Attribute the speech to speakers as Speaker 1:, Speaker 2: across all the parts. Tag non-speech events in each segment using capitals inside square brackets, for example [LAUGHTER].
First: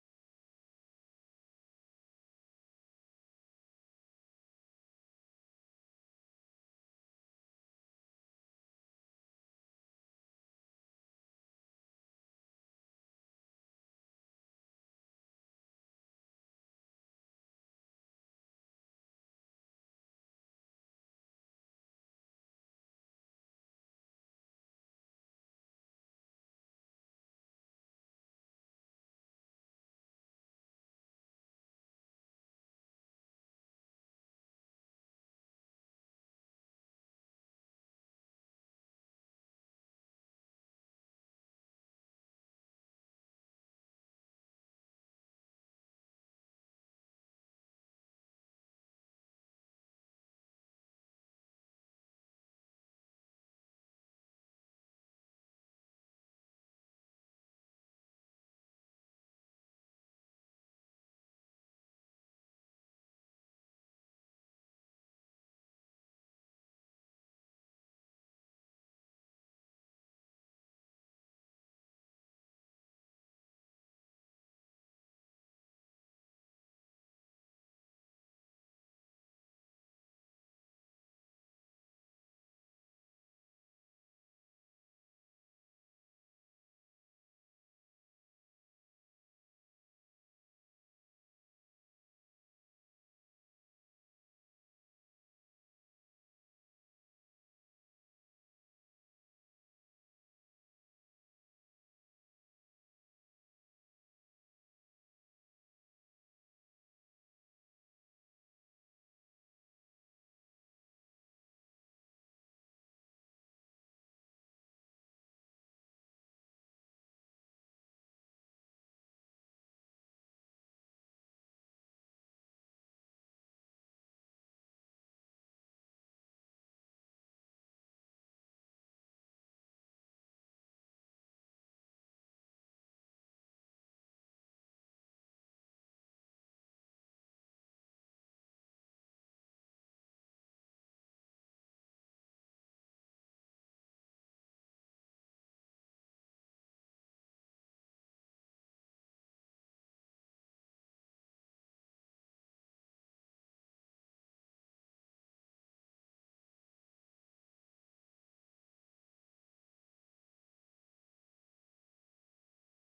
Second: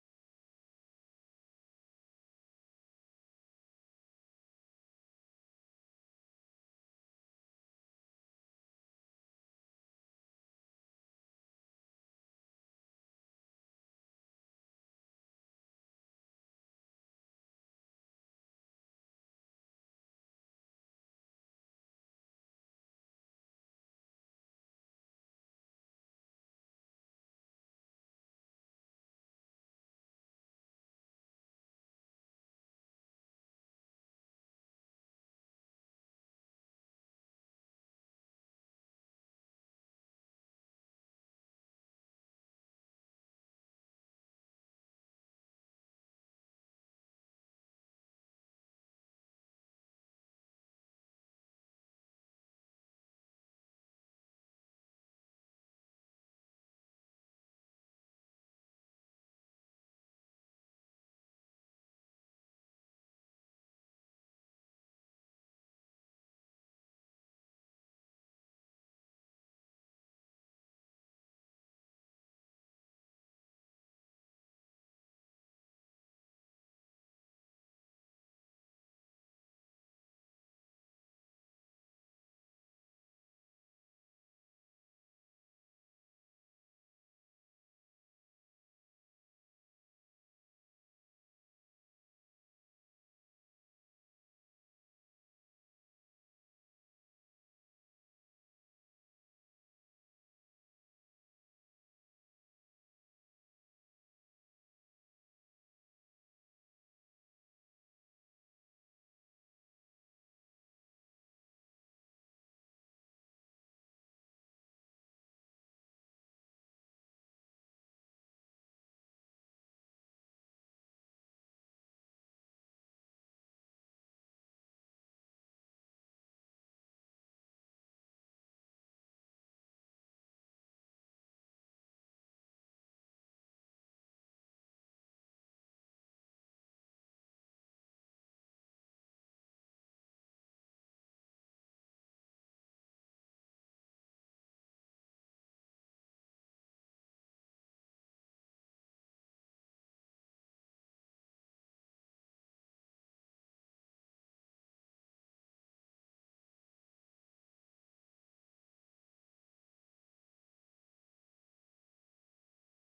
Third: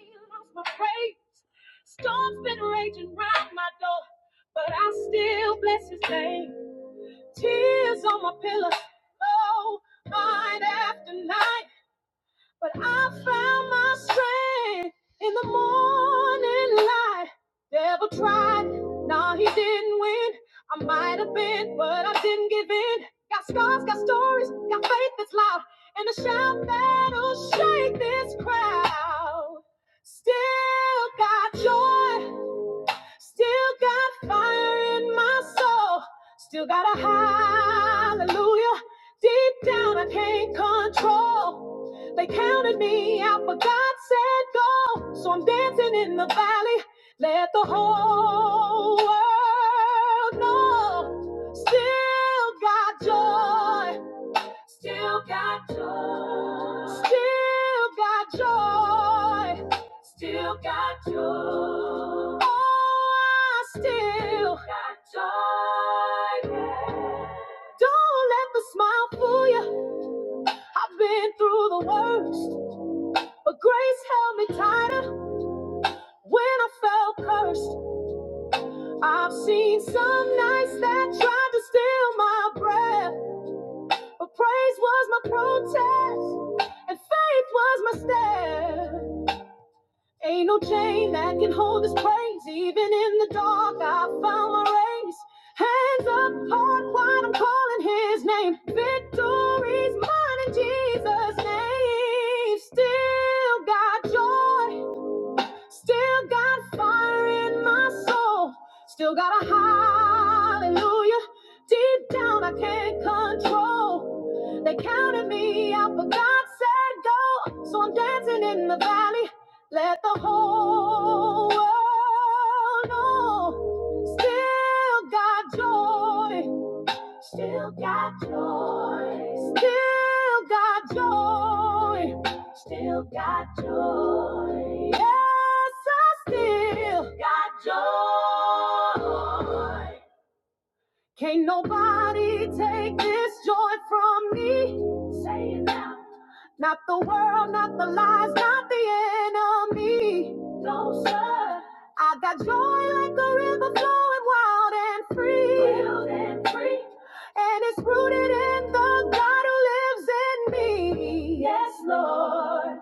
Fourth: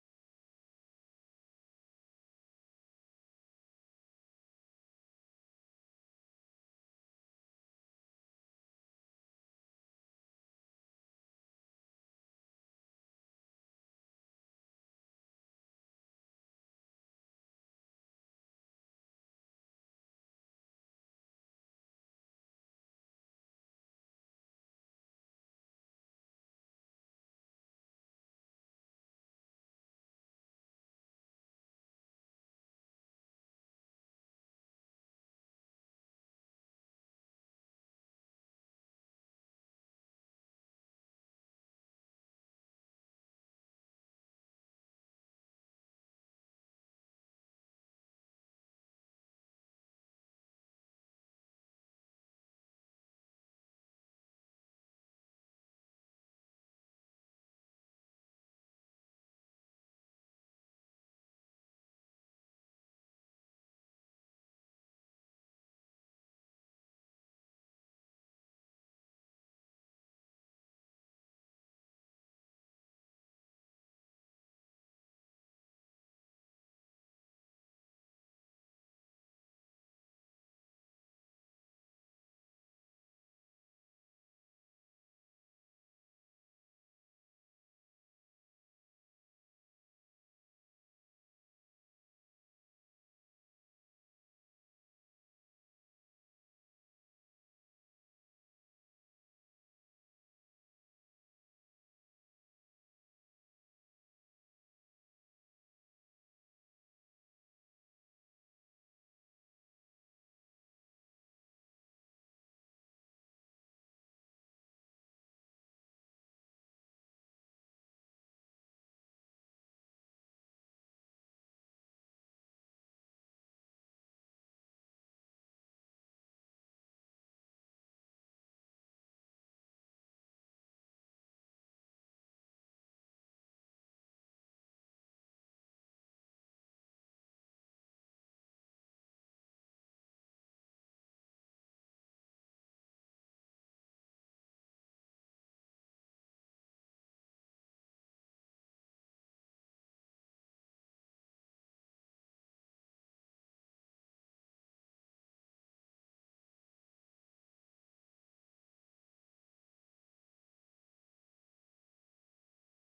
Speaker 1: lost my faith. Storms been raging round my door, but I still bless his name. Tears on my pillow, oh, night after night. But I found my strength in the morning light. Devil tried, no, he didn't win. I might have been, but I didn't give in. Got scars, got stories, got faith that's loud, and a shout that'll shake this crowd. Still got joy. Still got fire in my soul. Still got a hallelujah. Deep down, I can't control. They counted me out, but God said go. So I'm dancing in the valley. Let the whole world know. Still got joy. Still got joy. Still got joy. Still got joy. Oh, I still got joy. yeah. Don't let the smile fool you. I've been through the worst, but grace held me tighter when I felt cursed. I've seen some nights that tried to steal my breath. But praise was my protest, and faith was my step. Ain't no chain that can hold this praise. Even in the dark, I found my race. Hands up, heart wide, I'm calling his name. Victory's mine in Jesus' name. Still got joy. Still got fire in my soul. Still got a hallelujah. Deep down, I can't control. They counted me out, but God said go. So I'm dancing in the valley. Let the whole world know. Still got joy. Still got joy. Still got joy. Still got joy. Yes, I still got joy. Can't nobody take this joy from me. Not the world, not the lies, not the enemy. I got joy like a river flowing wild and free. And it's rooted in the God who lives in me. Yes, Lord.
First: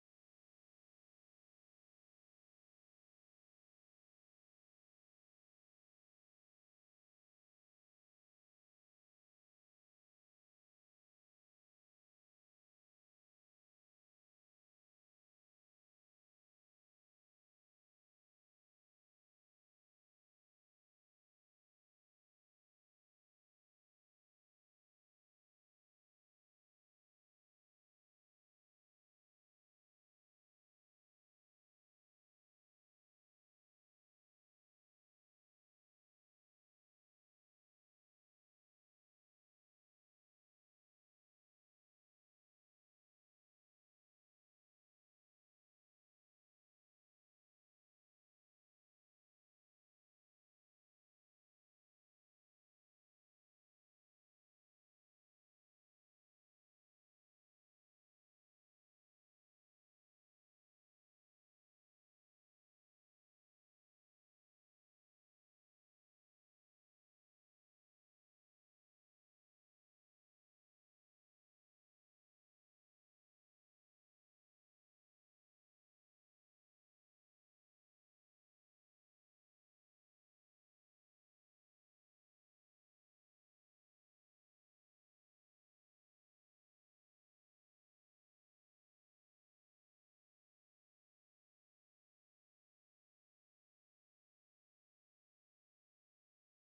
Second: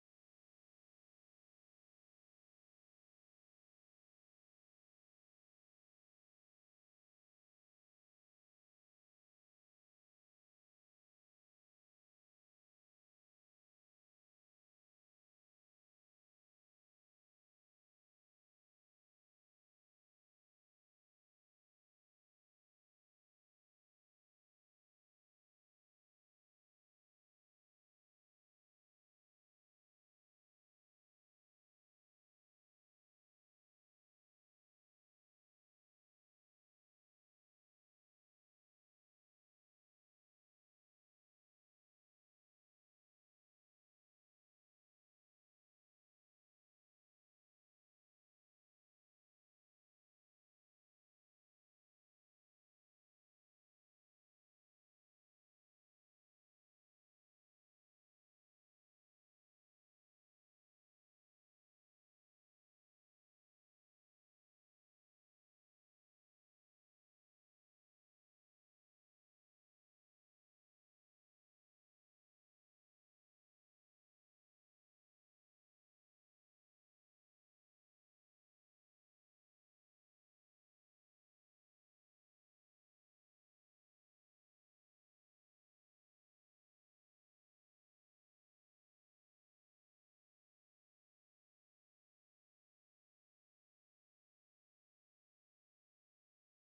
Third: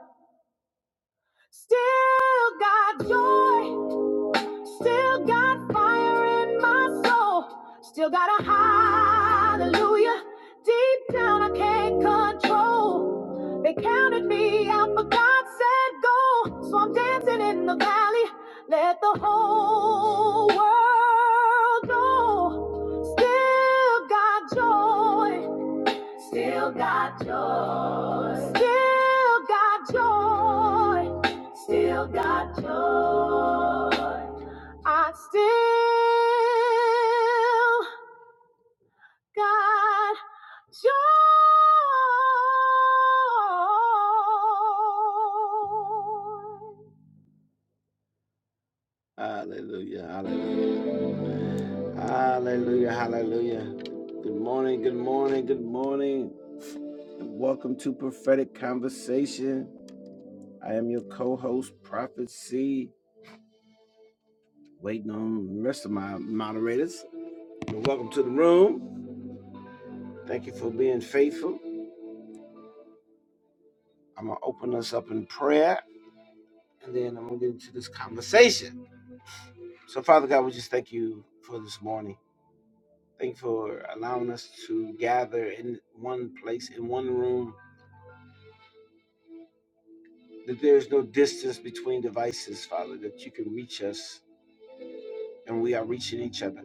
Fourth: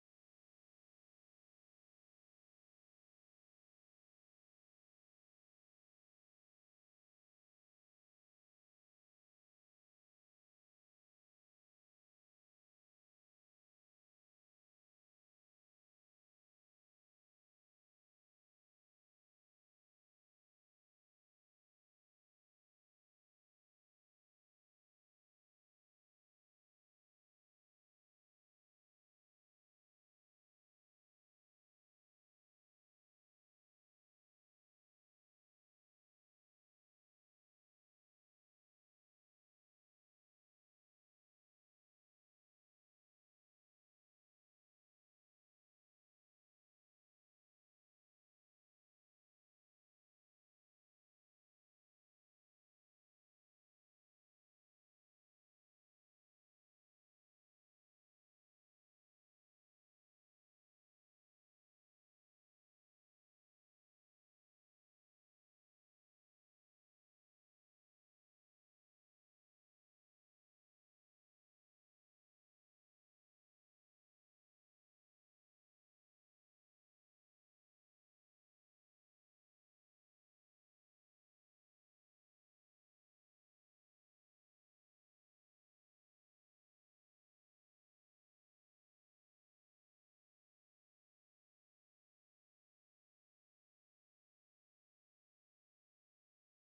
Speaker 1: Still got joy. Still got fire in my soul. Still got a hallelujah. Deep down, I can't control. They counted me out, but God said go. So I'm dancing in the valley. Let the whole world know. Still got joy Still got joy. Still got joy. Still got joy. I still got joy. Hallelujah. Hallelujah. Hallelujah. Hallelujah. Good morning. Good morning. Good morning. And welcome to Prophetic Conversation. I am your co host, Prophet C, waiting on the rest of my moderators. welcome to the room. Thank you for being faithful. I'm going to open us up in prayer and then I'm going to get into this conversation. So, Father God, we just thank you for this morning. Thank you for allowing us to gather in one place, in one room, that there is no distance between devices, Father, that you can reach us and we are reaching each other.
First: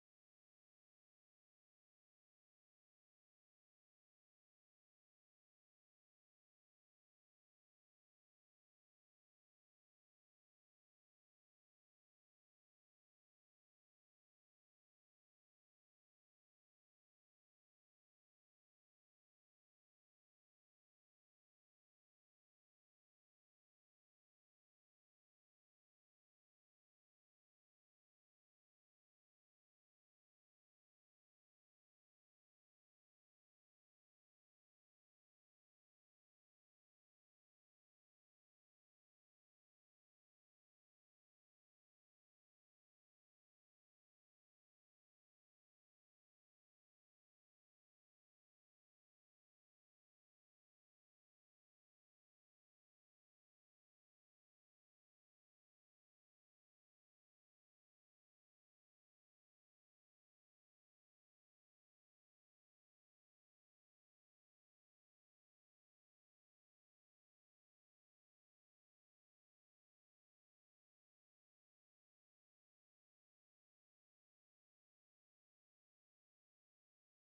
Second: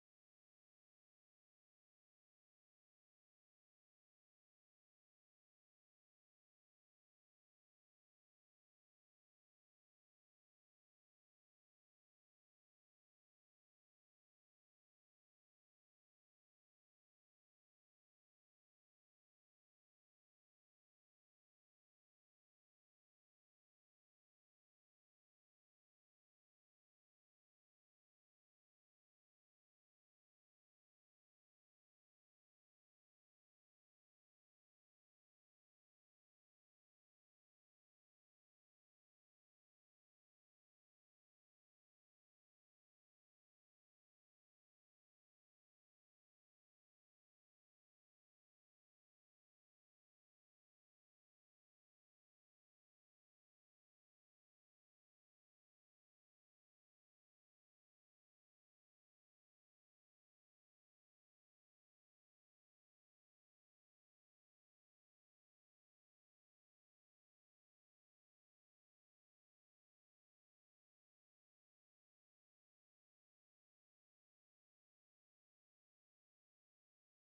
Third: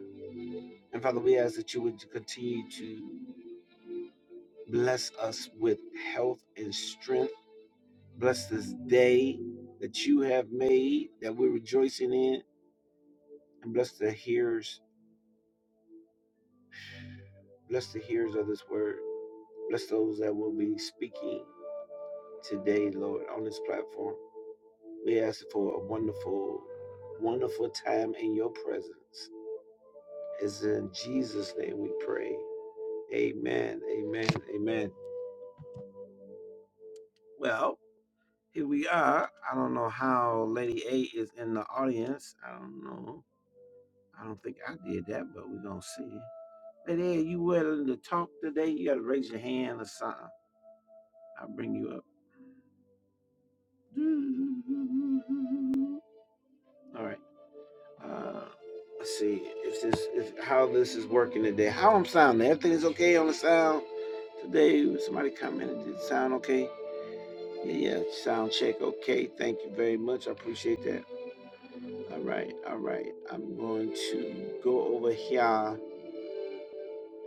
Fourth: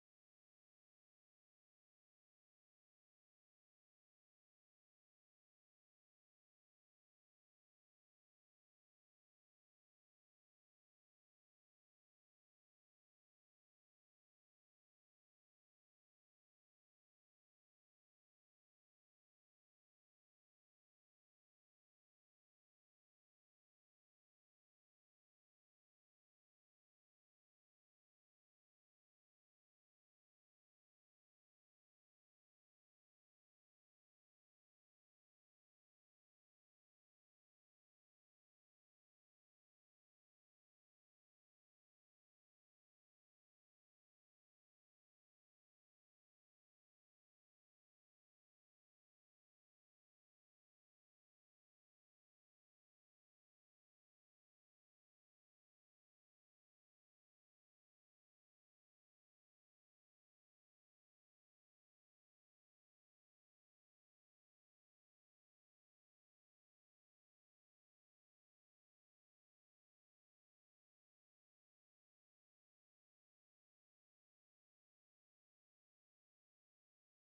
Speaker 1: And Father, we ask that you would continue to Bless us with health and strength. Bless this day that you have made that we're rejoicing in. And bless the hearers. Bless the hearers of this word. Bless those that will be speaking today, Lord, on this platform. We ask for a wonderful, wonderful time in your presence. It's in Jesus' name we pray. Amen. Amen. Amen. Well, here we are. I don't know how Lady A is in the audience. I don't know. I don't think I did that, but we're gonna see. But yeah, you willing to talk today? You gotta raise your hand or something. I'll bring you up. [LAUGHS] All right. Uh, let's see if this if how this is working today. How I'm sounding? Everything is okay on the sound today. Somebody commented, did it sound okay? Yeah, yeah, sound check okay. Thank you very much. I appreciate that. All right, all right. I'm going to go over here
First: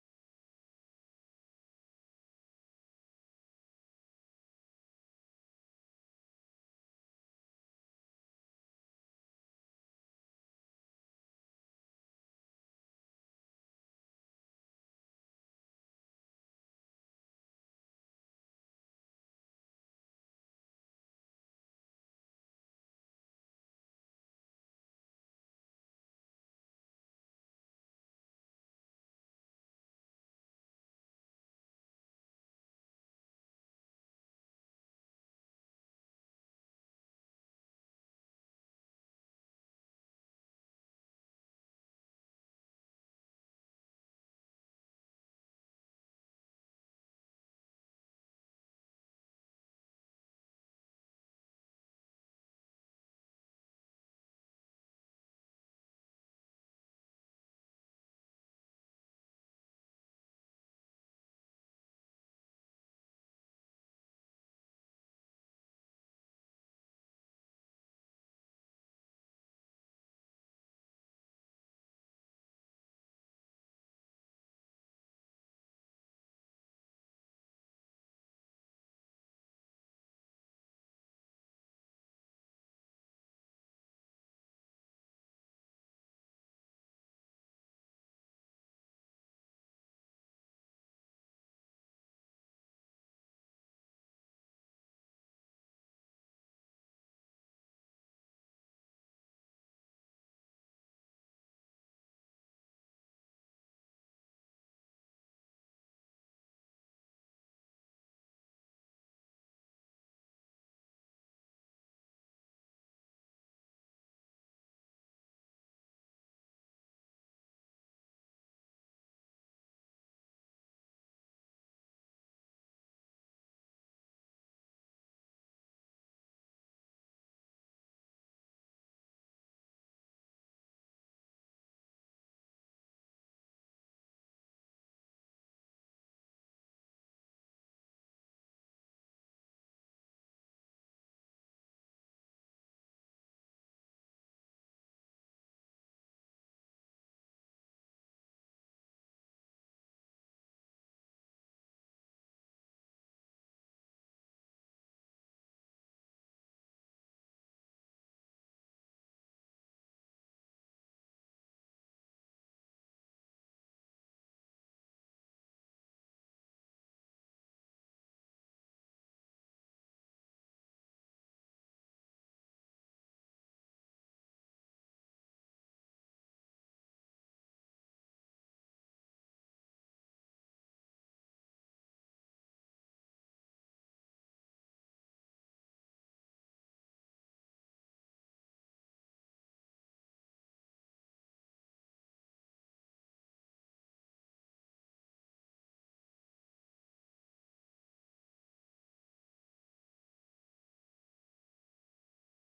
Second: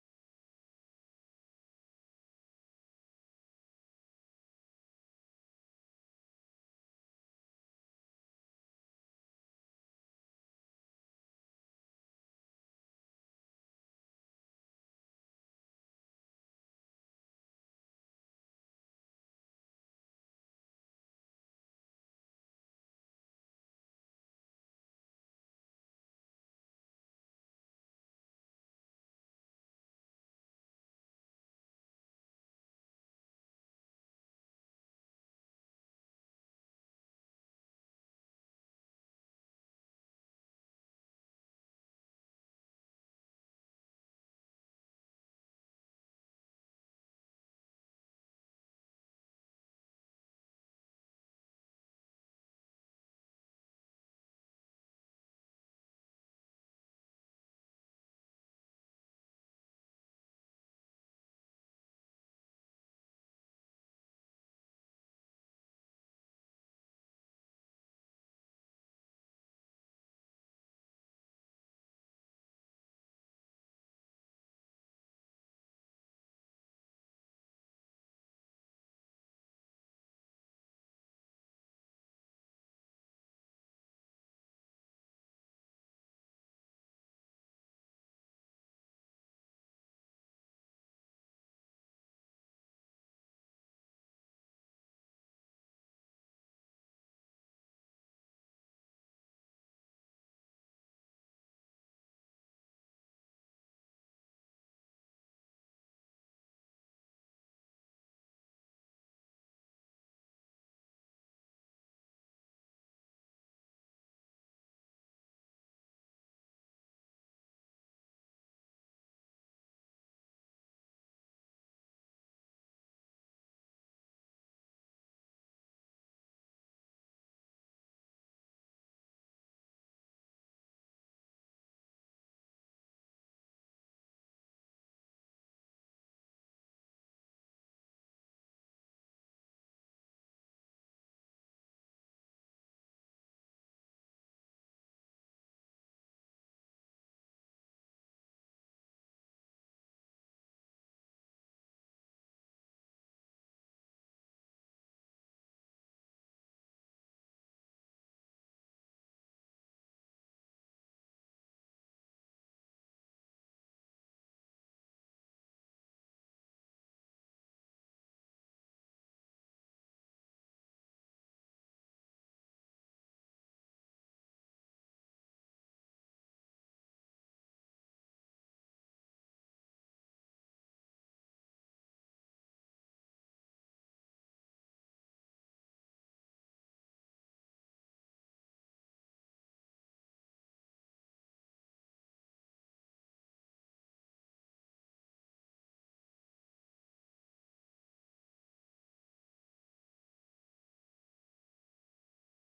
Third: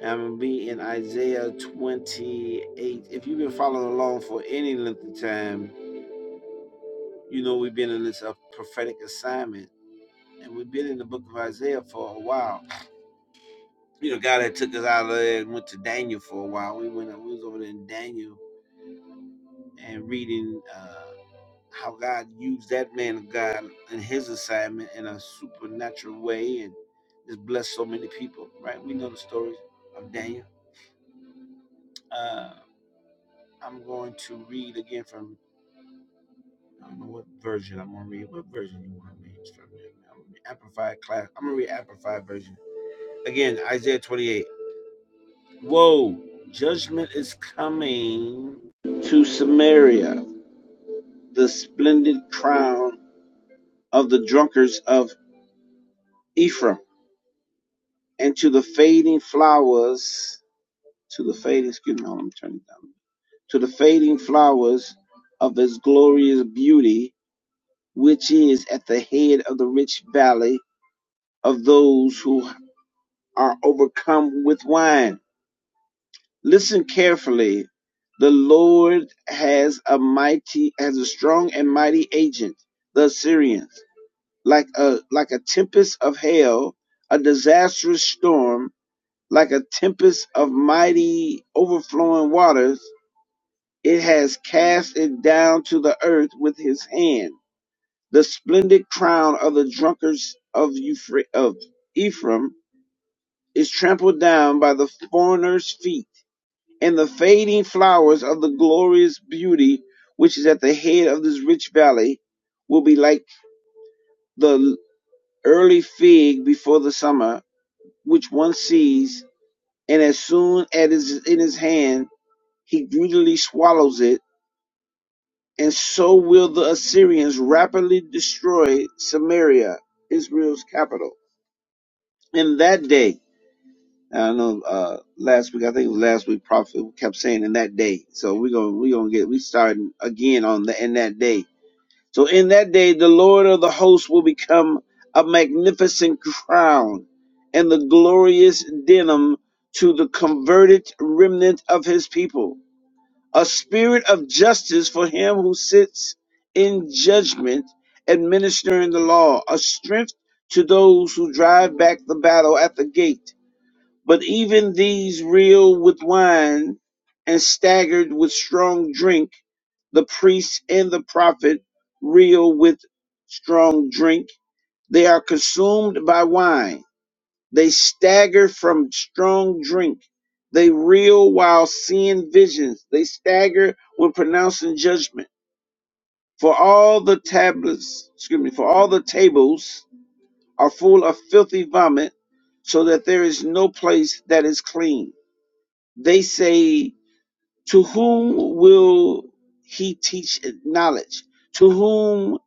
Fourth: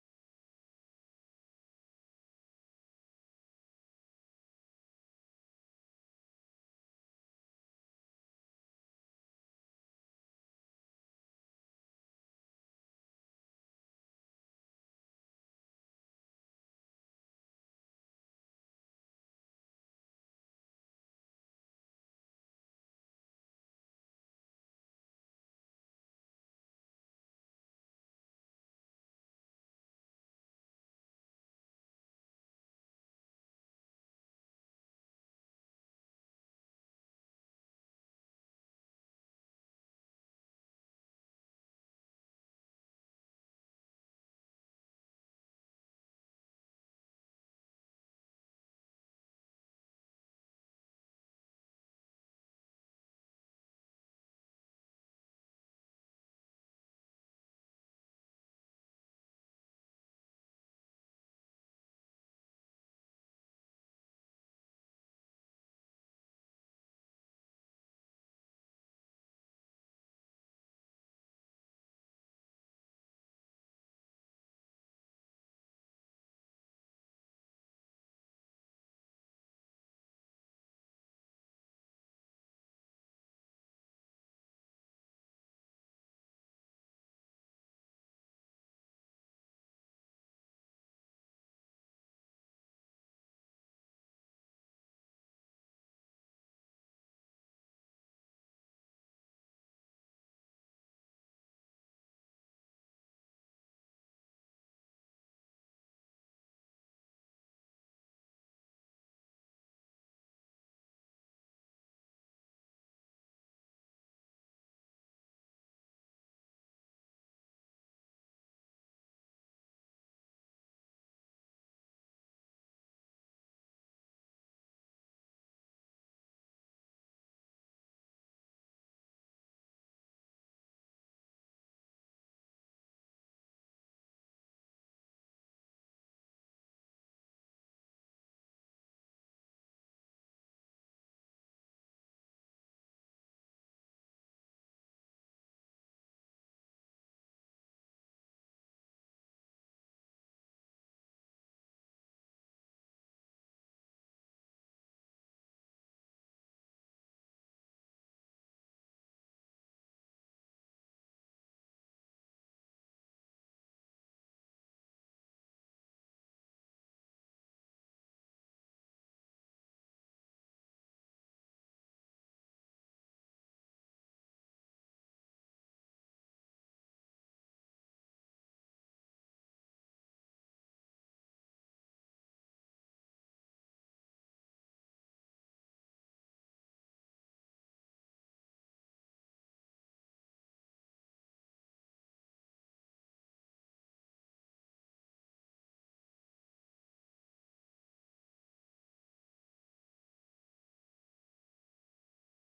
Speaker 1: I'm going to be in Isaiah 28. If you've been following along for any length of time, you know we've been in this uh, prophetic assignment. And we've been in the book of Isaiah for a while. You know, God had took us out of there and went to Daniel for a while. We went we was over there in Daniel and reading uh, how God used that man of God in his assignment in a supernatural way and just blessed so many people, right? We know the story of Daniel. Uh, I'm going to read again from I don't know what version I'm gonna read. What version you want me from it? I'm gonna read Amplified class. I'm gonna read Amplified version. Again, Isaiah 28. Whoa, judgment is coming to Samaria, the splendid crown of the drunkards of Ephraim, and to the fading flowers, to the fading, excuse me, I'm turning it down. To the fading flowers of his glorious beauty, which is at the head of the rich valley of those who. are overcome with wine. Listen carefully. The Lord has a mighty, has a strong and mighty agent, the Assyrians, like a like a tempest of hail, a disastrous storm, like a tempest of mighty overflowing waters. It has cast it down to the earth with his hand. The splendid crown of the drunkards of, Euphra- of Ephraim is trampled down by the foreigner's feet and the fading flowers of the glorious beauty which is at the head of this rich valley will be like the early fig before the summer, which one sees, and as soon as it is in his hand, he greedily swallows it, and so will the Assyrians rapidly destroy Samaria, Israel's capital. In that day, I know uh, last week. I think it was last week. Prophet kept saying in that day. So we're gonna we're gonna get we starting again on the in that day So in that day, the Lord of the hosts will become a magnificent crown and the glorious denim to the converted remnant of his people, a spirit of justice for him who sits in judgment, administering the law, a strength to those who drive back the battle at the gate but even these reel with wine and staggered with strong drink. The priest and the prophet reel with strong drink. They are consumed by wine. They stagger from strong drink. They reel while seeing visions. They stagger when pronouncing judgment. For all the tablets, excuse me, for all the tables are full of filthy vomit, so that there is no place that is clean they say, To whom will he teach knowledge? To whom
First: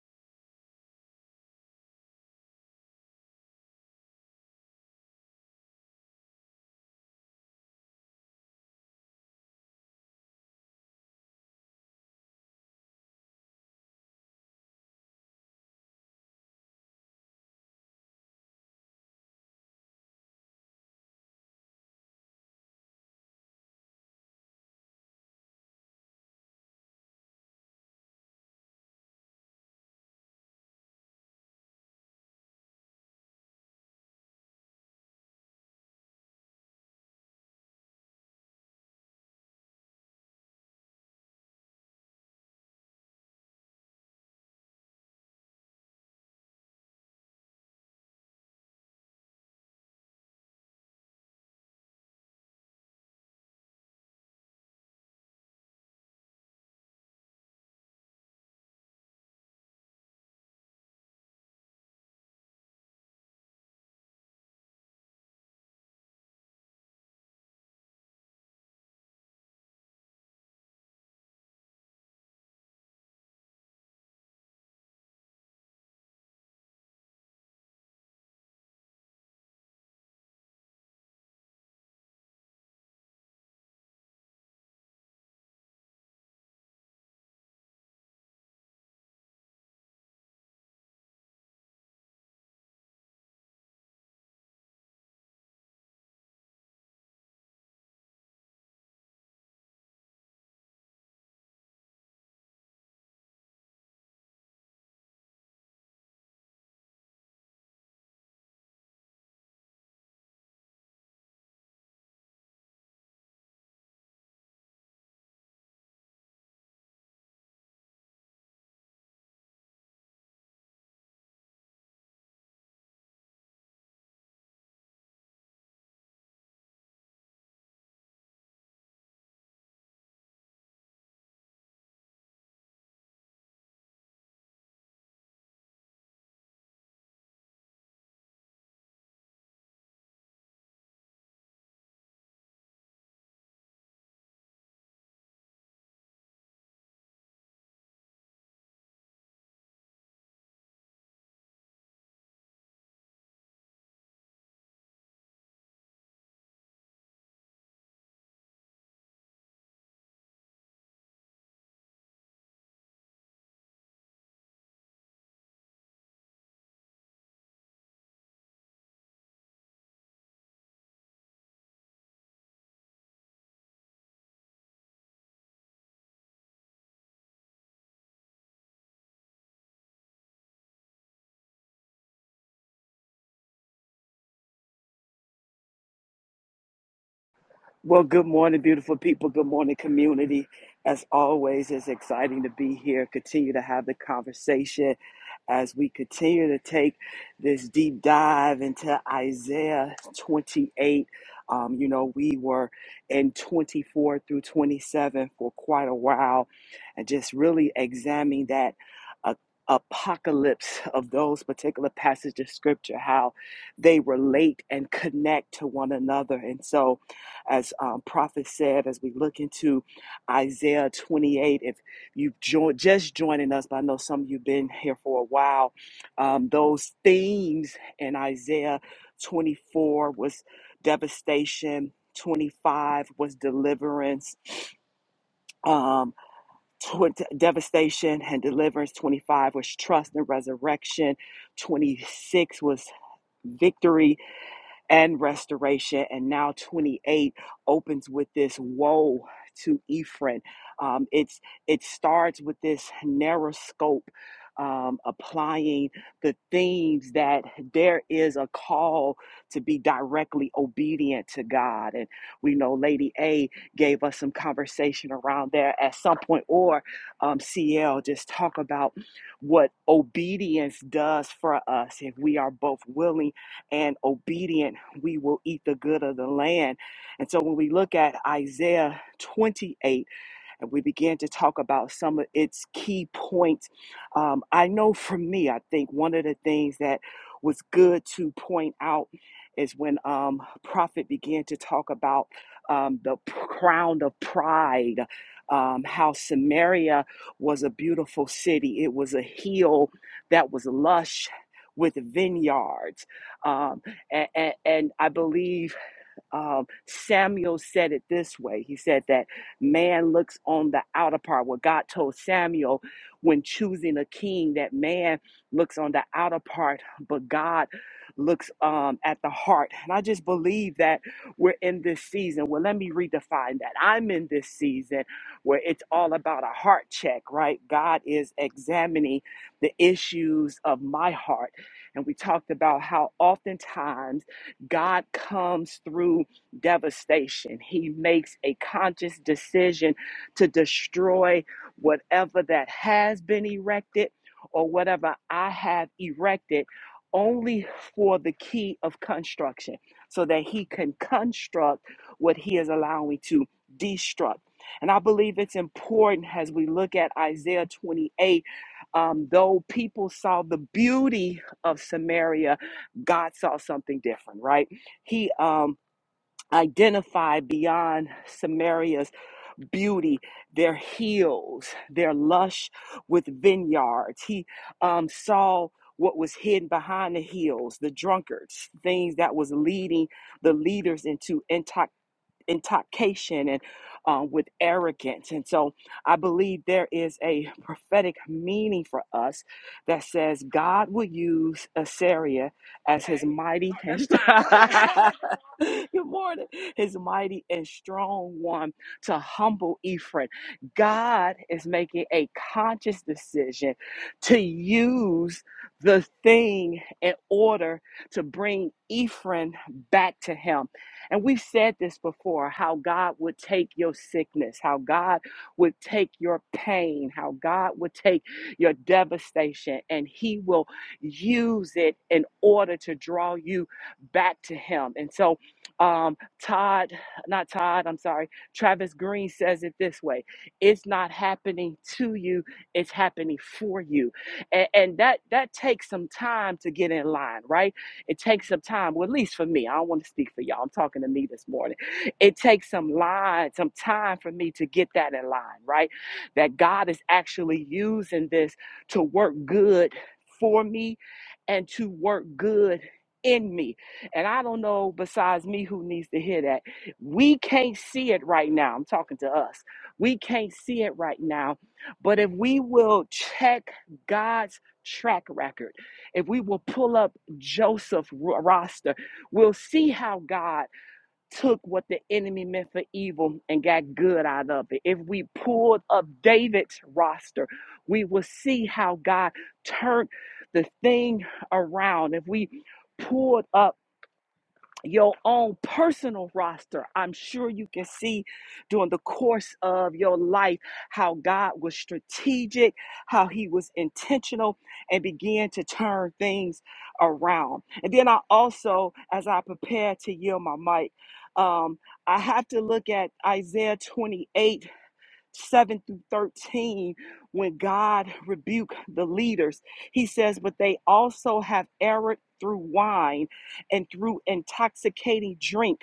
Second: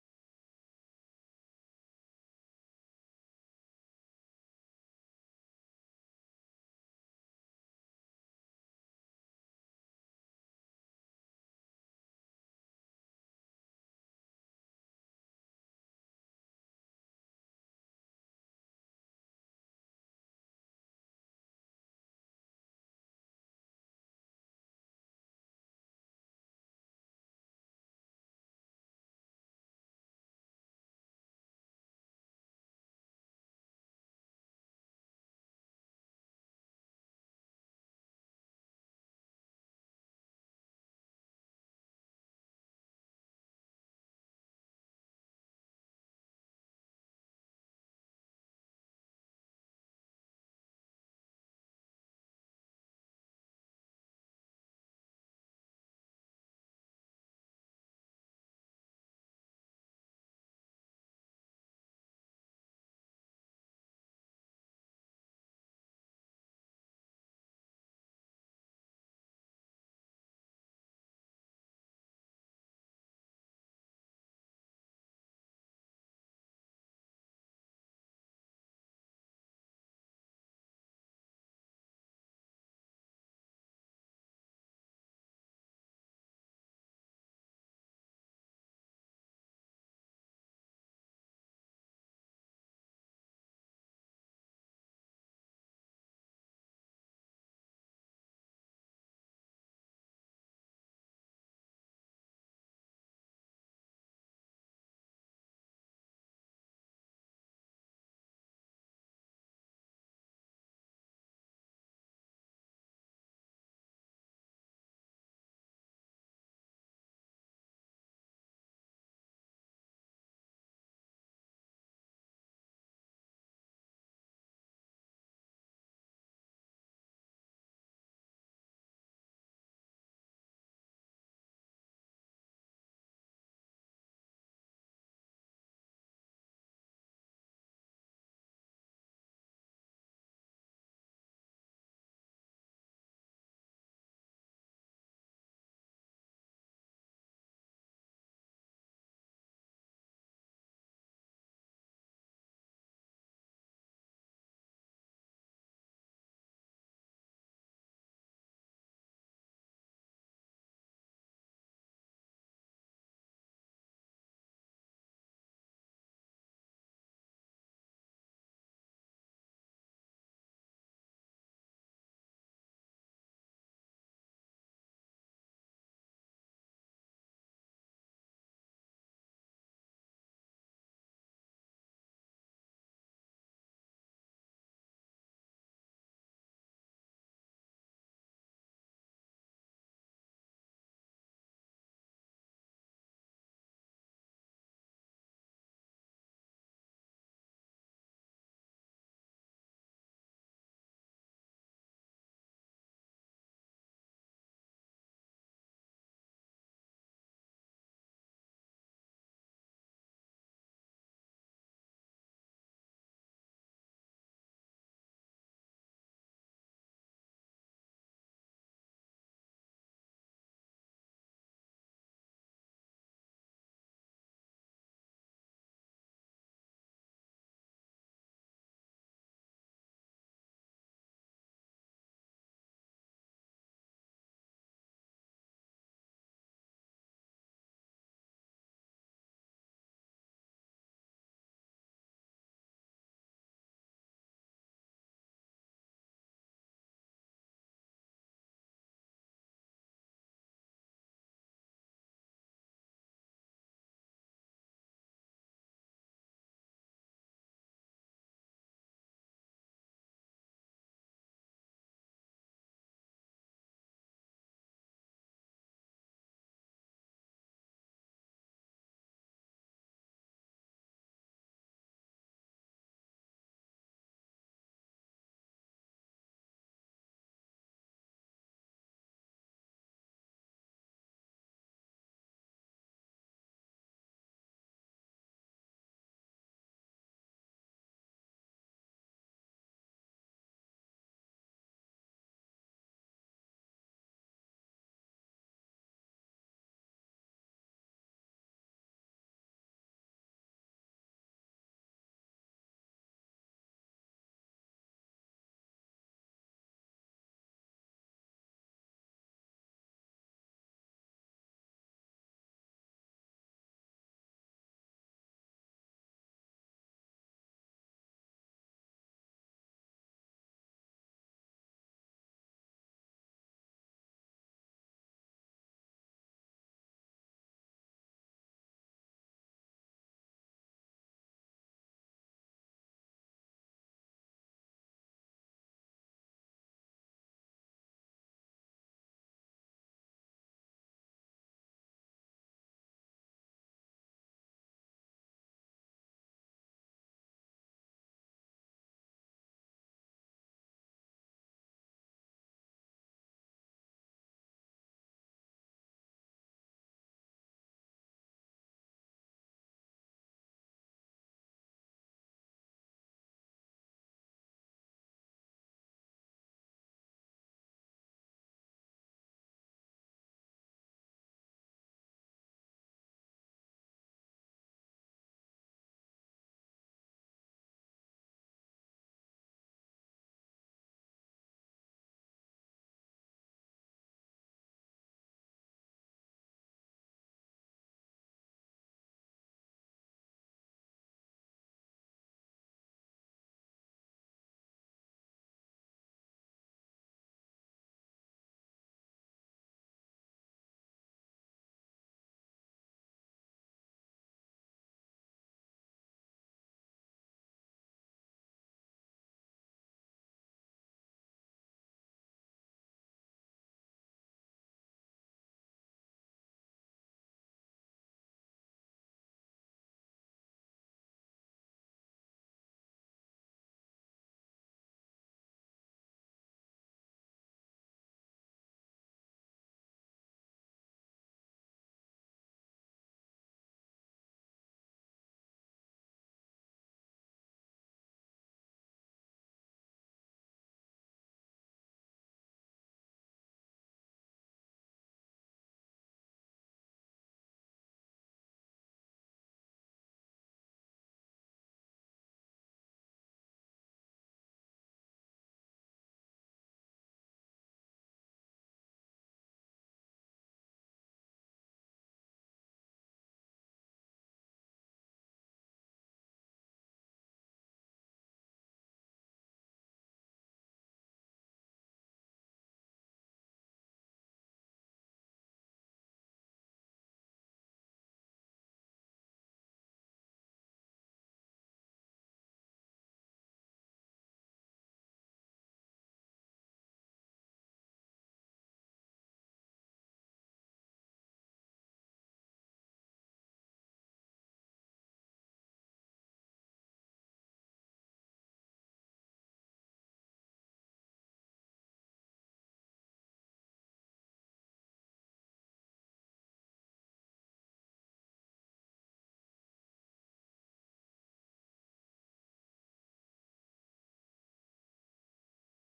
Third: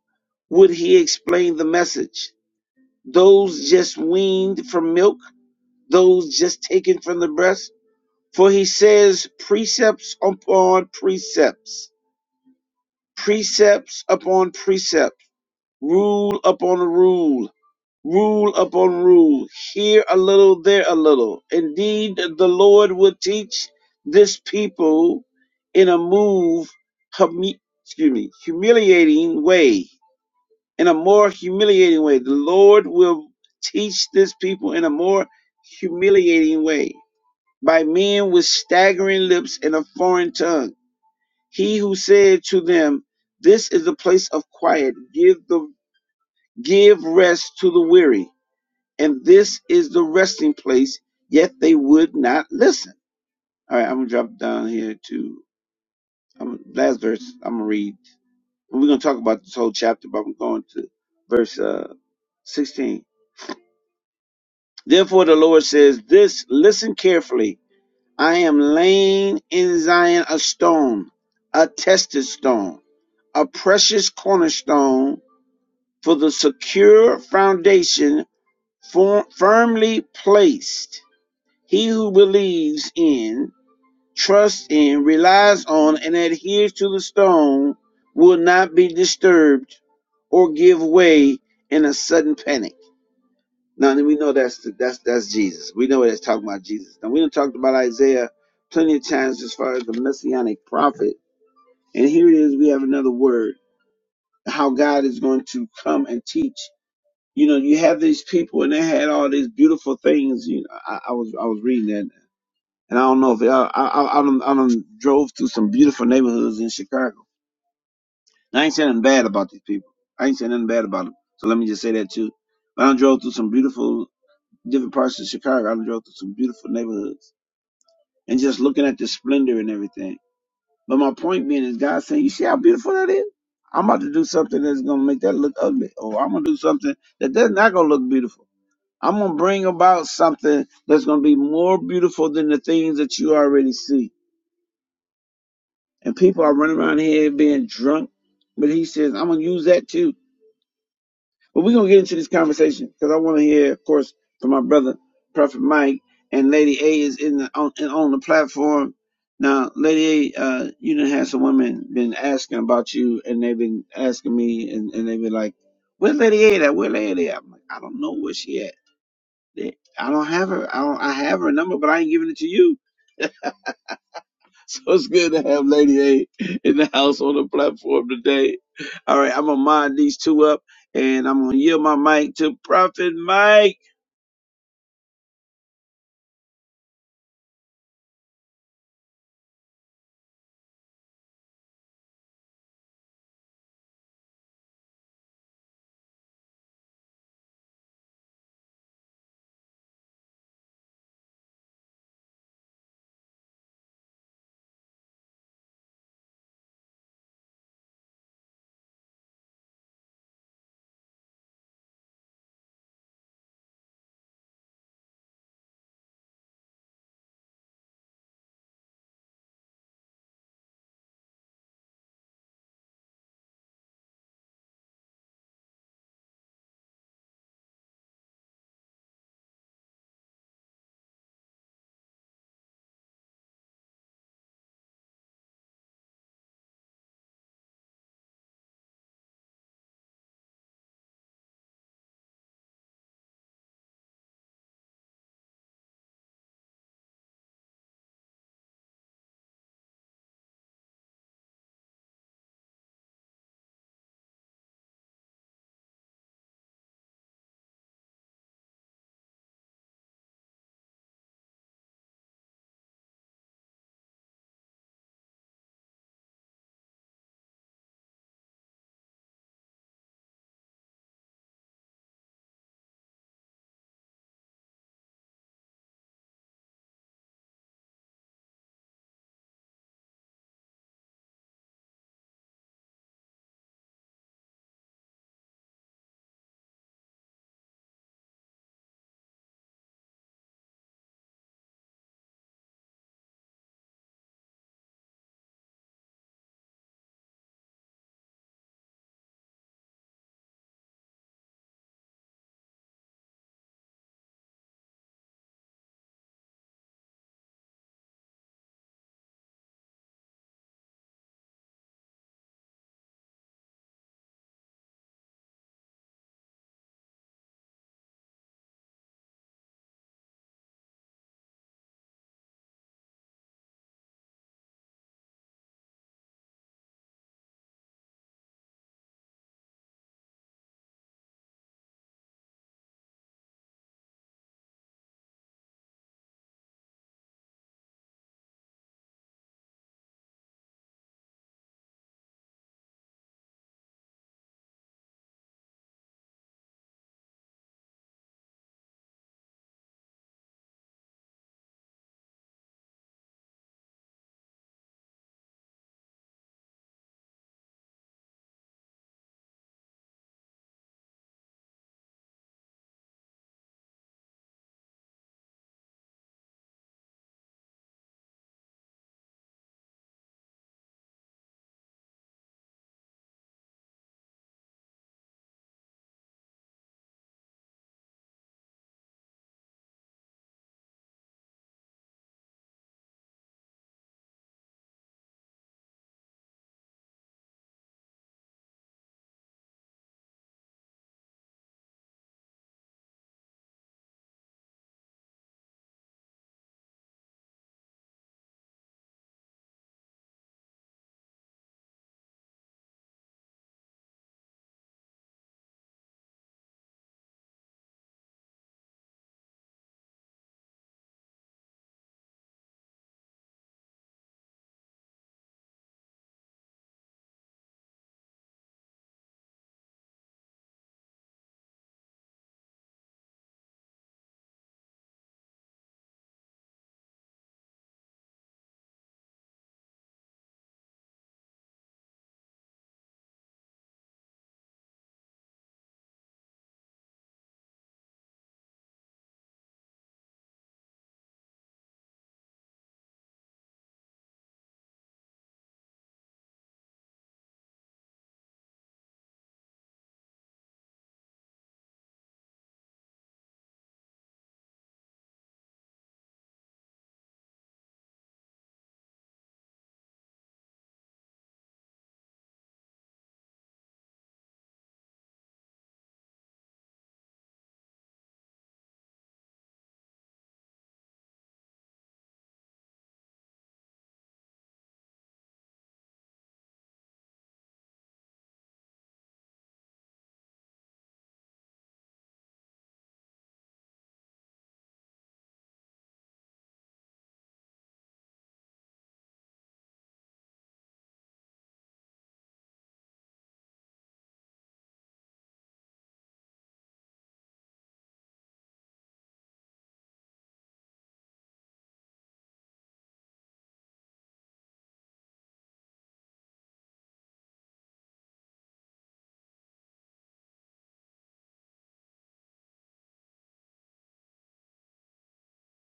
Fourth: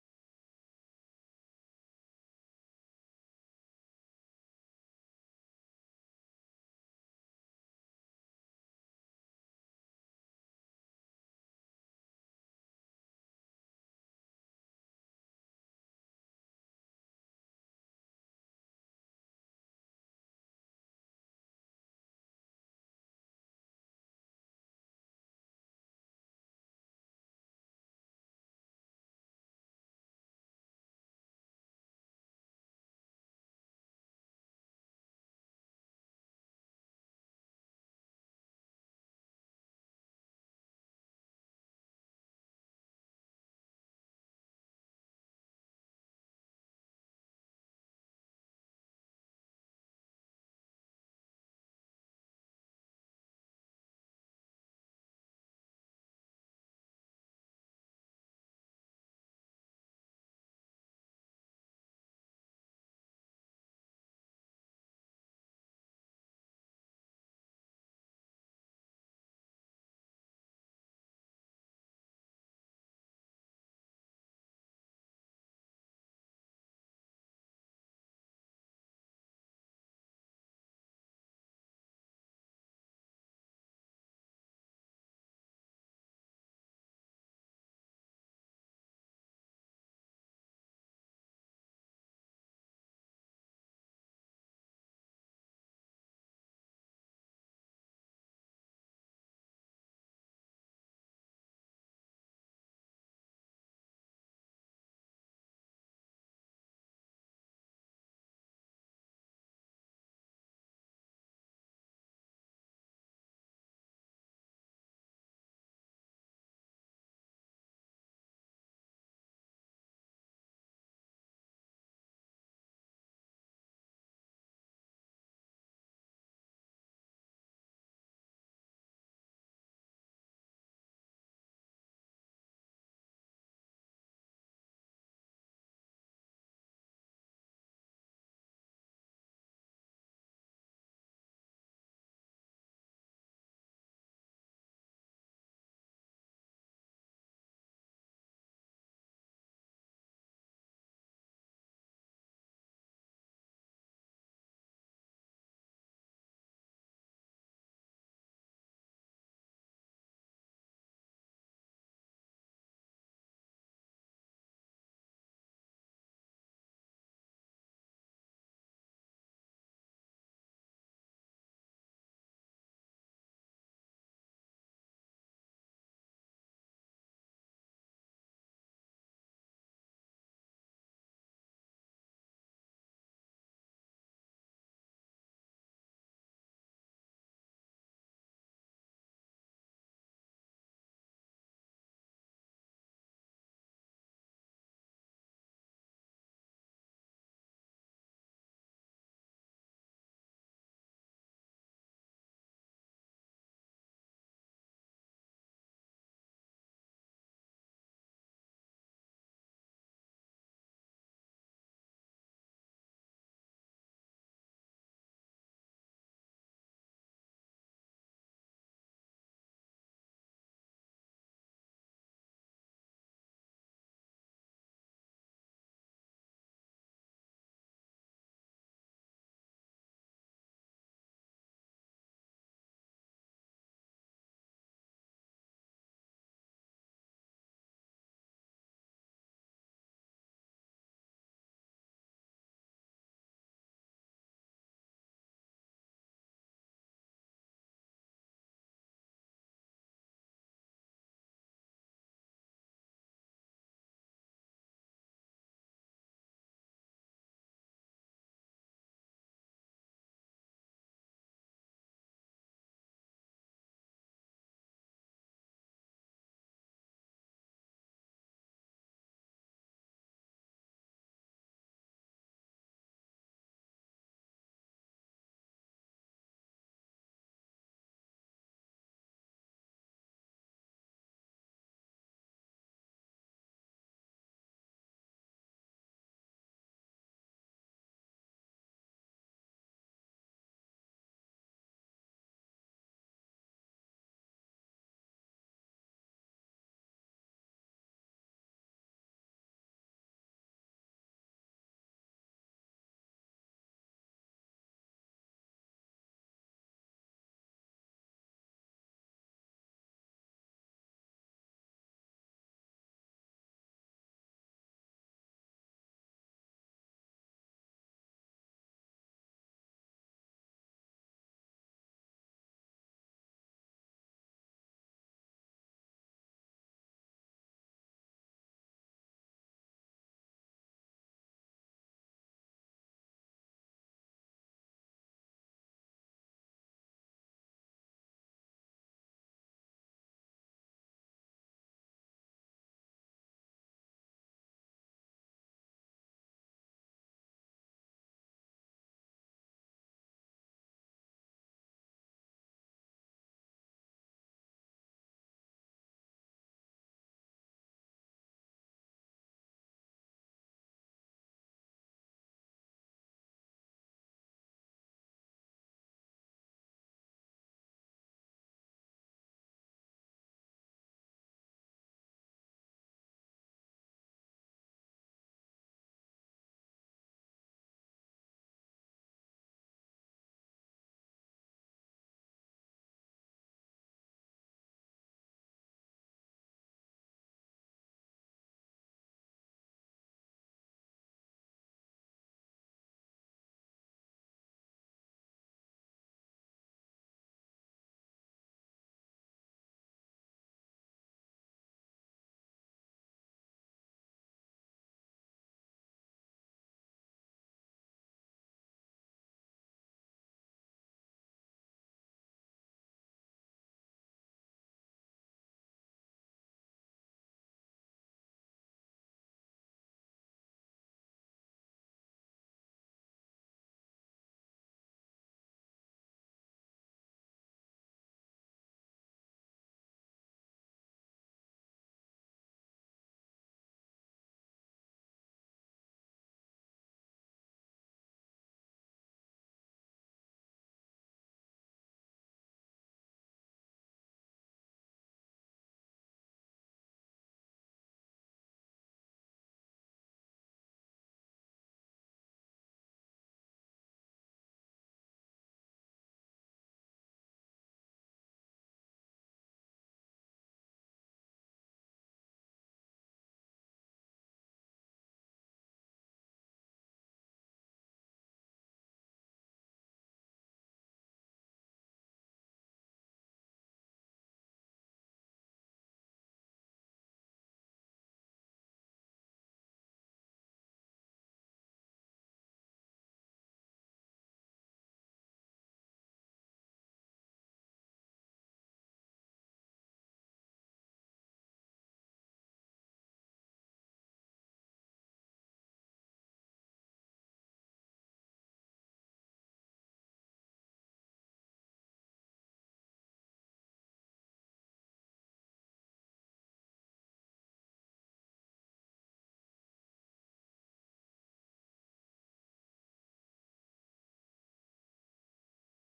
Speaker 1: would he explain the message? Those just weaned from milk? Those just taken from the breast? For he says, Precepts upon precepts, precepts upon precepts, rule upon rule rule upon rule, here a little, there a little. Indeed, the Lord will teach this people in a move, humi- excuse me, humiliating way, in a more humiliating way. The Lord will teach this people in a more humiliating way by men with staggering lips and a foreign tongue. He who said to them, "This is a place of quiet. Give the give rest to the weary." and this is the resting place, yet they would not listen. All right, I'm gonna drop down here to um, last verse. I'm gonna read. And we're gonna talk about this whole chapter, but I'm going to verse uh, 16. Therefore, the Lord says, "This listen carefully. I am laying in Zion a stone, a tested stone, a precious cornerstone for the secure foundation, for, firmly placed." He who believes in trusts in, relies on, and adheres to the stone will not be disturbed or give way in a sudden panic. Now we know that's that's that's Jesus. We know that's talking about Jesus. Now we done talked about Isaiah plenty of times as far as the messianic prophet. And here it is, we have another word, how God is going to come and teach. You know, you have these people and they had all these beautiful things. You know, I, I was I was reading that and I don't know if I I I, I, done, I done drove through some beautiful neighborhoods in Chicago. And I ain't saying nothing bad about these people. I ain't saying nothing bad about them. So let me just say that too. But I done drove through some beautiful different parts of Chicago. I done drove through some beautiful neighborhoods and just looking at the splendor and everything. But my point being is God saying, you see how beautiful that is? I'm about to do something that's gonna make that look ugly, or I'm gonna do something that that's not gonna look beautiful. I'm gonna bring about something that's gonna be more beautiful than the things that you already see. and people are running around here being drunk. But he says, I'm gonna use that too. But we're gonna get into this conversation because I want to hear, of course, from my brother Prophet Mike and Lady A is in the on and on the platform now. Lady A, uh, you done had some women been asking about you, and they've been asking me, and, and they've been like, "Where's Lady A at? Where Lady A?" at? I'm like, "I don't know where she at. They- I don't have her. I don't. I have her number, but I ain't giving it to you." [LAUGHS] So it's good to have Lady A in the house on the platform today. All right, I'm gonna mod these two up and I'm gonna yield my mic to Prophet Mike.
Speaker 2: Well, good morning, beautiful people. Good morning, community. As always, it's exciting to be here. Continue to have the conversation as we continue to take this deep dive into Isaiah 28. Um, you know, we were in 24 through 27 for quite a while and just really examining that a- apocalypse of those particular passages of scripture, how they relate and connect to one another. And so, as um, Prophet said, as we look into Isaiah 28, if you've joined, just joining us, but I know some of you've been here for a while, um, those themes in Isaiah 24 was devastation, 25 was deliverance, um, tw- devastation and deliverance, 25 was trust and resurrection, 26 was victory, and restoration. And now 28 opens with this woe to Ephraim. Um, it's it starts with this narrow scope. Um, applying the themes that there is a call to be directly obedient to God. And we know Lady A gave us some conversation around there at some point, or um, CL just talk about what obedience does for us if we are both willing and obedient, we will eat the good of the land. And so when we look at Isaiah 28, and we began to talk about some of its key points. Um, I know for me, I think one of the things that was good to point out is when um, Prophet began to talk about um, the p- crown of pride, um, how Samaria was a beautiful city, it was a hill that was lush. With vineyards, um, and, and I believe um, Samuel said it this way. He said that man looks on the outer part. What God told Samuel when choosing a king, that man looks on the outer part, but God looks um, at the heart. And I just believe that we're in this season. Well, let me redefine that. I'm in this season where it's all about a heart check, right? God is examining the issues of my heart. And we talked about how oftentimes God comes through devastation. He makes a conscious decision to destroy whatever that has been erected or whatever I have erected only for the key of construction so that he can construct what he is allowing to destruct. And I believe it's important as we look at Isaiah 28, um, though people saw the beauty of Samaria God saw something different, right? He um, identified beyond Samaria's beauty, their hills, their lush with vineyards. He um, saw what was hidden behind the hills, the drunkards, things that was leading the leaders into intoxication intoxication and uh, with arrogance. And so I believe there is a prophetic meaning for us that says God will use Assyria as his mighty and [LAUGHS] good morning, his mighty and strong one to humble Ephraim. God is making a conscious decision to use the thing in order to bring Ephraim back to him. And we've said this before how God would take your sickness, how God would take your pain, how God would take your devastation, and He will use it in order to draw you back to Him. And so, um, Todd, not Todd, I'm sorry, Travis Green says it this way it's not happening to you, it's happening for you. And, and that, that takes some time to get in line, right? It takes some time, well, at least for me. I don't want to speak for y'all. I'm talking to me this morning. It takes some line, some time for me to get that in line, right? That God is actually using this to work good for me and to work good in me. And I don't know besides me who needs to hear that. We can't see it right now. I'm talking to us. We can't see it right now. But if we will check God's track record, if we will pull up Joseph roster, we'll see how God took what the enemy meant for evil and got good out of it. If we pulled up David's roster, we will see how God turned the thing around. If we pulled up your own personal roster. I'm sure you can see during the course of your life how God was strategic, how He was intentional, and began to turn things around. And then I also, as I prepare to yield my mic, um, I have to look at Isaiah 28 7 through 13, when God rebuked the leaders, he says, But they also have erred through wine and through intoxicating drink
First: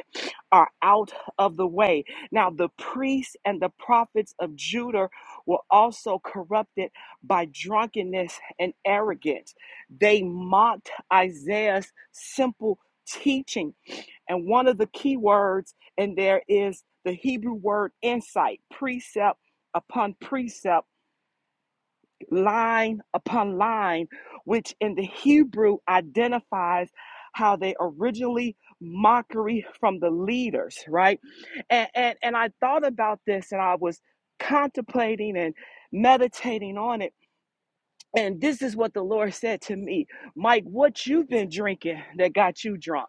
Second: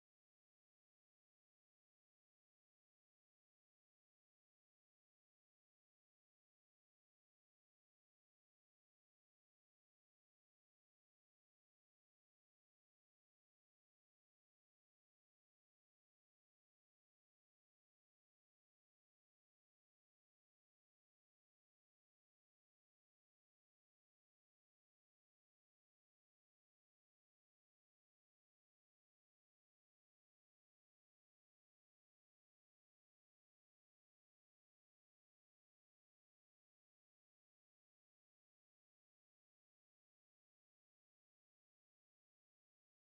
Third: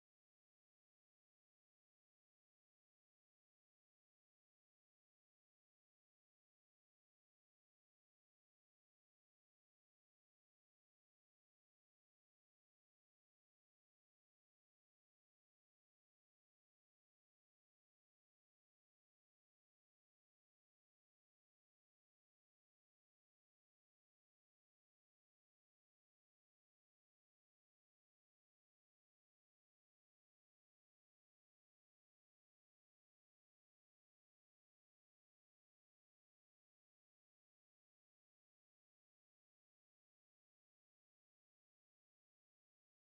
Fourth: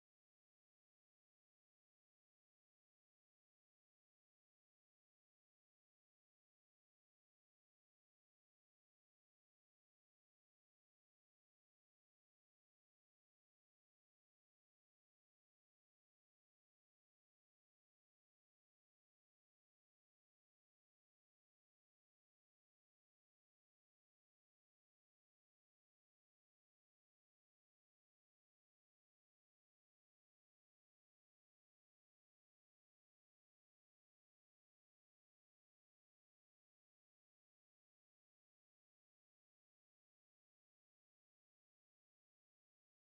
Speaker 2: are out of the way. Now, the priests and the prophets of Judah were also corrupted by drunkenness and arrogance. They mocked Isaiah's simple teaching and one of the key words in there is the Hebrew word insight, precept upon precept, line upon line, which in the Hebrew identifies how they originally mockery from the leaders, right? And, and and I thought about this and I was contemplating and meditating on it. And this is what the Lord said to me, Mike, what you've been drinking that got you drunk.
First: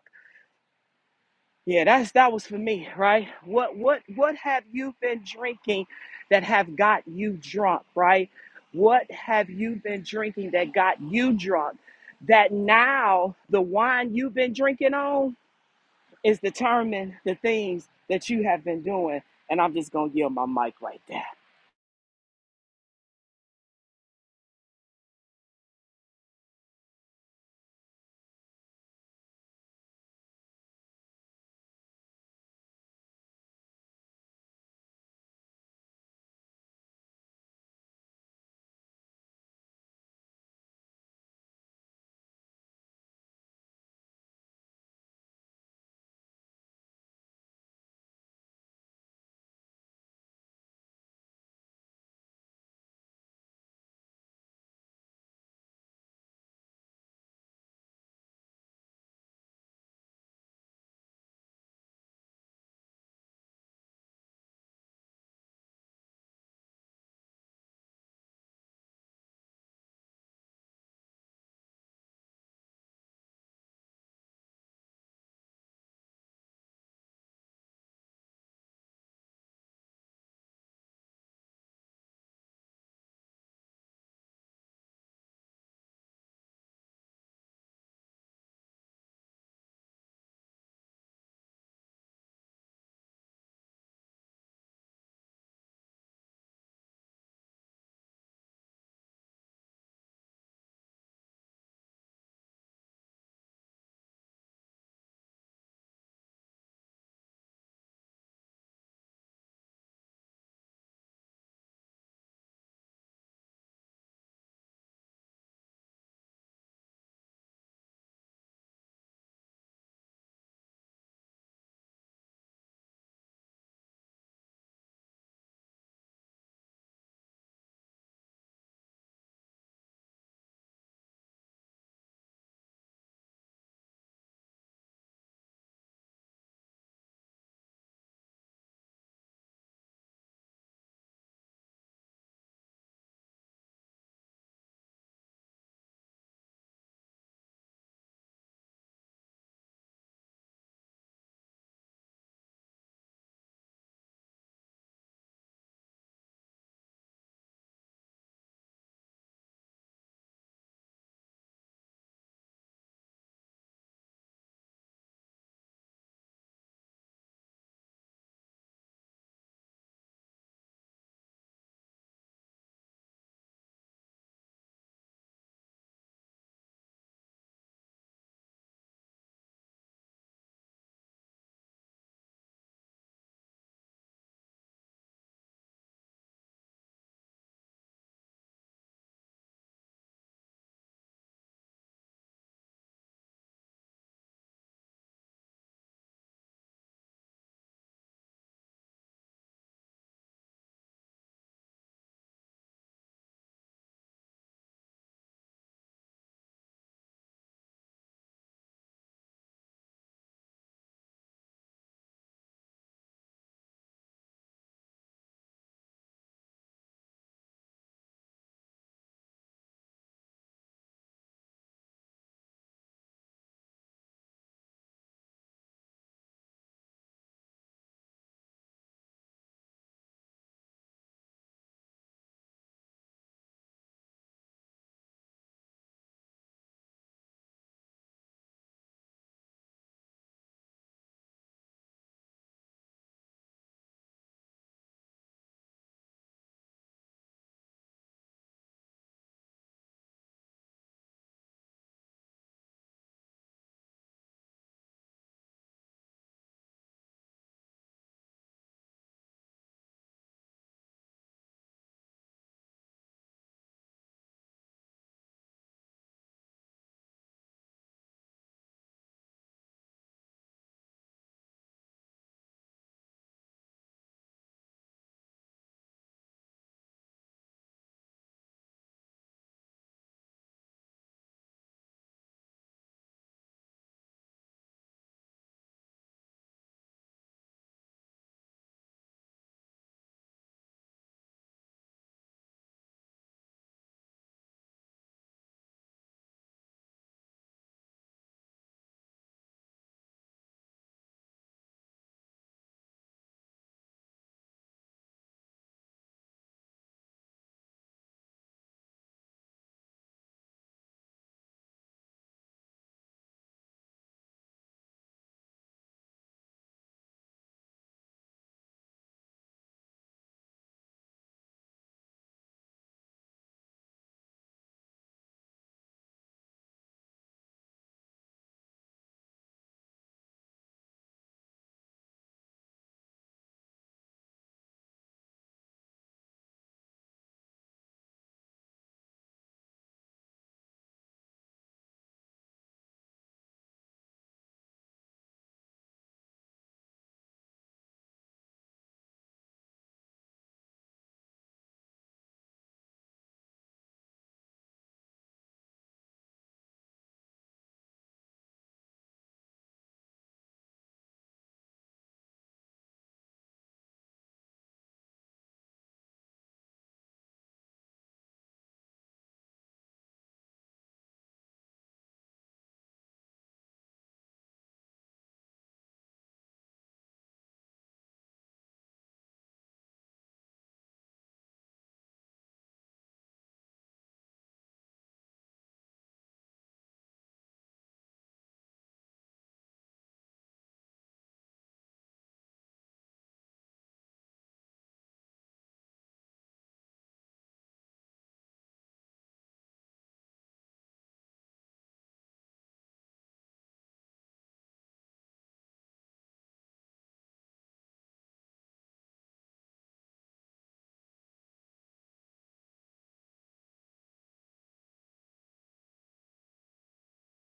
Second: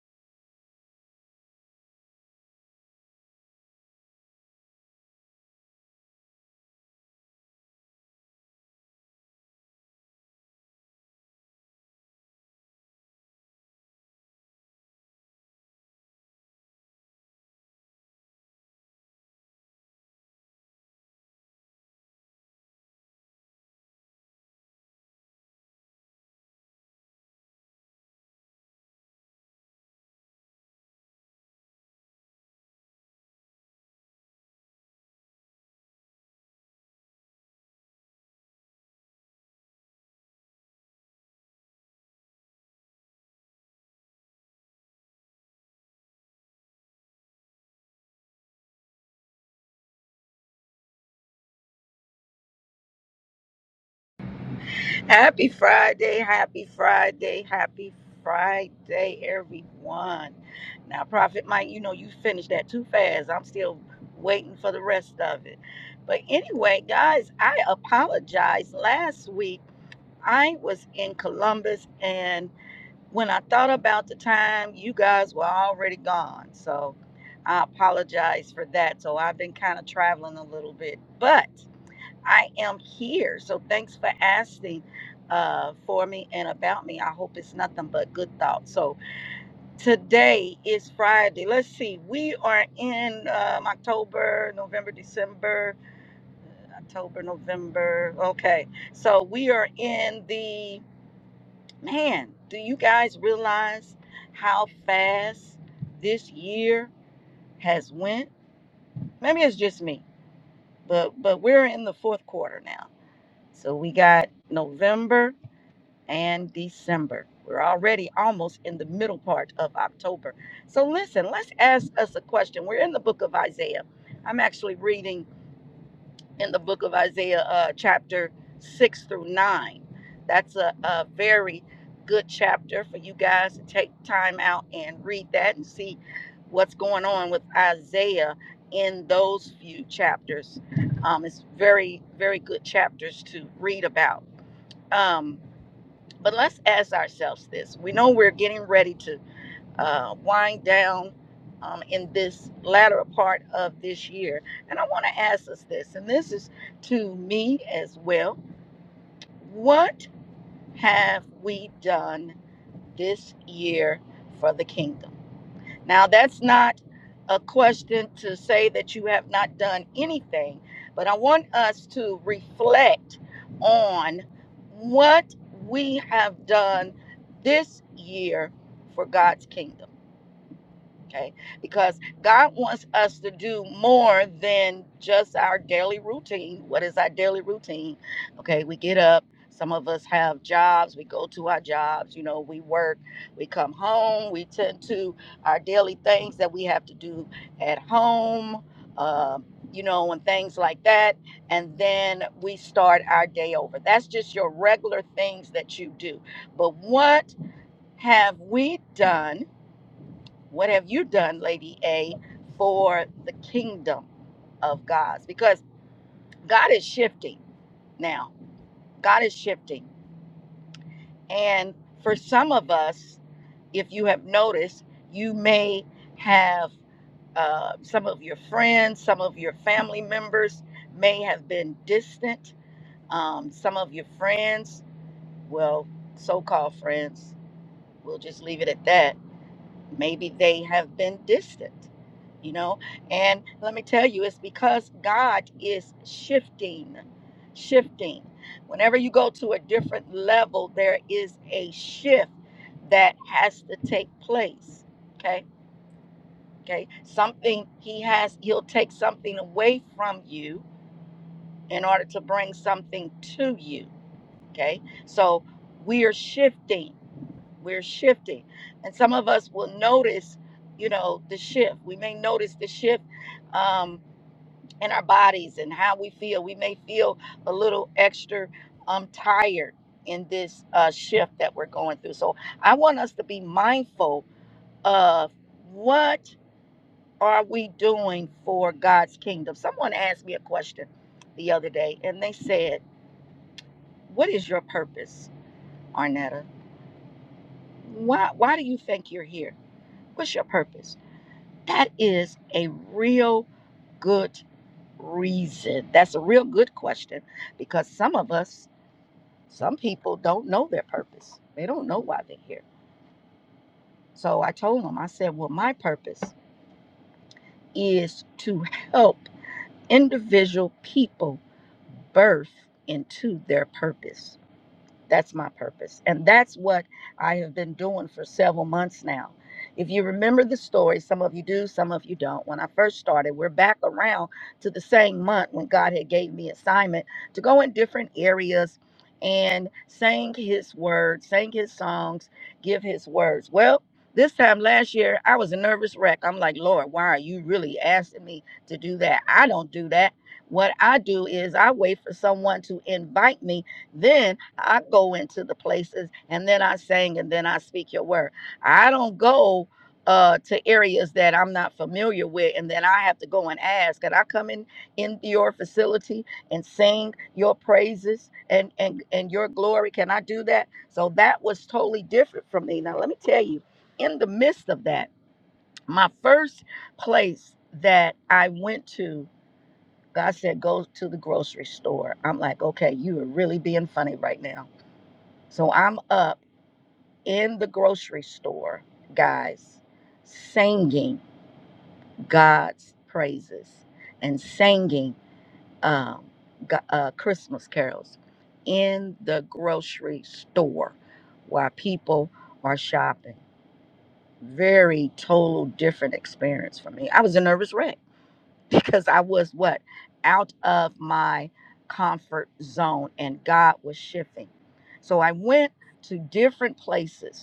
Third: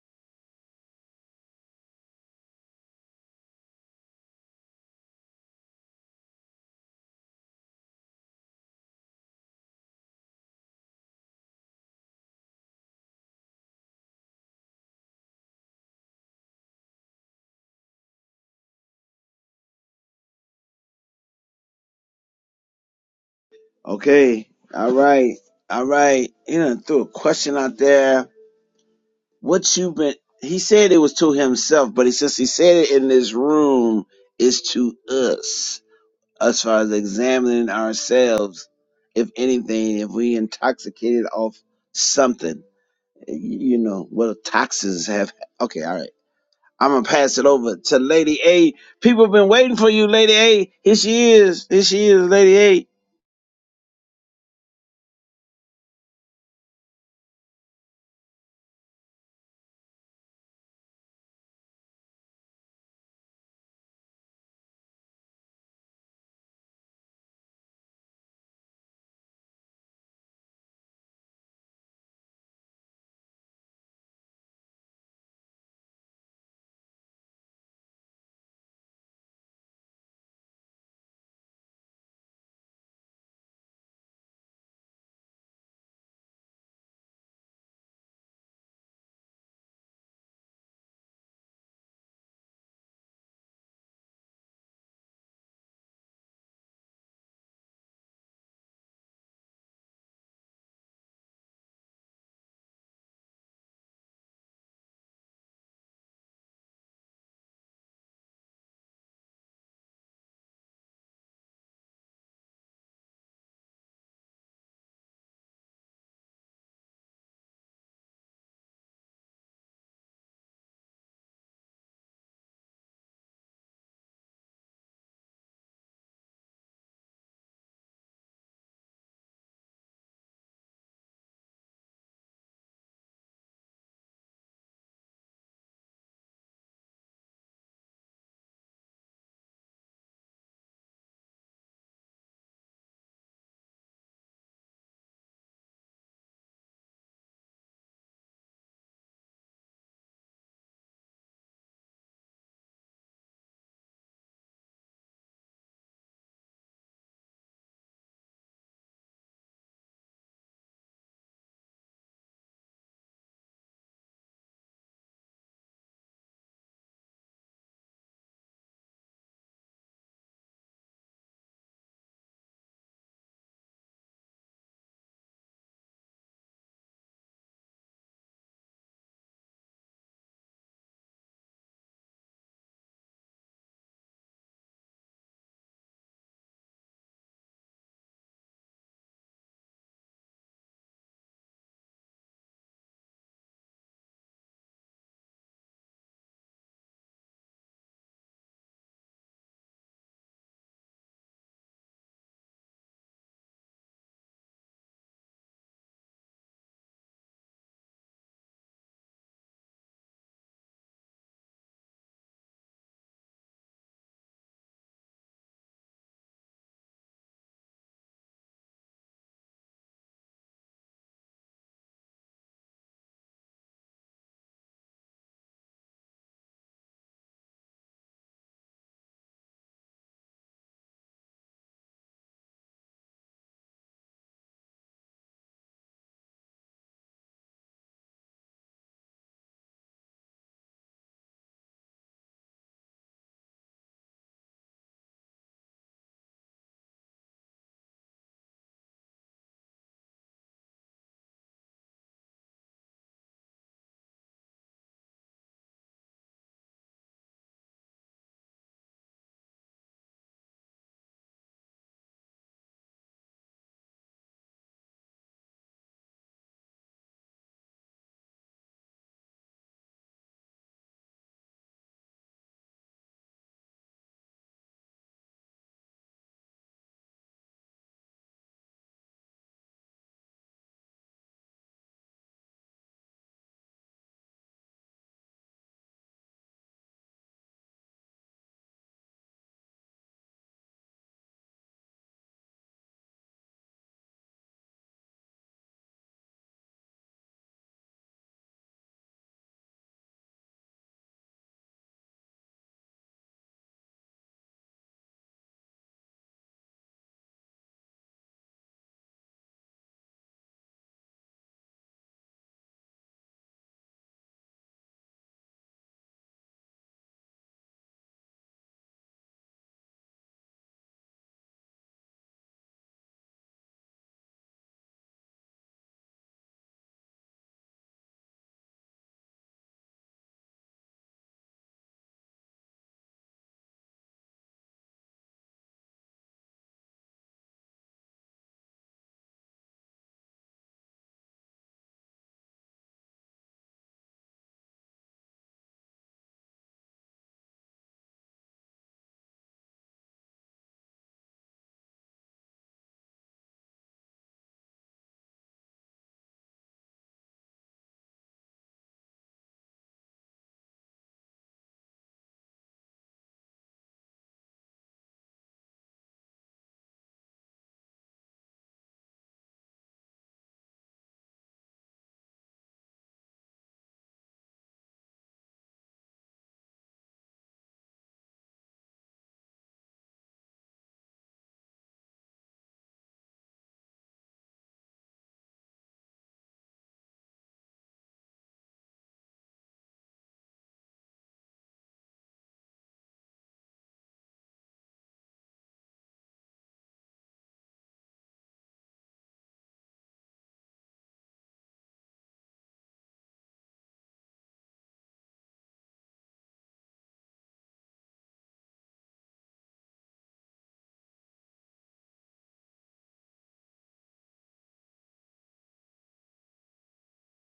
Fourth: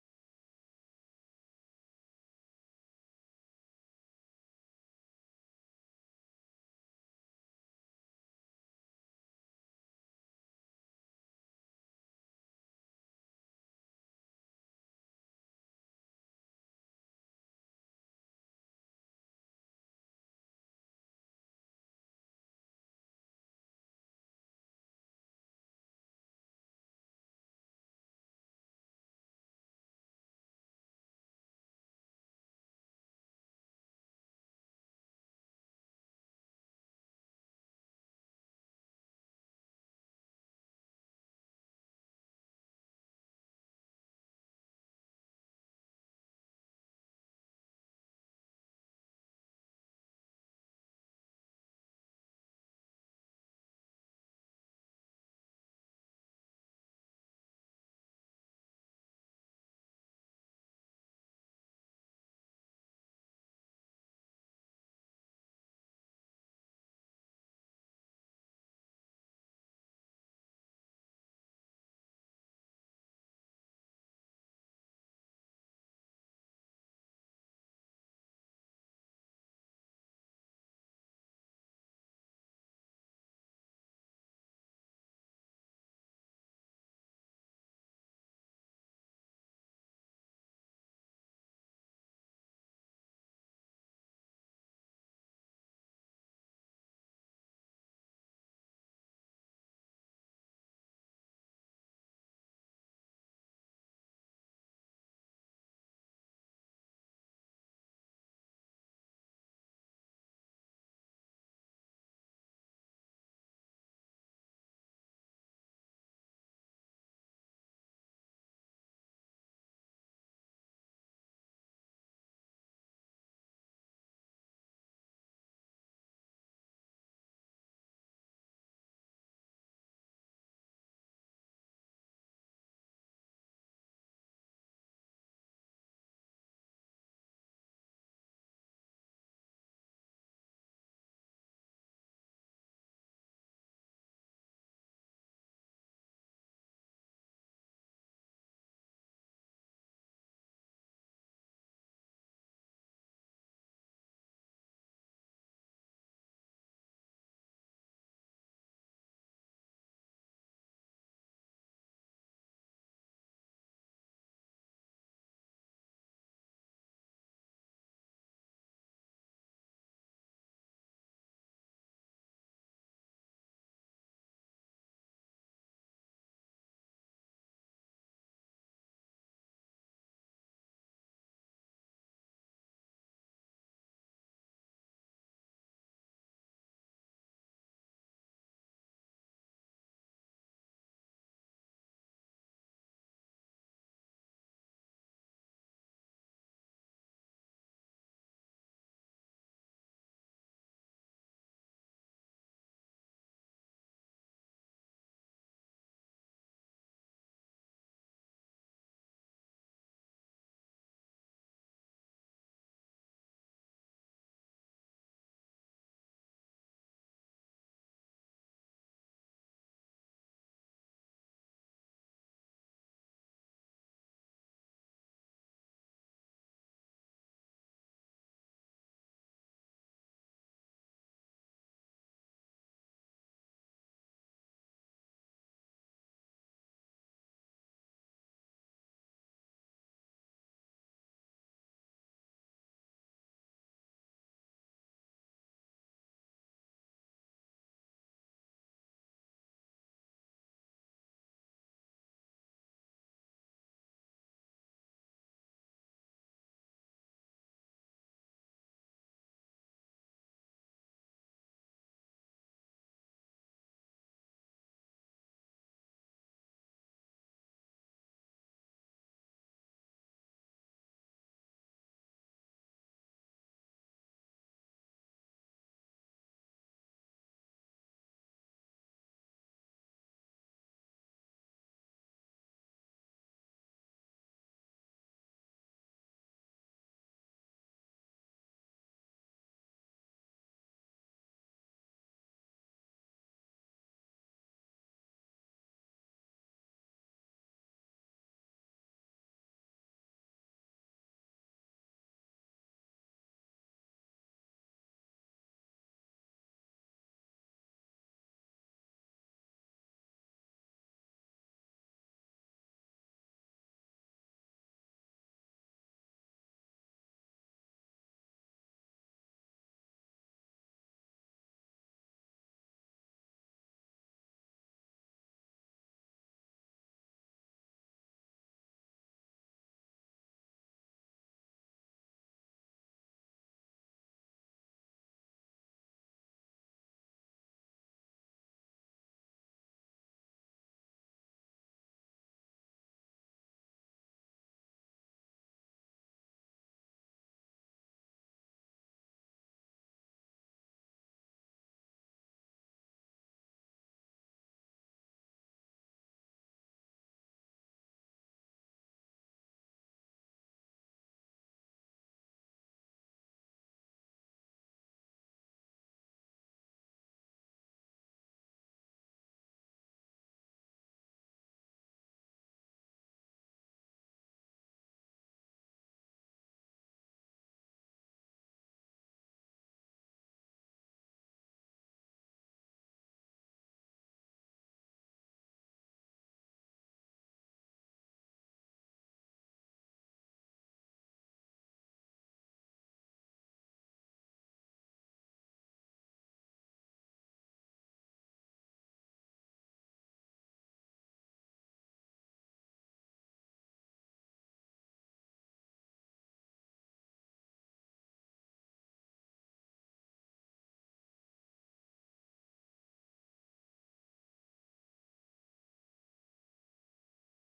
Speaker 2: Yeah, that's that was for me, right? What what what have you been drinking that have got you drunk, right? What have you been drinking that got you drunk? That now the wine you've been drinking on is determining the things that you have been doing. And I'm just gonna yield my mic right there.
Speaker 1: Okay, all right, all right. He done threw a question out there. What you been he said it was to himself, but he since he said it in this room, it's to us as far as examining ourselves, if anything, if we intoxicated off something you know what the taxes have okay all right i'm gonna pass it over to lady a people have been waiting for you lady a here she is here she is lady a
Speaker 3: Happy Friday, happy Friday, happy Friday, everyone. Now, Prophet Mike, you know you finished that too fast. I'm still waiting for the rest of it. But anyway, guys, I apologize. Last week, I was in Columbus, and when I thought about the time, you guys were already gone. So I apologize for that. So I've been kind of traveling a little bit. But I am here. So thanks for asking uh, for me and about me. I hope it's nothing but good thoughts. So today is Friday. Let's see. We are in um, October, November, December, October, November. Okay. So we are in the man. Do you guys realize how fast this year has went? Maybe it's just me, but but we're in the fourth quarter now. So we got November. and December. We're already almost in the middle part of October. So, listen, let's ask us a question. We're in the book of Isaiah. I'm actually reading in the book of Isaiah, uh, chapter 6 through 9. That's a, a very good chapter for you guys to take time out and read that and see what's going on with Isaiah in those few chapters. Um, it's very, very good chapters to read about. Um, but let's ask ourselves this. We know we're getting ready to uh, wind down um, in this latter part of this year. And I want to ask us this, and this is to me as well. What have we done this year for the kingdom? Now, that's not a question to say that you have not done anything, but I want us to reflect on what we have done this year for God's kingdom okay because god wants us to do more than just our daily routine what is our daily routine okay we get up some of us have jobs we go to our jobs you know we work we come home we tend to our daily things that we have to do at home uh, you know and things like that and then we start our day over that's just your regular things that you do but what have we done what have you done, Lady A, for the kingdom of God? Because God is shifting now. God is shifting. And for some of us, if you have noticed, you may have uh, some of your friends, some of your family members may have been distant. Um, some of your friends, well, so called friends, we'll just leave it at that maybe they have been distant you know and let me tell you it's because god is shifting shifting whenever you go to a different level there is a shift that has to take place okay okay something he has he'll take something away from you in order to bring something to you okay so we are shifting we're shifting and some of us will notice you know the shift we may notice the shift um, in our bodies and how we feel we may feel a little extra um, tired in this uh, shift that we're going through so i want us to be mindful of what are we doing for god's kingdom someone asked me a question the other day and they said what is your purpose arnetta why, why do you think you're here what's your purpose That is a real good reason. That's a real good question because some of us, some people don't know their purpose. They don't know why they're here. So I told them, I said, well, my purpose is to help individual people birth into their purpose. That's my purpose. And that's what I have been doing for several months now. If you remember the story, some of you do, some of you don't. When I first started, we're back around to the same month when God had gave me assignment to go in different areas and sing his word, sing his songs, give his words. Well, this time last year, I was a nervous wreck. I'm like, Lord, why are you really asking me to do that? I don't do that. What I do is I wait for someone to invite me then I go into the places and then I sing and then I speak your word. I don't go uh, to areas that I'm not familiar with and then I have to go and ask. And I come in in your facility and sing your praises and and and your glory. Can I do that? So that was totally different from me. Now let me tell you, in the midst of that, my first place that I went to, God said, go to the grocery store. I'm like, okay, you are really being funny right now so I'm up in the grocery store, guys, singing God's praises and singing um, go- uh, Christmas carols in the grocery store while people are shopping. Very total different experience for me. I was a nervous wreck [LAUGHS] because I was what? Out of my comfort zone and God was shifting. So I went to different places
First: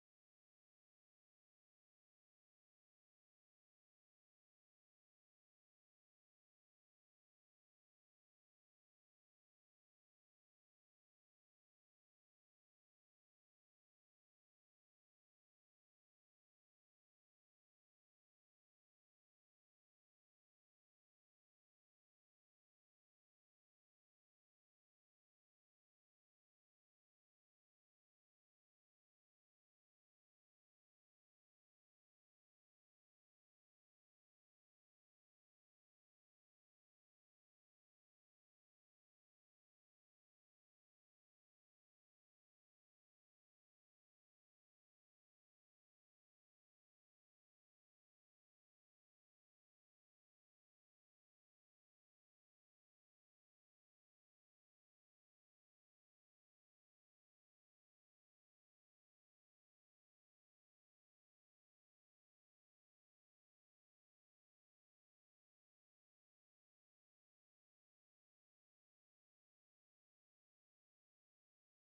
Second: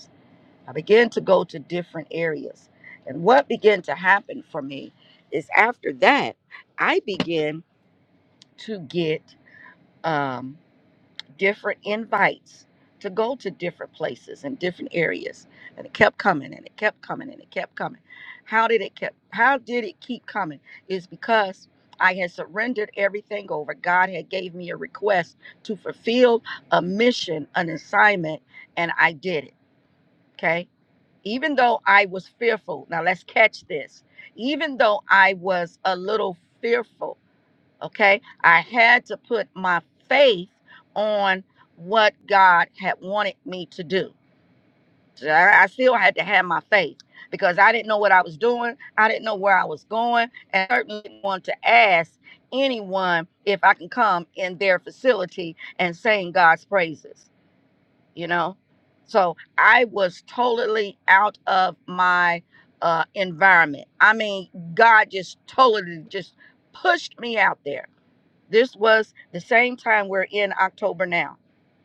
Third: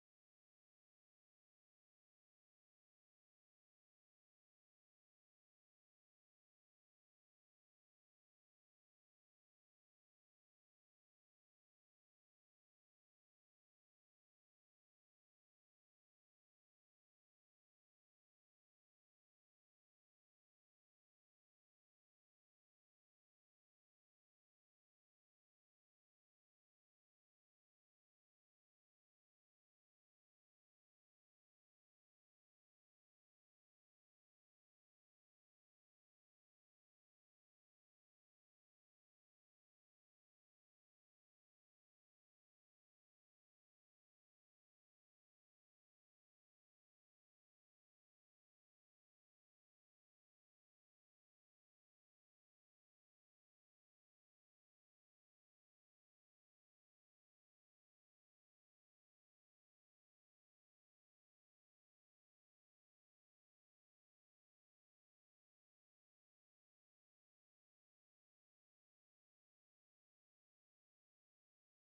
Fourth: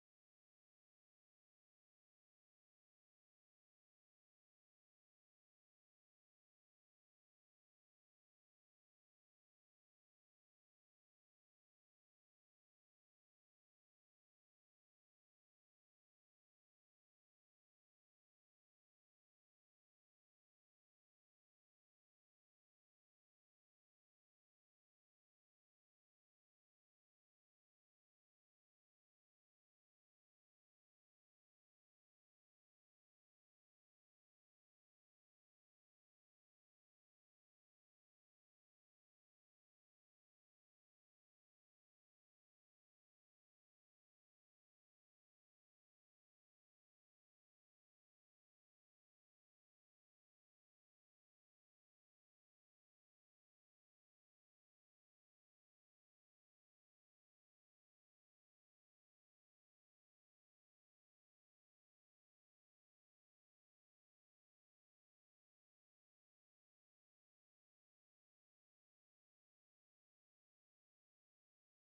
Speaker 3: I began to go to different areas. And what began to happen for me is after that, I began to get um, different invites to go to different places and different areas. And it kept coming and it kept coming and it kept coming. How did it kept how did it keep coming? Is because I had surrendered everything over. God had gave me a request to fulfill a mission, an assignment, and I did it. Okay even though I was fearful, now let's catch this. Even though I was a little fearful, okay, I had to put my faith on what God had wanted me to do. So I I still had to have my faith because I didn't know what I was doing. I didn't know where I was going. And I certainly didn't want to ask anyone if I can come in their facility and sing God's praises you know so i was totally out of my uh environment i mean god just totally just pushed me out there this was the same time we're in October now.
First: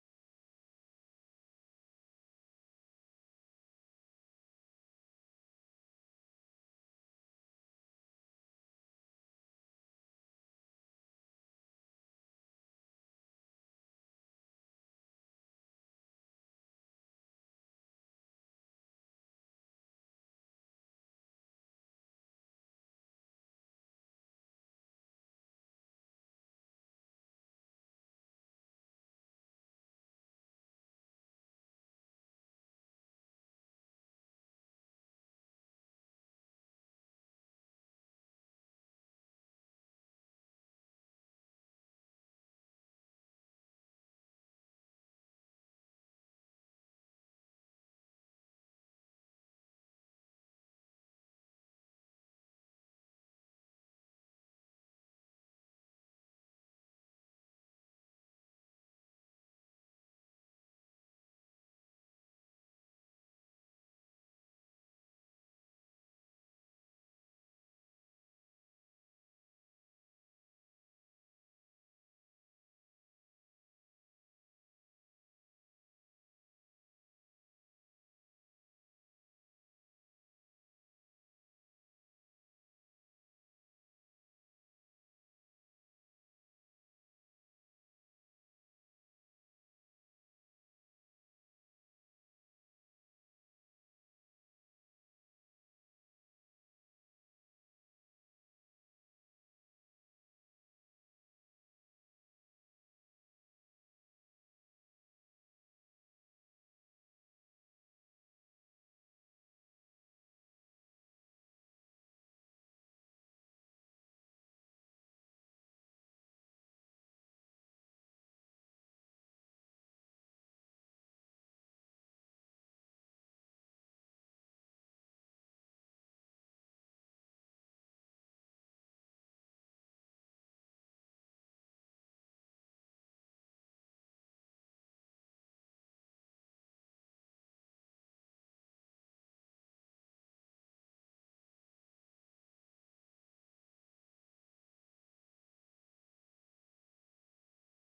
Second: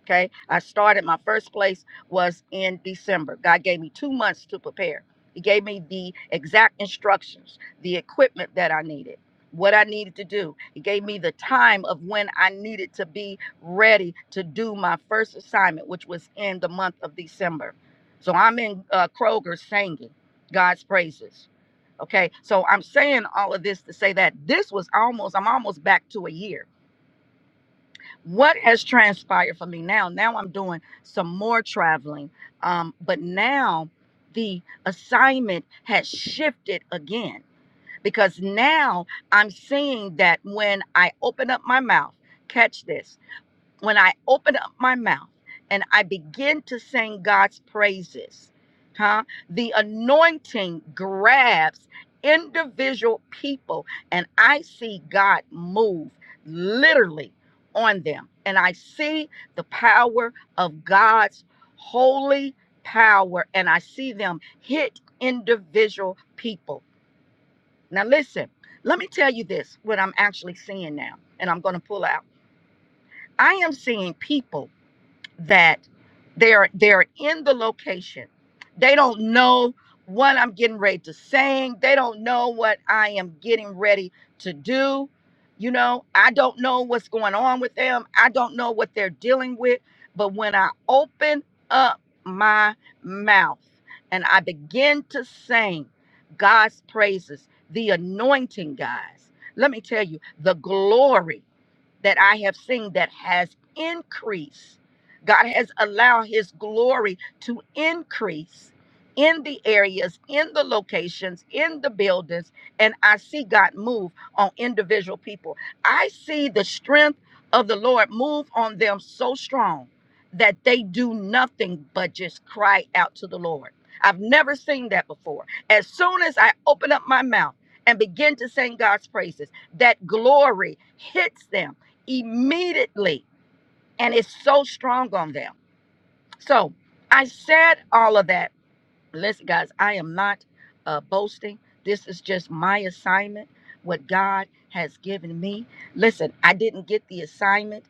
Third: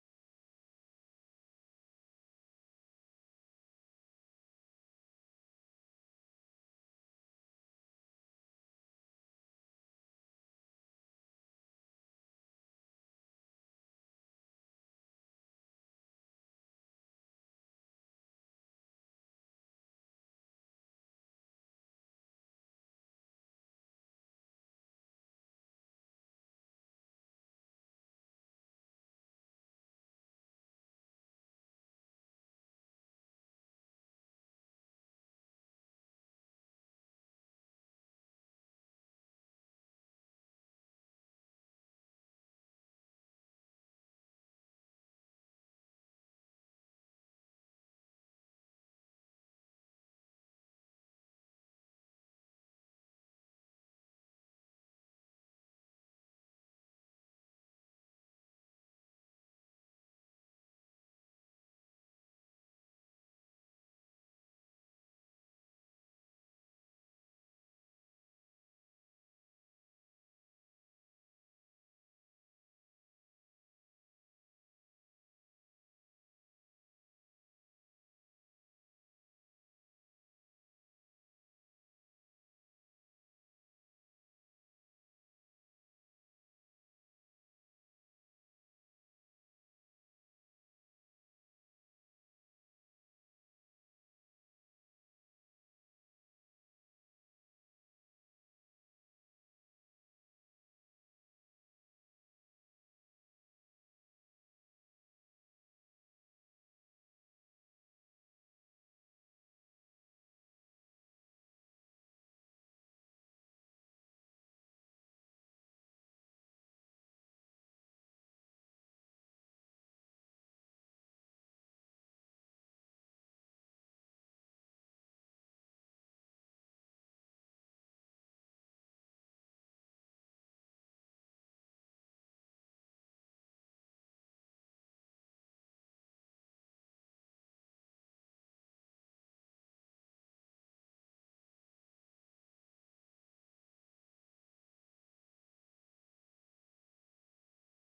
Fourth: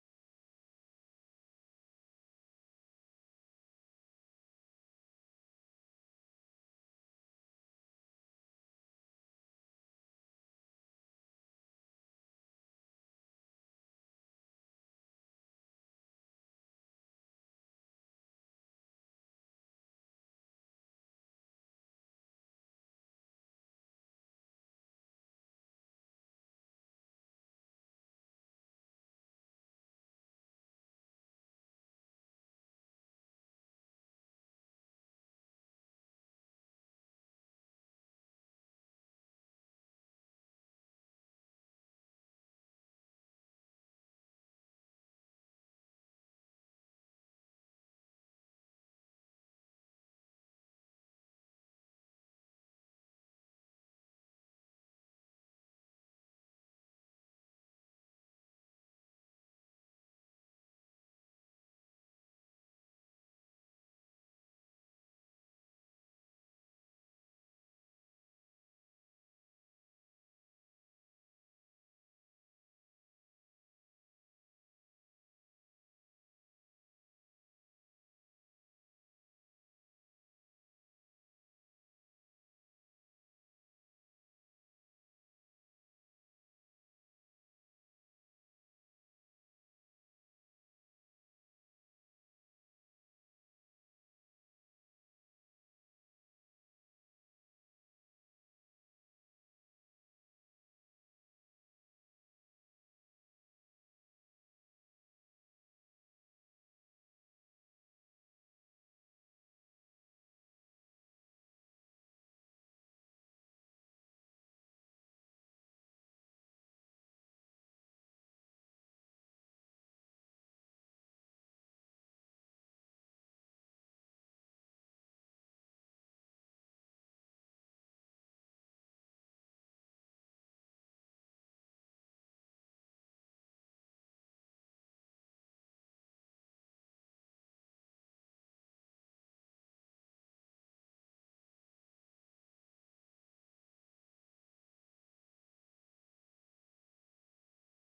Speaker 3: Okay. I started my first place was in December. God gave me two months to prepare. He gave me the exact instructions, the equipment that I needed, what I needed to do. He gave me the time of when I needed to be ready to do my first assignment, which was in the month of December. So I'm in uh, Kroger singing God's praises. Okay. So I'm saying all of this to say that this was almost, I'm almost back to a year what has transpired for me now now i'm doing some more traveling um but now the assignment has shifted again because now i'm seeing that when i open up my mouth catch this when I open up my mouth and I begin to sing God's praises, huh? The anointing grabs individual people and I see God move literally on them. And I see the power of God's holy power and I see them hit individual people. Now, listen, let me tell you this what I'm actually seeing now, and I'm going to pull out. I am seeing people that they're they're in the location they don't know what i'm getting ready to sing they don't know what i am getting ready to do you know i don't know what's going on with them i don't know what they're dealing with but when i open up my mouth and i begin to sing god's praises the anointing guys let me tell you the glory that I have seen that has increased. God has allowed his glory to increase in the areas, in the locations, in the buildings, and I see God move on individual people. I see the strength of the Lord move on them so strong that they do nothing but just cry out to the Lord. I've never seen that before. As soon as I open up my mouth and begin to sing God's praises, that glory hits them immediately. And it's so strong on them. So I said all of that listen guys i am not uh, boasting this is just my assignment what god has given me listen i didn't get the assignment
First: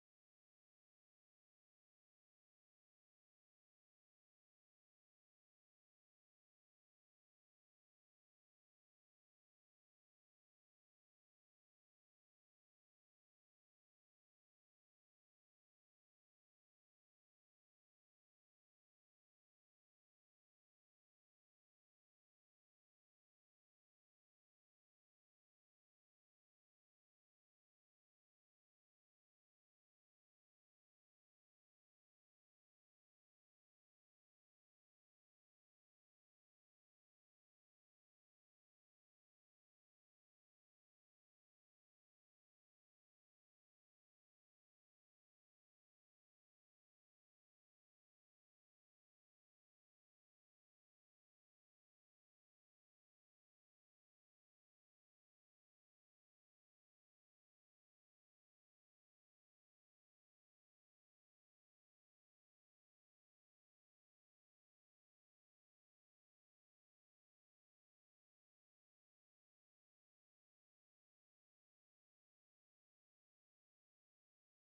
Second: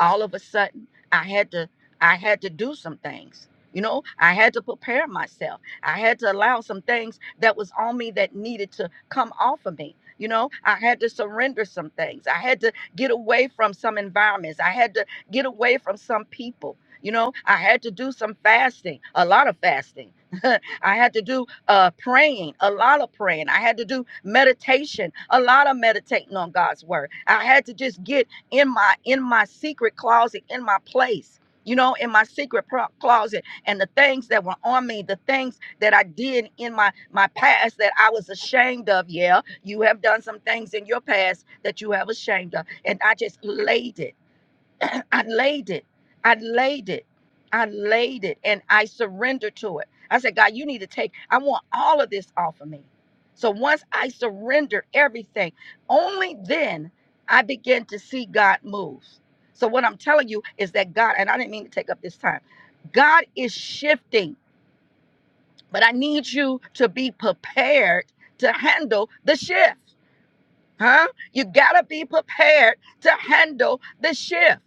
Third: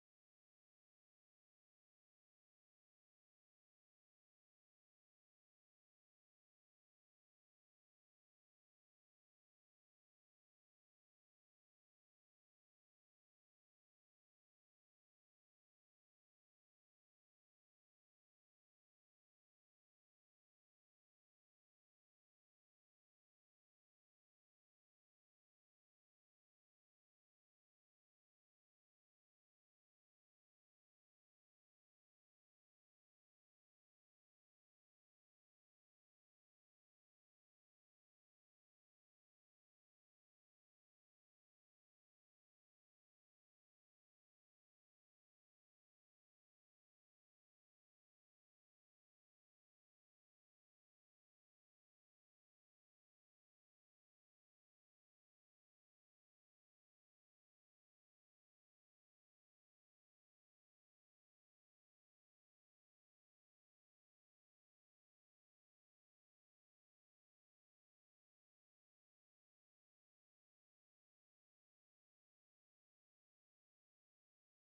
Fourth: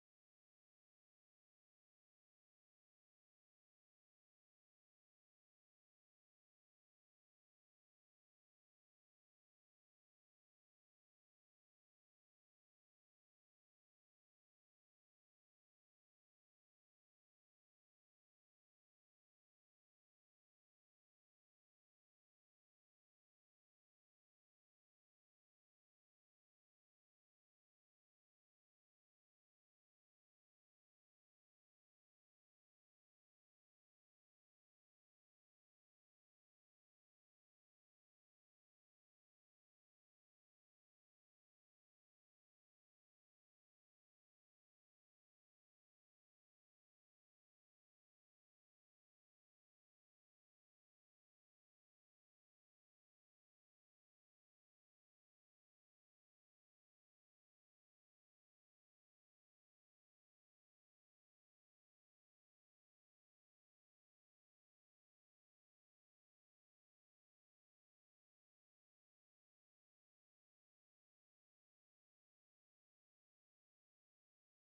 Speaker 3: all of a sudden i had to i had to do some things you know i had to prepare myself i had to allow some things that was on me that needed to come off of me you know i had to surrender some things i had to get away from some environments i had to get away from some people you know i had to do some fasting a lot of fasting [LAUGHS] I had to do uh, praying, a lot of praying. I had to do meditation, a lot of meditating on God's word. I had to just get in my in my secret closet, in my place, you know, in my secret pro- closet, and the things that were on me, the things that I did in my my past that I was ashamed of. Yeah, you have done some things in your past that you have ashamed of, and I just laid it. I laid it. I laid it. I laid it and I surrendered to it. I said, God, you need to take, I want all of this off of me. So once I surrendered everything, only then I began to see God move. So what I'm telling you is that God, and I didn't mean to take up this time, God is shifting, but I need you to be prepared to handle the shift. Huh? You gotta be prepared to handle the shift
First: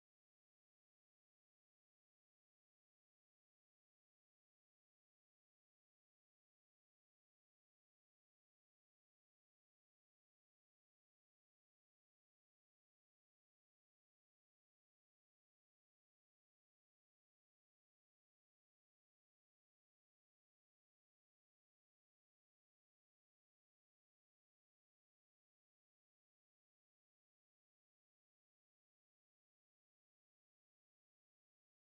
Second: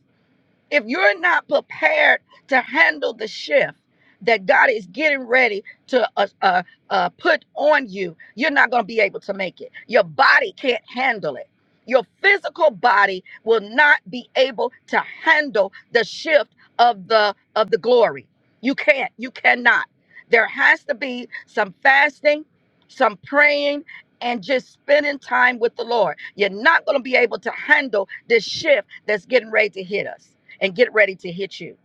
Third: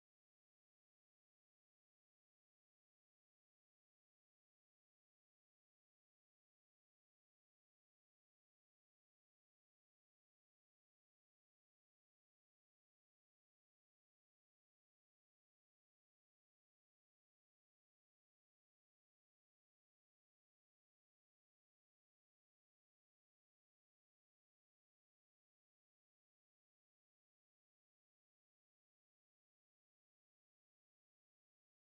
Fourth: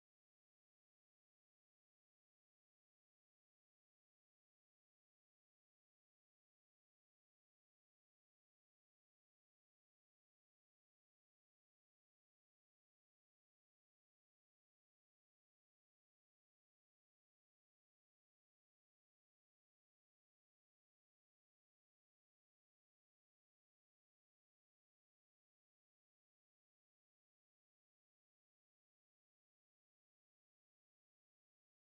Speaker 3: if you're not prepared to handle the shift that God is getting ready to uh, uh, uh, put on you, you're not going to be able to make it. Your body can't handle it. Your physical body will not be able to handle the shift of the of the glory. You can't. You cannot. There has to be some fasting, some praying, and just spending time with the Lord. You're not going to be able to handle this shift that's getting ready to hit us and get ready to hit you.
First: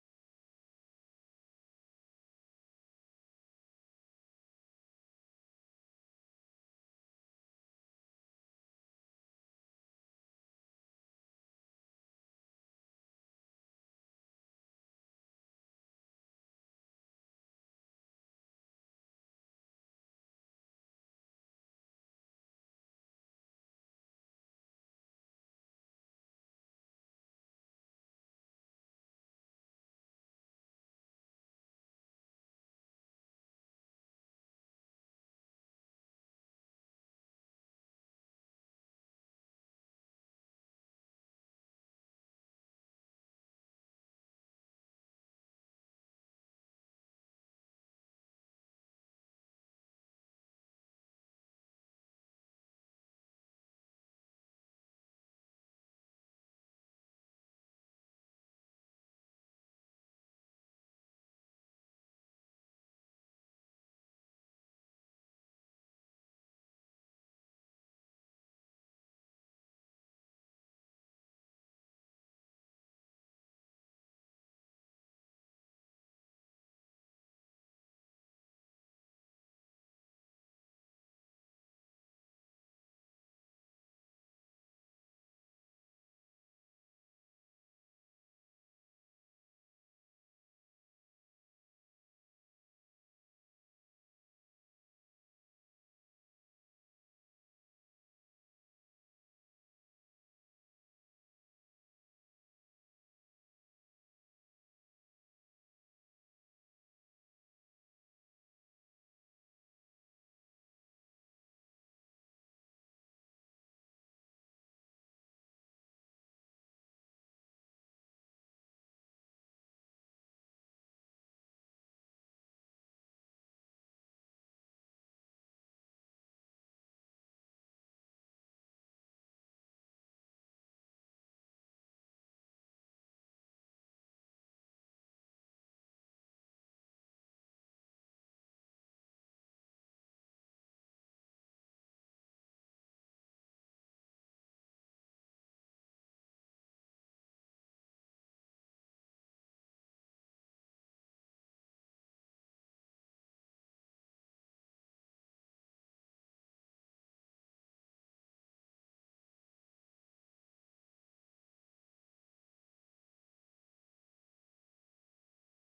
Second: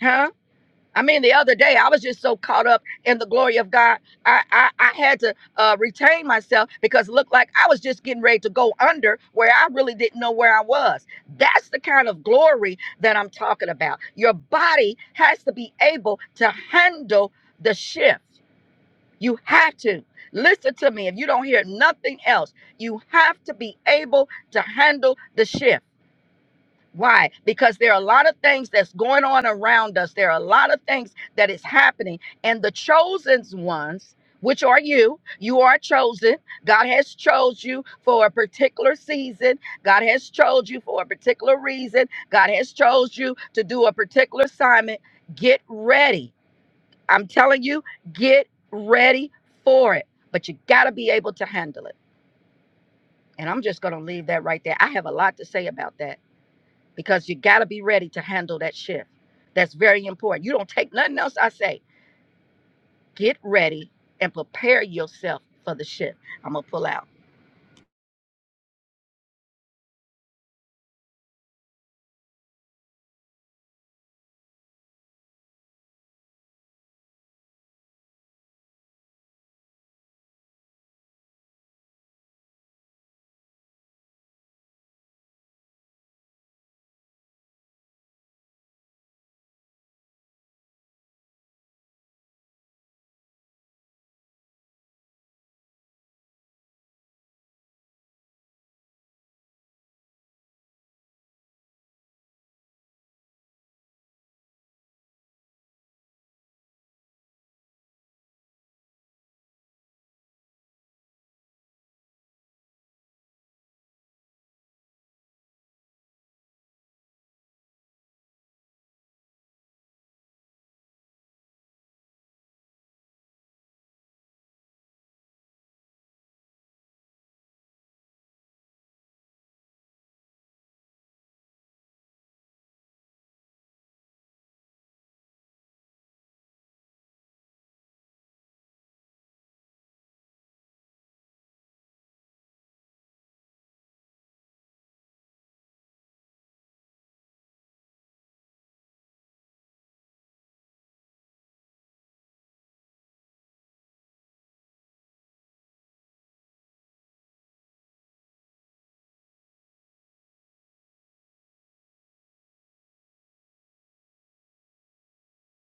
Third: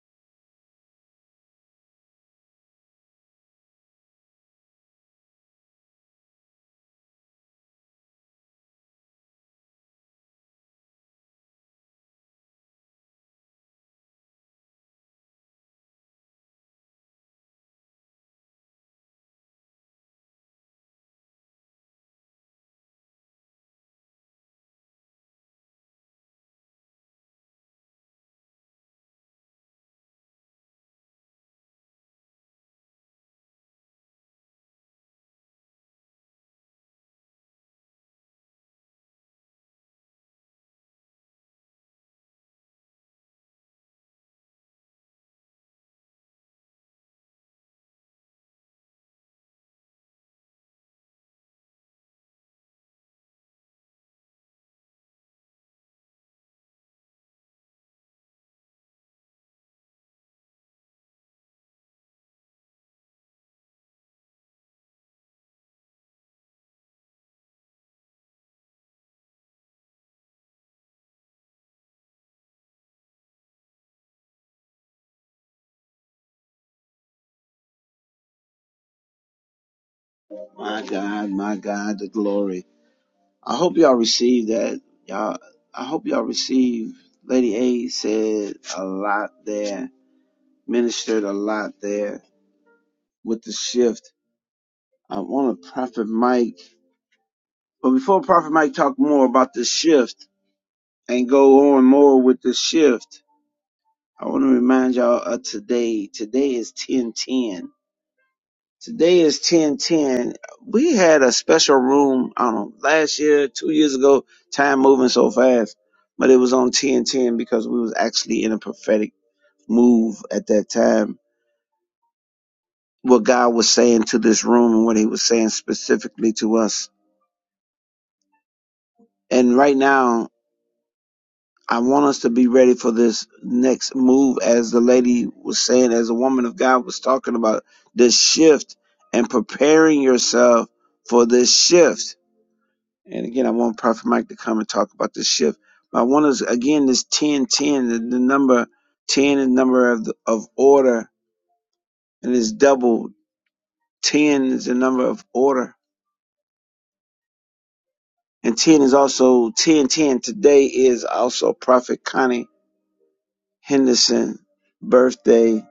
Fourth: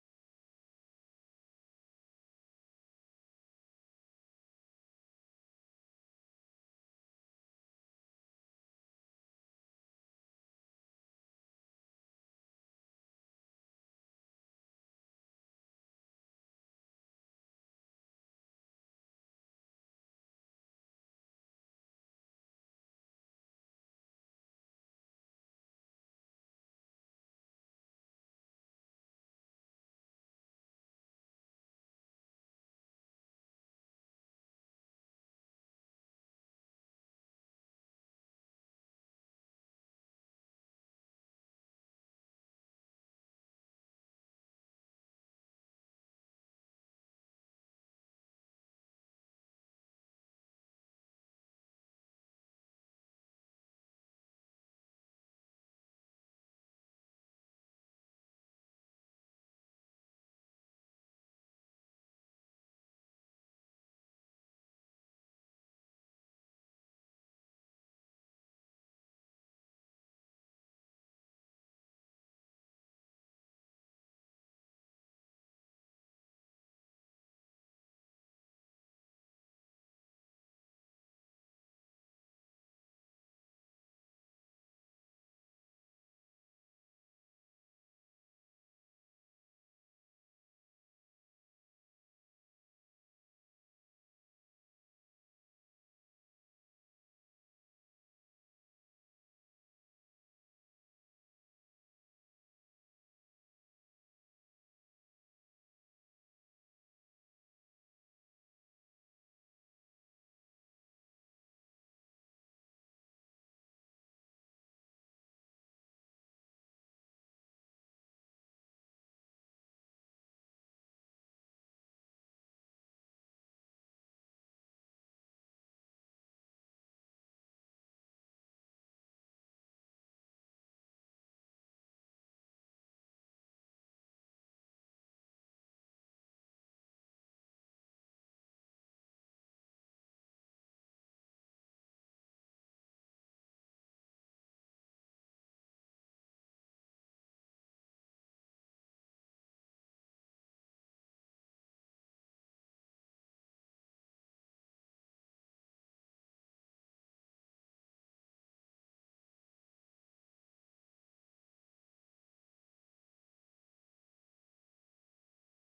Speaker 3: Huh? I mean, the other day I was just so caught up in the glory of God, I I, I had to uh, retain myself because it looked like I was just getting ready to go under where I really didn't know where I was. That's the kind of glory that I'm talking about. Your body has to be able to handle the shift. You have to. Listen to me. If you don't hear nothing else, you have to be able to handle the shift. Why? Because there are a lot of things that's going on around us. There are a lot of things that is happening. And the chosen ones, which are you, you are chosen. God has chose you for a particular season. God has chose you for a particular reason. God has chose you to do a particular assignment. Get ready. I'm telling you, get ready for it. But you got to be able to handle it. And I'm just going to leave that right there. I have a lot to say about that because you got to be ready to handle that shift. That's very important. You don't take nothing else I say. Get ready and prepare yourself for the shift. I'm going to pull out.
Speaker 1: my god my god the glory i hope y'all receive that y'all i hope y'all receive lady a said a lot there ministered a lot there with the shift i want to prophet mike but before prophet mike talk more about the shift and go on more with the shift I want to remind y'all of today. Today is 1010. Today is 1010. We had a special room, I don't know, last year, two years ago, time moving so fast, but it was on 1010 because we was actually in a prophetic move at that time. What God was saying to this room and what he was saying specifically to us. And right now I want us to be ready for this next move, as the lady was saying, as the woman of God was talking about this shift and preparing yourself for this shift. And again, I want Prophet Mike to come and talk about this shift. But I want us again this 10, 10, the, the number 10 is the number of, the, of order, and it's double 10 is the number of order. And 10 is also 10, 10. Today is also Prophet Connie Henderson birthday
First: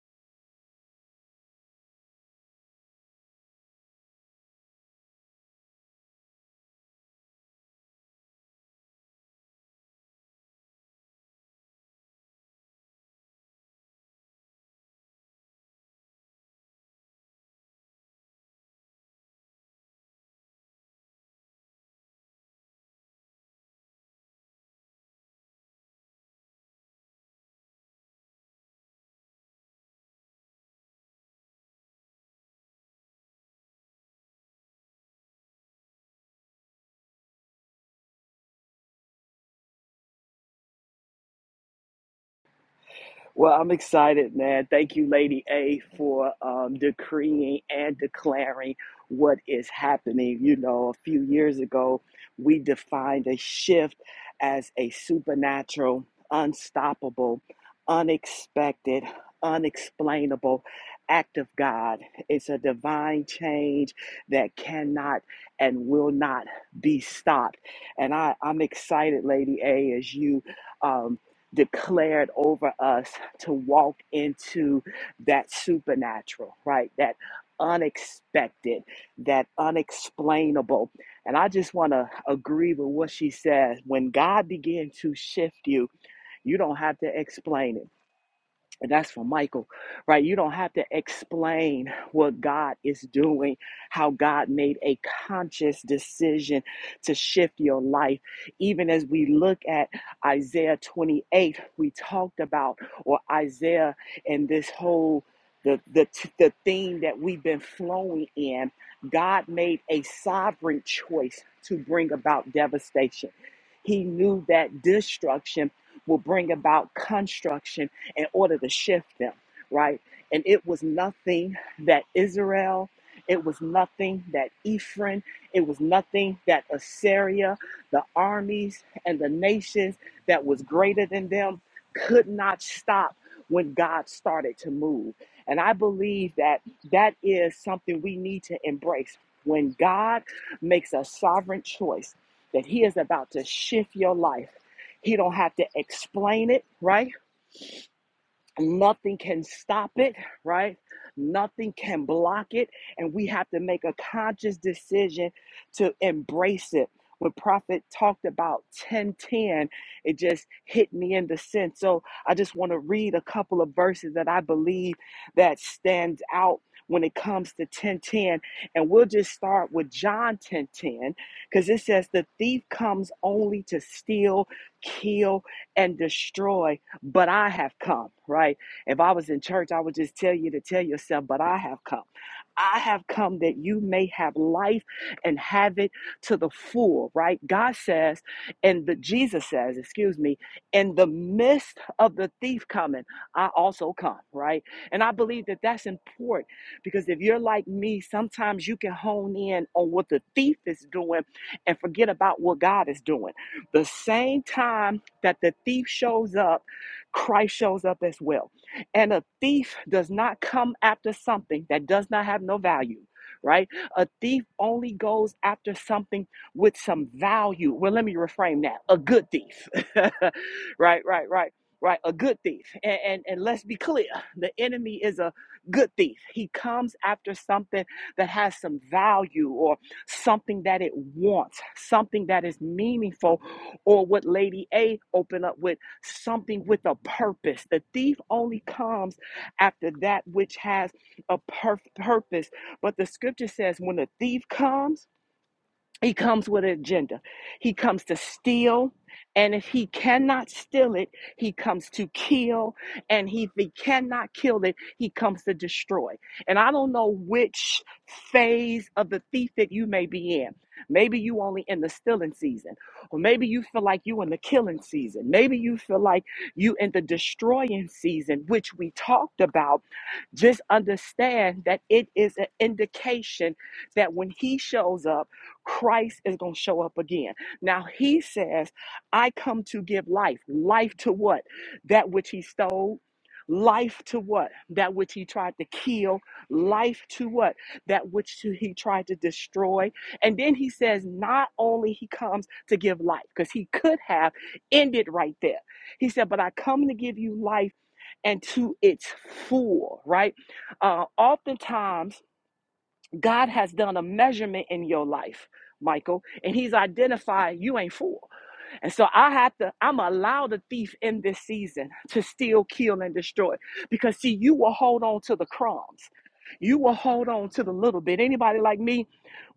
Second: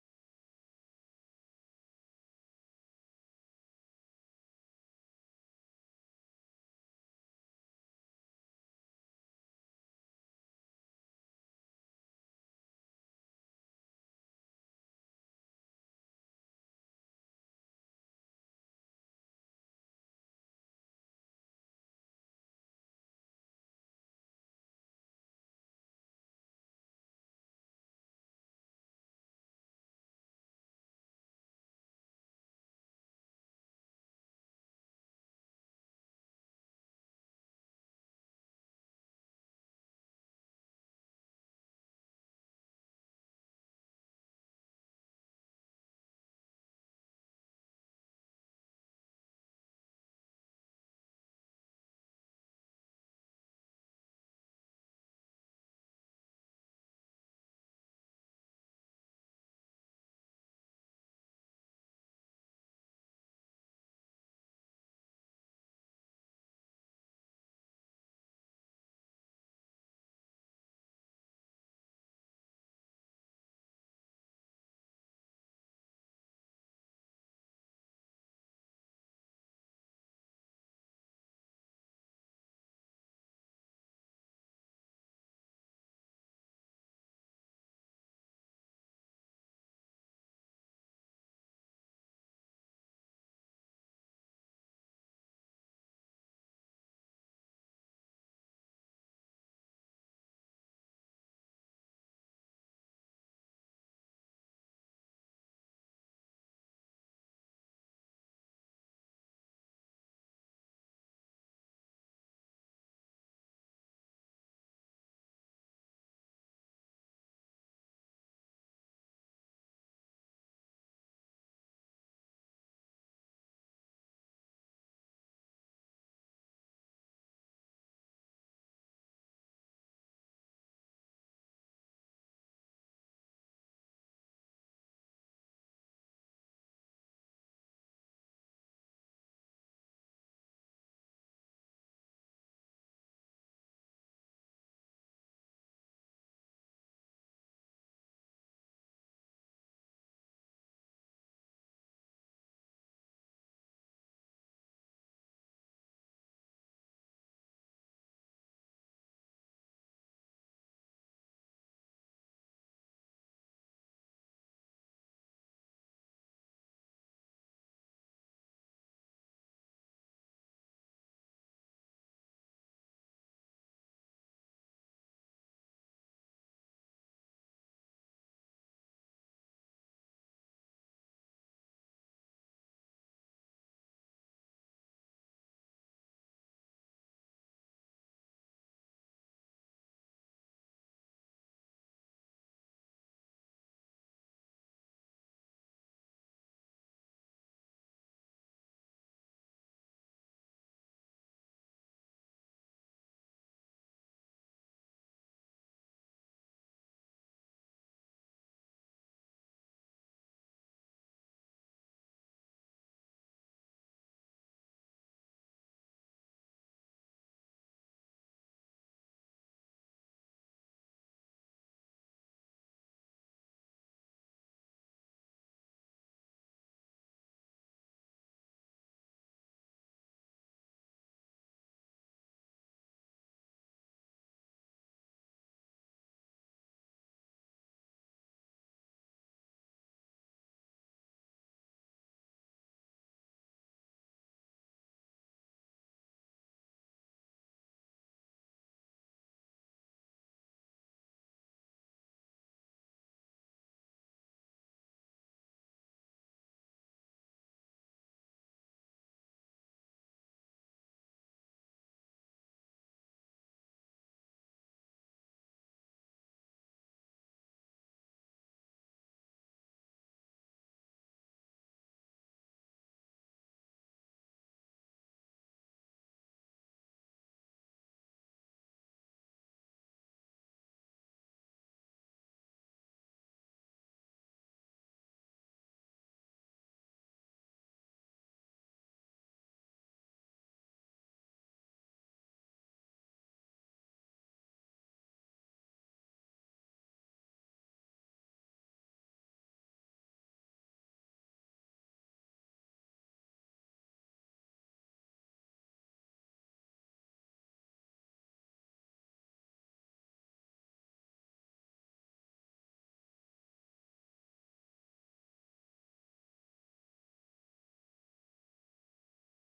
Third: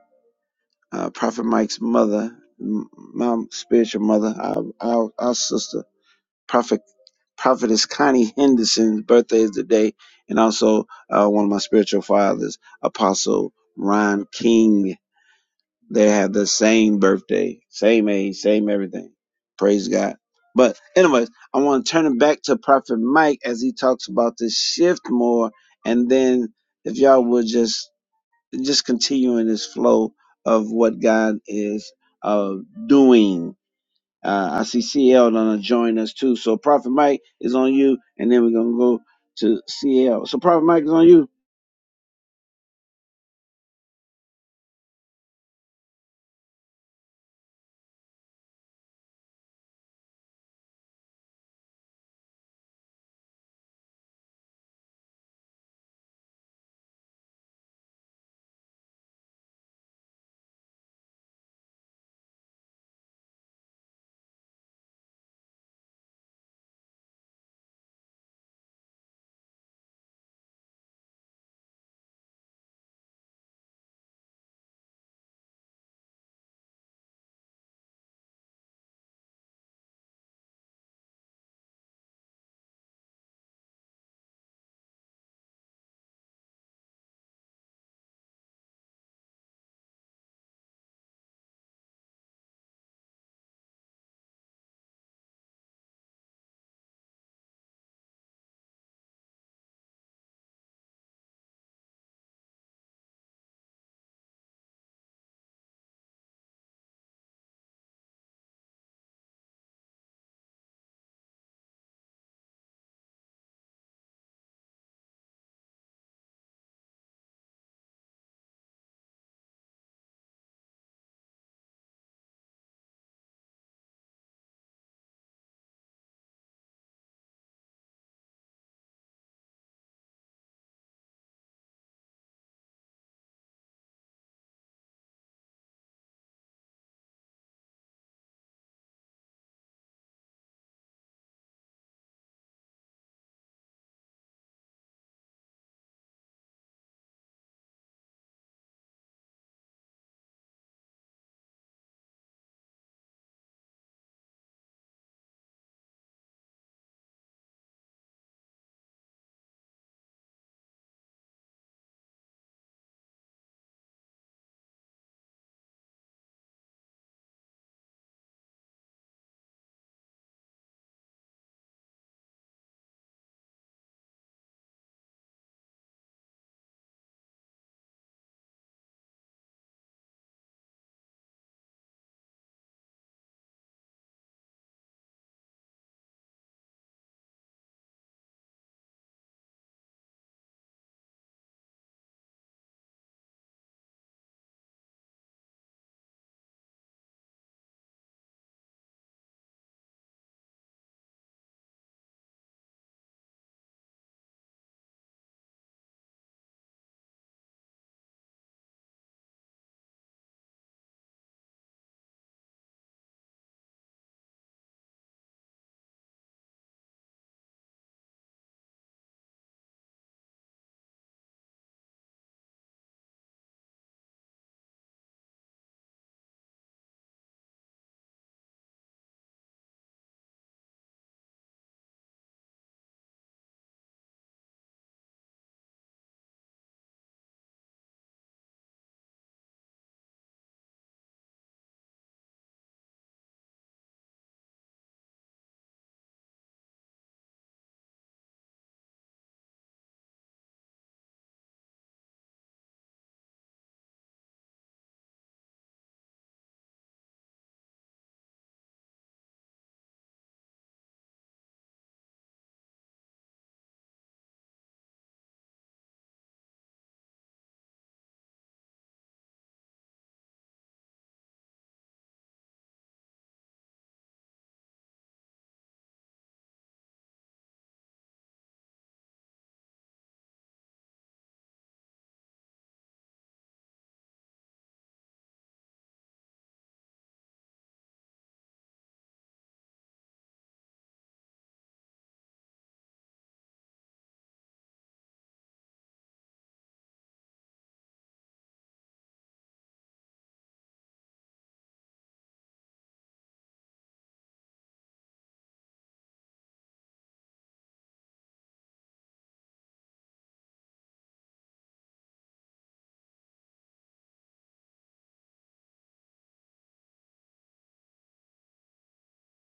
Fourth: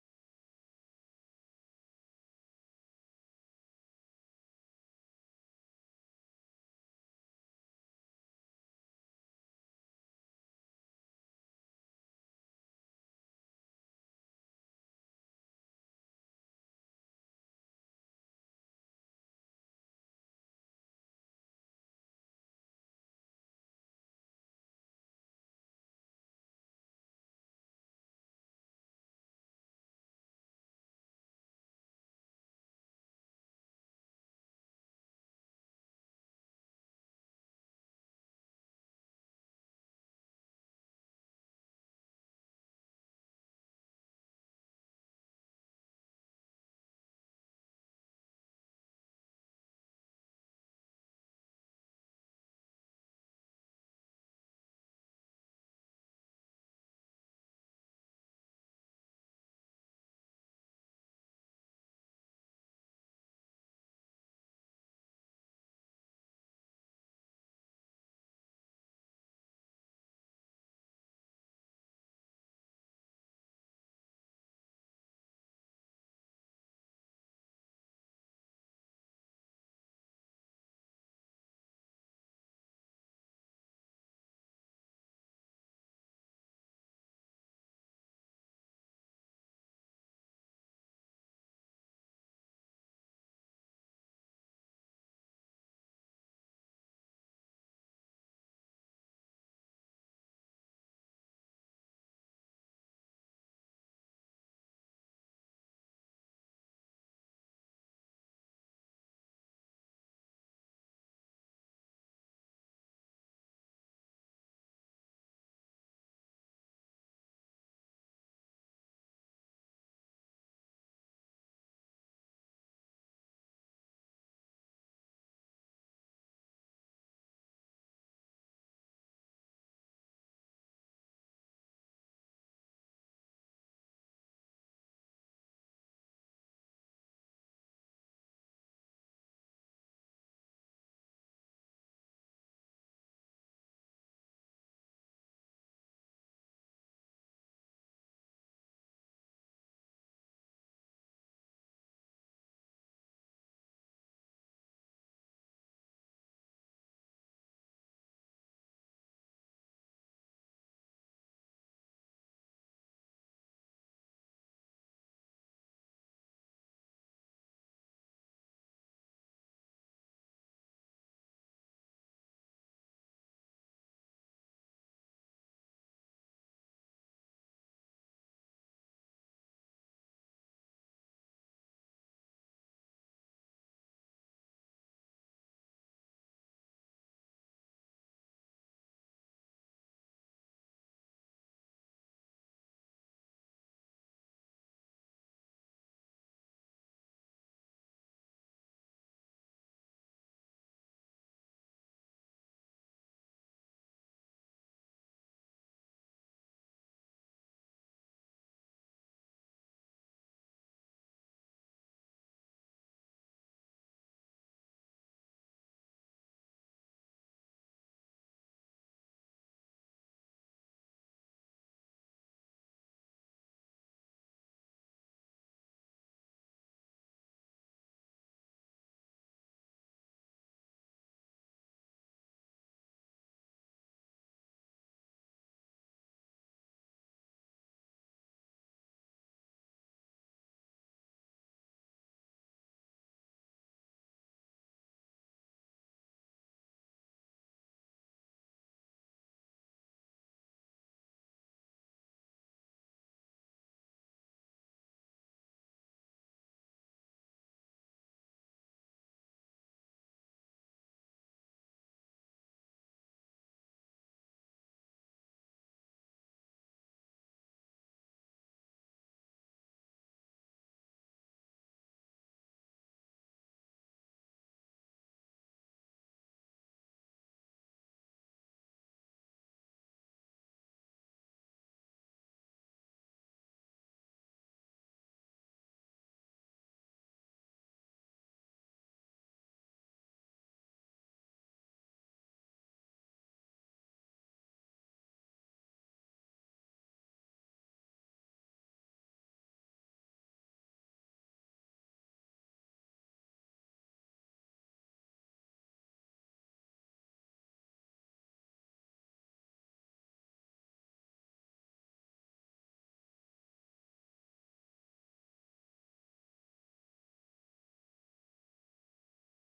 Speaker 1: uh, Prophet Mike's mother, m- my spiritual mother, our, our, our sister, Prophet Prophetess Connie Henderson's birthday is today, and also uh, one of my spiritual fathers, Apostle Ron King. They have the same birthday, same age, same everything. Praise God. But anyways, I want to turn it back to Prophet Mike as he talks about this shift more, and then if y'all would just just continuing this flow of what God is uh, doing. Uh, I see CL gonna join us too. So Prophet Mike is on you, and then we're gonna go to CL. So Prophet Mike is on you.
Speaker 2: Well, I'm excited, man. Thank you, Lady A, for um, decreeing and declaring what is happening. You know, a few years ago, we defined a shift as a supernatural, unstoppable, unexpected, unexplainable act of God. It's a divine change that cannot and will not be stopped. And I, I'm excited, Lady A, as you. Um, declared over us to walk into that supernatural, right? That unexpected, that unexplainable. And I just want to agree with what she says. When God begins to shift you, you don't have to explain it. And that's for Michael, right? You don't have to explain what God is doing, how God made a conscious decision to shift your life. Even as we look at Isaiah 28, we talked about, or Isaiah and this whole the, the, the theme that we've been flowing in, God made a sovereign choice to bring about devastation. He knew that destruction will bring about construction in order to shift them, right? And it was nothing that Israel, it was nothing that Ephraim, it was nothing that Assyria, the armies and the nations that was greater than them could not stop when God started to move. And I believe that that is something we need to embrace. When God makes a sovereign choice that he is about to shift your life, he don't have to explain it, right? Nothing can stop it, right? Nothing can block it. And we have to make a conscious decision to embrace it. When Prophet talked about 1010, it just hit me in the sense. So I just want to read a couple of verses that I believe that stands out when it comes to 1010. And we'll just start with John 1010, because it says the thief comes only to steal, kill, and destroy but I have come, right? If I was in church, I would just tell you to tell yourself, but I have come. I have come that you may have life and have it to the full, right? God says, and the Jesus says, excuse me, in the midst of the thief coming, I also come, right? And I believe that that's important because if you're like me, sometimes you can hone in on what the thief is doing and forget about what God is doing. The same time that the thief shows up, Christ shows up as well. And a thief does not come after something that does not have no value, right? A thief only goes after something with some value. Well, let me reframe that. A good thief. [LAUGHS] right, right, right. Right, a good thief. And, and and let's be clear, the enemy is a good thief. He comes after something that has some value or something that it wants, something that is meaningful, or what Lady A opened up with something with a purpose. The thief only comes after that which has a perf- purpose. But the scripture says when the thief comes, he comes with an agenda. He comes to steal. And if he cannot steal it, he comes to kill. And if he cannot kill it, he comes to destroy. And I don't know which phase of the thief that you may be in. Maybe you only in the stealing season, or maybe you feel like you in the killing season. Maybe you feel like you in the destroying season, which we talked about. Just understand that it is an indication that when he shows up Christ is going to show up again. Now he says, I come to give life. Life to what? That which he stole. Life to what? That which he tried to kill. Life to what? That which to- he tried to destroy. And then he says, not only he comes to give life, because he could have ended right there. He said, but I come to give you life and to its full, right? Uh, oftentimes, God has done a measurement in your life, Michael, and He's identified you ain't full. And so I have to, I'm allow the thief in this season to steal, kill, and destroy. Because see, you will hold on to the crumbs. You will hold on to the little bit. Anybody like me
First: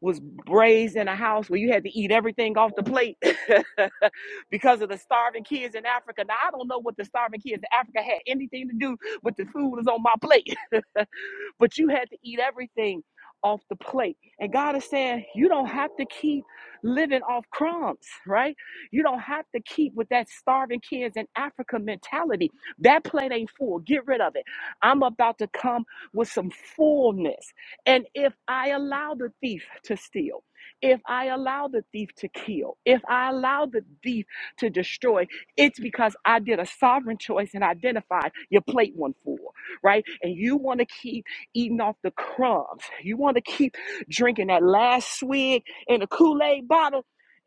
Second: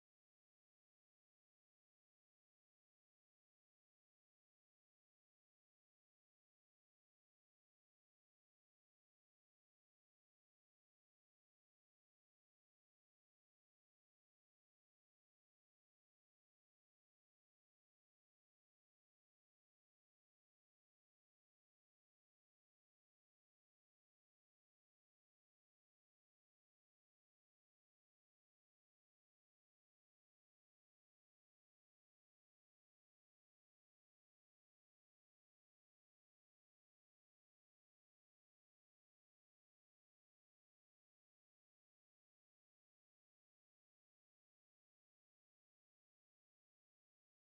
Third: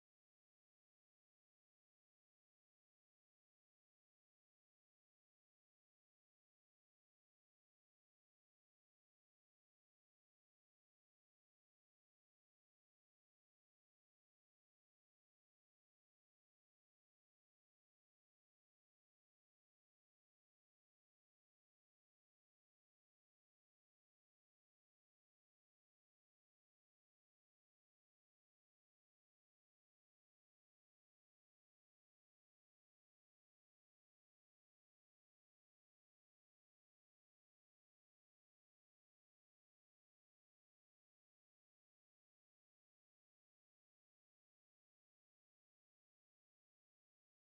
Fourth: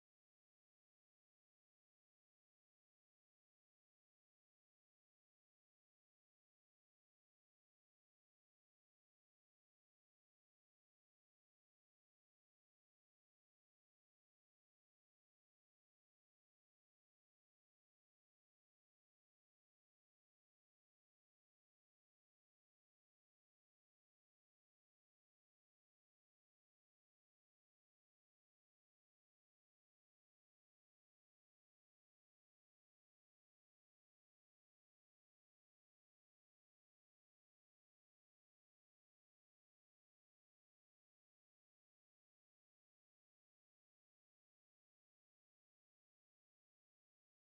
Speaker 2: was raised in a house where you had to eat everything off the plate [LAUGHS] because of the starving kids in Africa. Now I don't know what the starving kids in Africa had anything to do with the food that's on my plate. [LAUGHS] but you had to eat everything off the plate. And God is saying, you don't have to keep living off crumbs, right? You don't have to keep with that starving kids in Africa mentality. That plate ain't full. Get rid of it. I'm about to come with some fullness. And if I allow the thief to steal, if I allow the thief to kill, if I allow the thief to destroy, it's because I did a sovereign choice and identified your plate one full, right? And you want to keep eating off the crumbs. You want to keep drinking that last swig in the Kool-Aid bottle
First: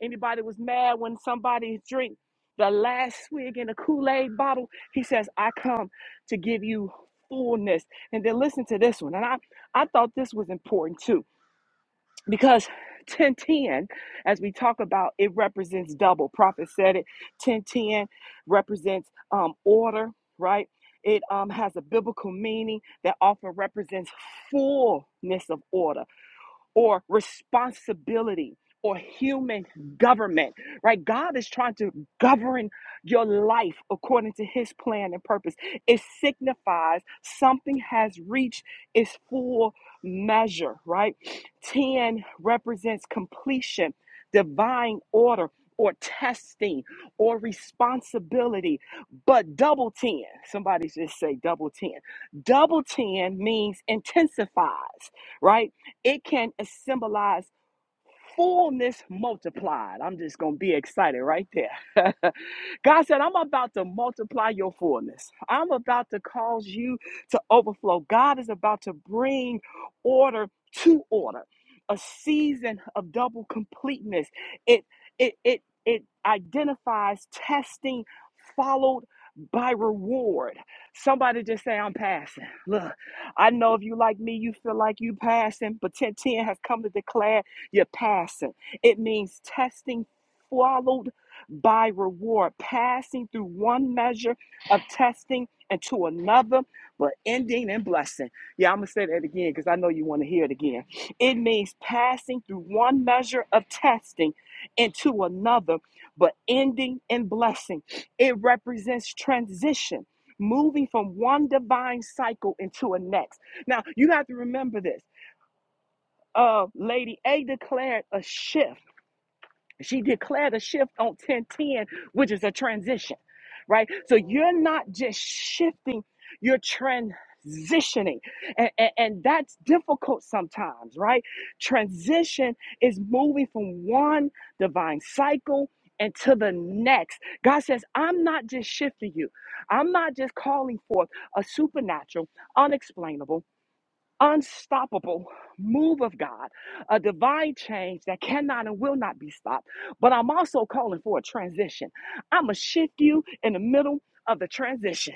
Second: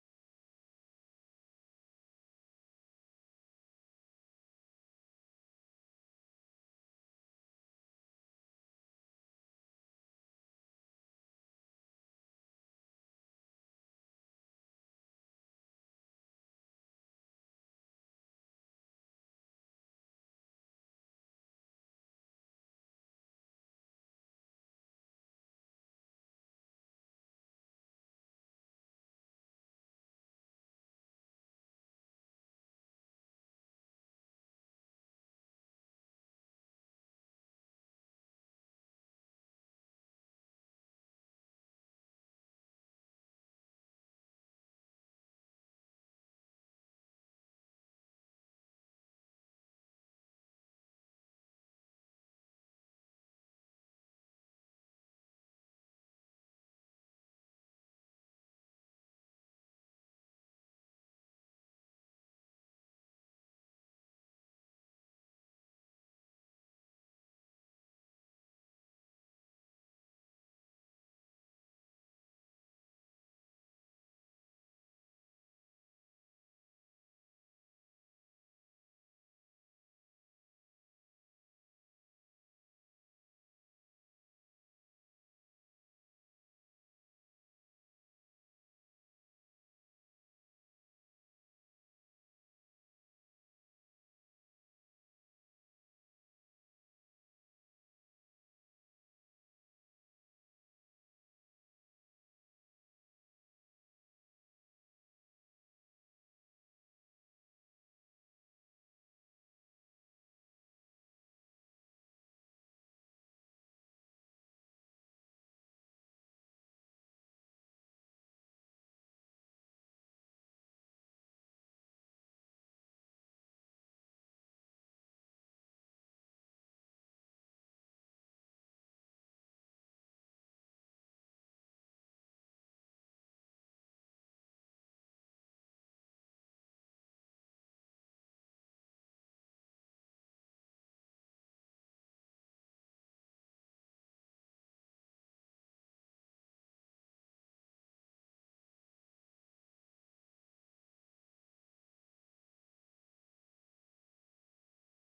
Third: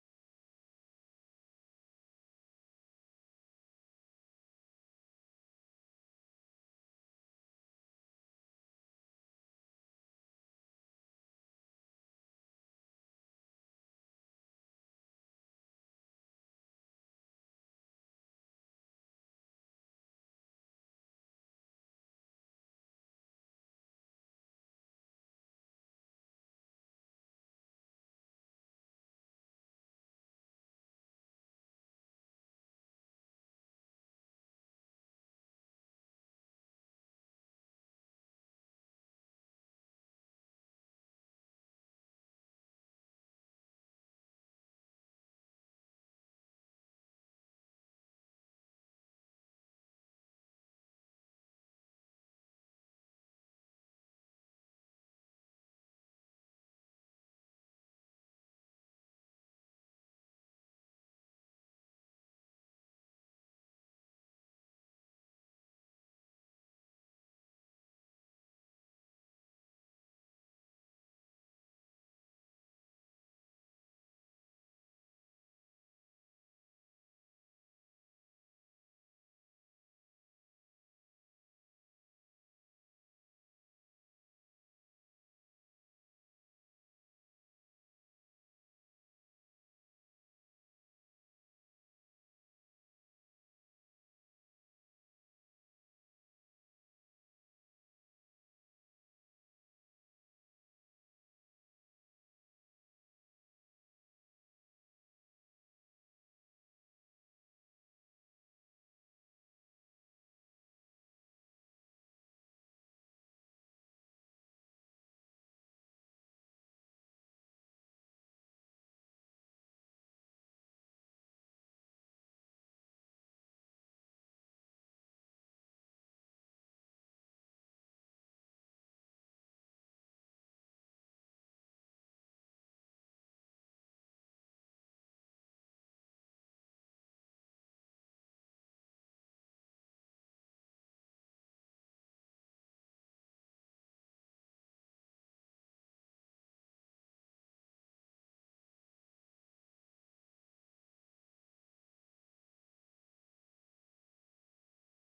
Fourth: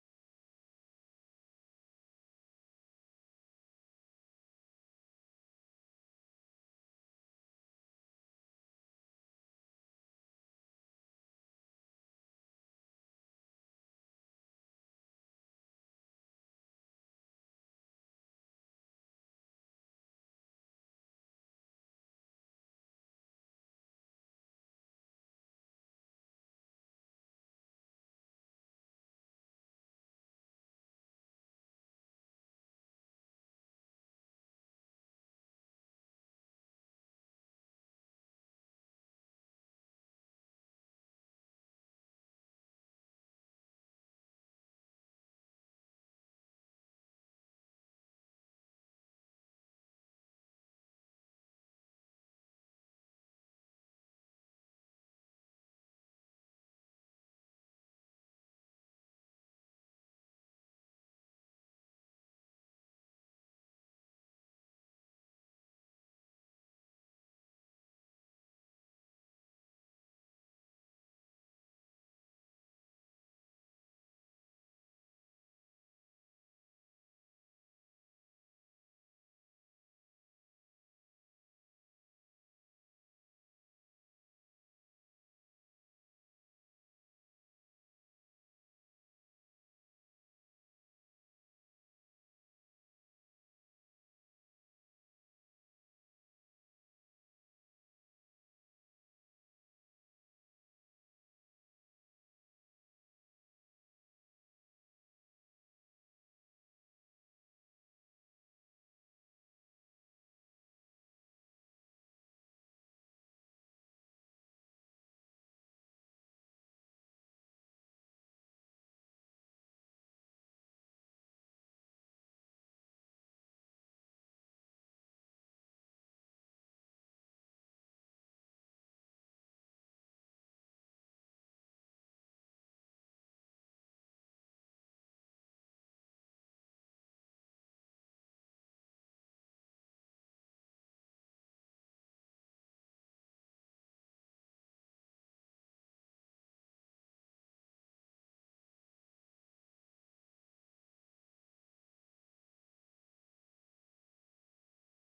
Speaker 2: Anybody was mad when somebody drink the last swig in a Kool-Aid bottle? He says, I come to give you fullness. And then listen to this one. And I, I thought this was important too, because 1010, as we talk about, it represents double. Prophet said it. 1010 represents um, order, right? It um, has a biblical meaning that often represents fullness of order or responsibility or human government, right? God is trying to govern your life according to his plan and purpose. It signifies something has reached its full measure, right? 10 represents completion, divine order, or testing or responsibility. But double 10, somebody just say double 10. Double 10 means intensifies, right? It can symbolize fullness multiplied. I'm just going to be excited right there. [LAUGHS] God said, I'm about to multiply your fullness. I'm about to cause you to overflow. God is about to bring order to order, a season of double completeness. It, it, it, it identifies testing followed by reward. Somebody just say, I'm passing. Look, I know if you like me, you feel like you passing, but 1010 has come to declare you're passing. It means testing followed by reward, passing through one measure of testing into another, but ending in blessing. Yeah, I'm going to say that again because I know you want to hear it again. It means passing through one measure of testing into another, but ending in blessing. It represents transition. Moving from one divine cycle into a next. Now, you have to remember this uh, Lady A declared a shift. She declared a shift on 1010, which is a transition, right? So you're not just shifting, you're transitioning. And, and, and that's difficult sometimes, right? Transition is moving from one divine cycle. And to the next, God says, I'm not just shifting you. I'm not just calling forth a supernatural, unexplainable, unstoppable move of God, a divine change that cannot and will not be stopped. But I'm also calling for a transition. I'm going to shift you in the middle of the transition.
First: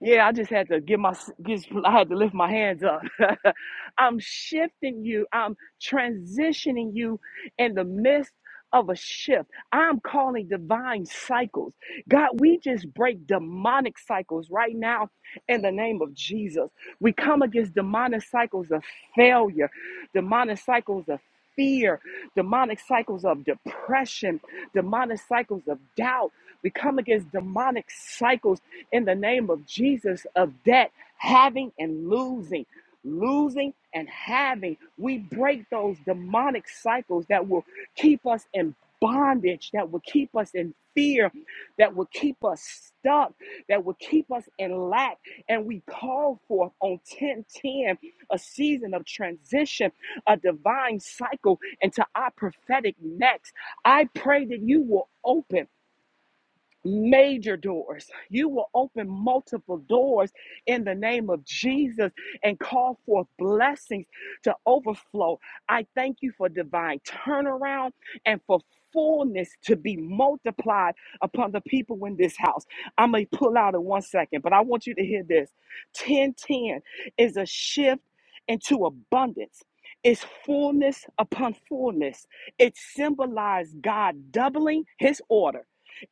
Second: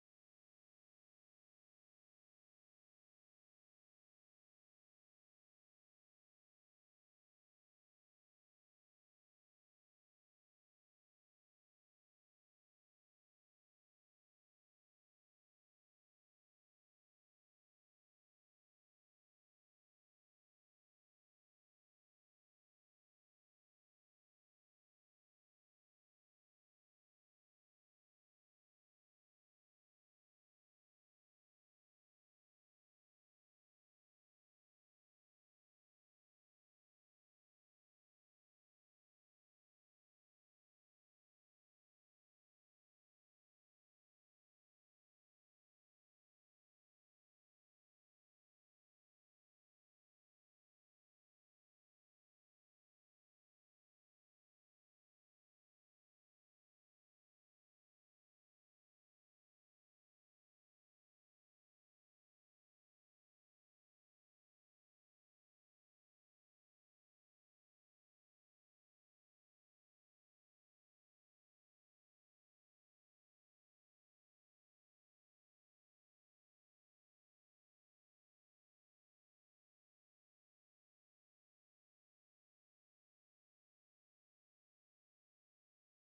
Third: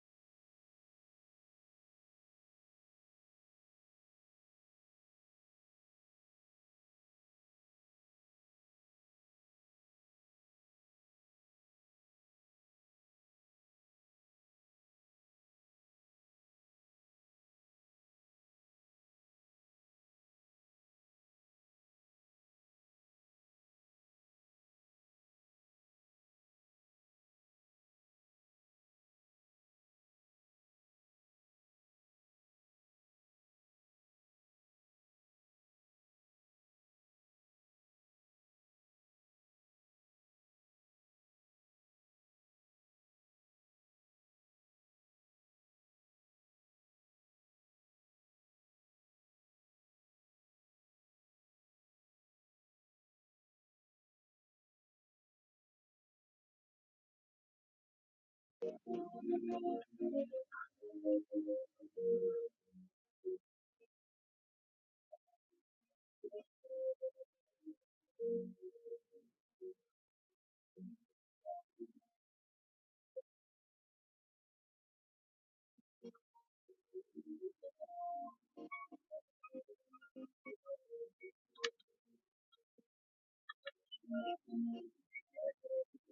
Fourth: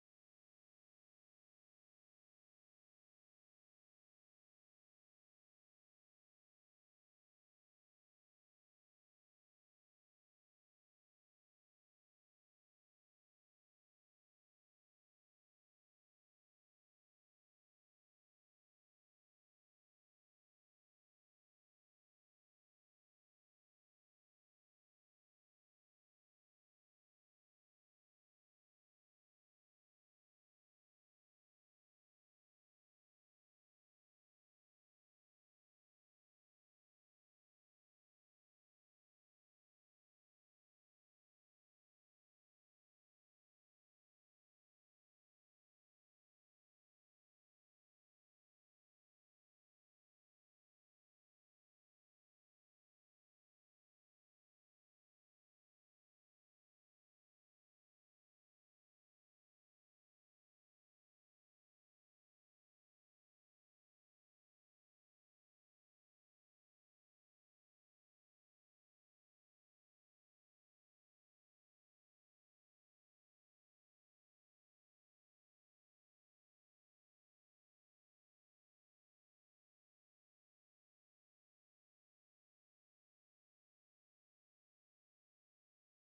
Speaker 2: Yeah, I just had to give my get, I had to lift my hands up. [LAUGHS] I'm shifting you. I'm transitioning you in the midst of a shift. I'm calling divine cycles. God, we just break demonic cycles right now in the name of Jesus. We come against demonic cycles of failure, demonic cycles of fear, demonic cycles of depression, demonic cycles of doubt. We come against demonic cycles in the name of Jesus of debt, having and losing. Losing and having, we break those demonic cycles that will keep us in bondage, that will keep us in fear, that will keep us stuck, that will keep us in lack. And we call forth on 1010 a season of transition, a divine cycle into our prophetic next. I pray that you will open major doors. You will open multiple doors in the name of Jesus and call forth blessings to overflow. I thank you for divine turnaround and for fullness to be multiplied upon the people in this house. I may pull out in one second, but I want you to hear this. 1010 is a shift into abundance. It's fullness upon fullness. It symbolized God doubling his order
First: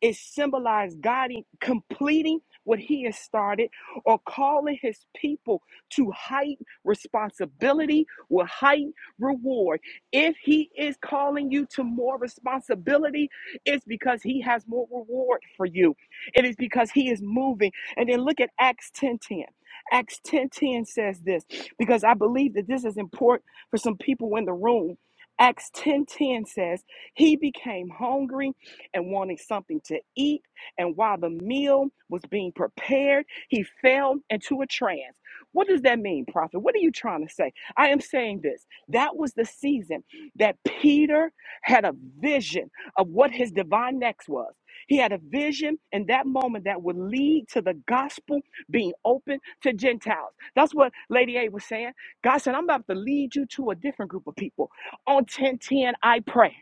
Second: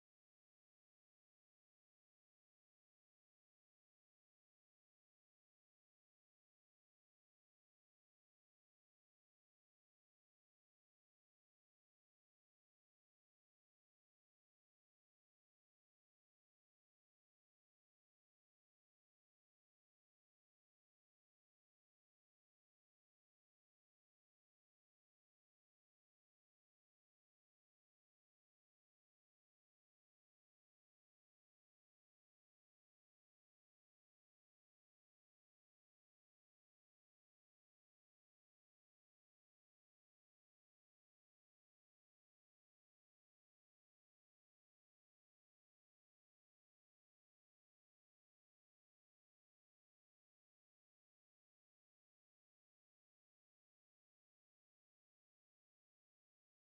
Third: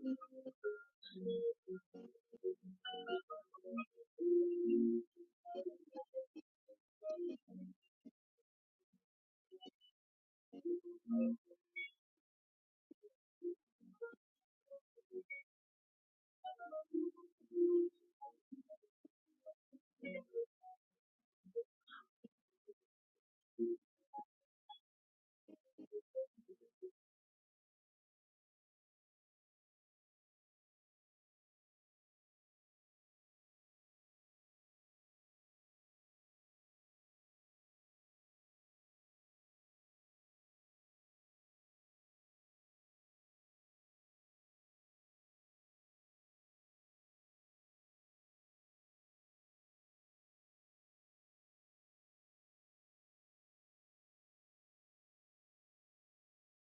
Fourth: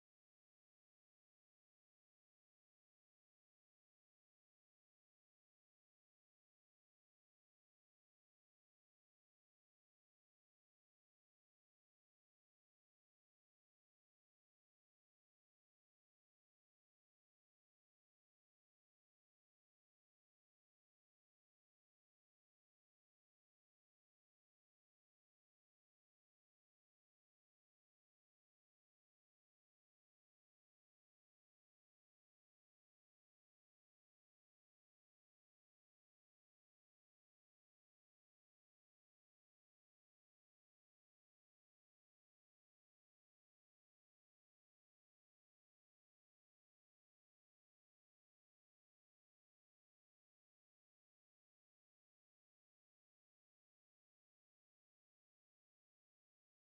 Speaker 2: it symbolized God in- completing what he has started or calling his people to height responsibility with height reward. If he is calling you to more responsibility, it's because he has more reward for you. It is because he is moving. And then look at Acts 10:10. Acts 10:10 says this because I believe that this is important for some people in the room. Acts 10:10 says, "He became hungry and wanting something to eat. And while the meal was being prepared, he fell into a trance. What does that mean, prophet? What are you trying to say? I am saying this. That was the season that Peter had a vision of what his divine next was. He had a vision in that moment that would lead to the gospel being open to Gentiles. That's what Lady A was saying. God said, I'm about to lead you to a different group of people. On 1010, I pray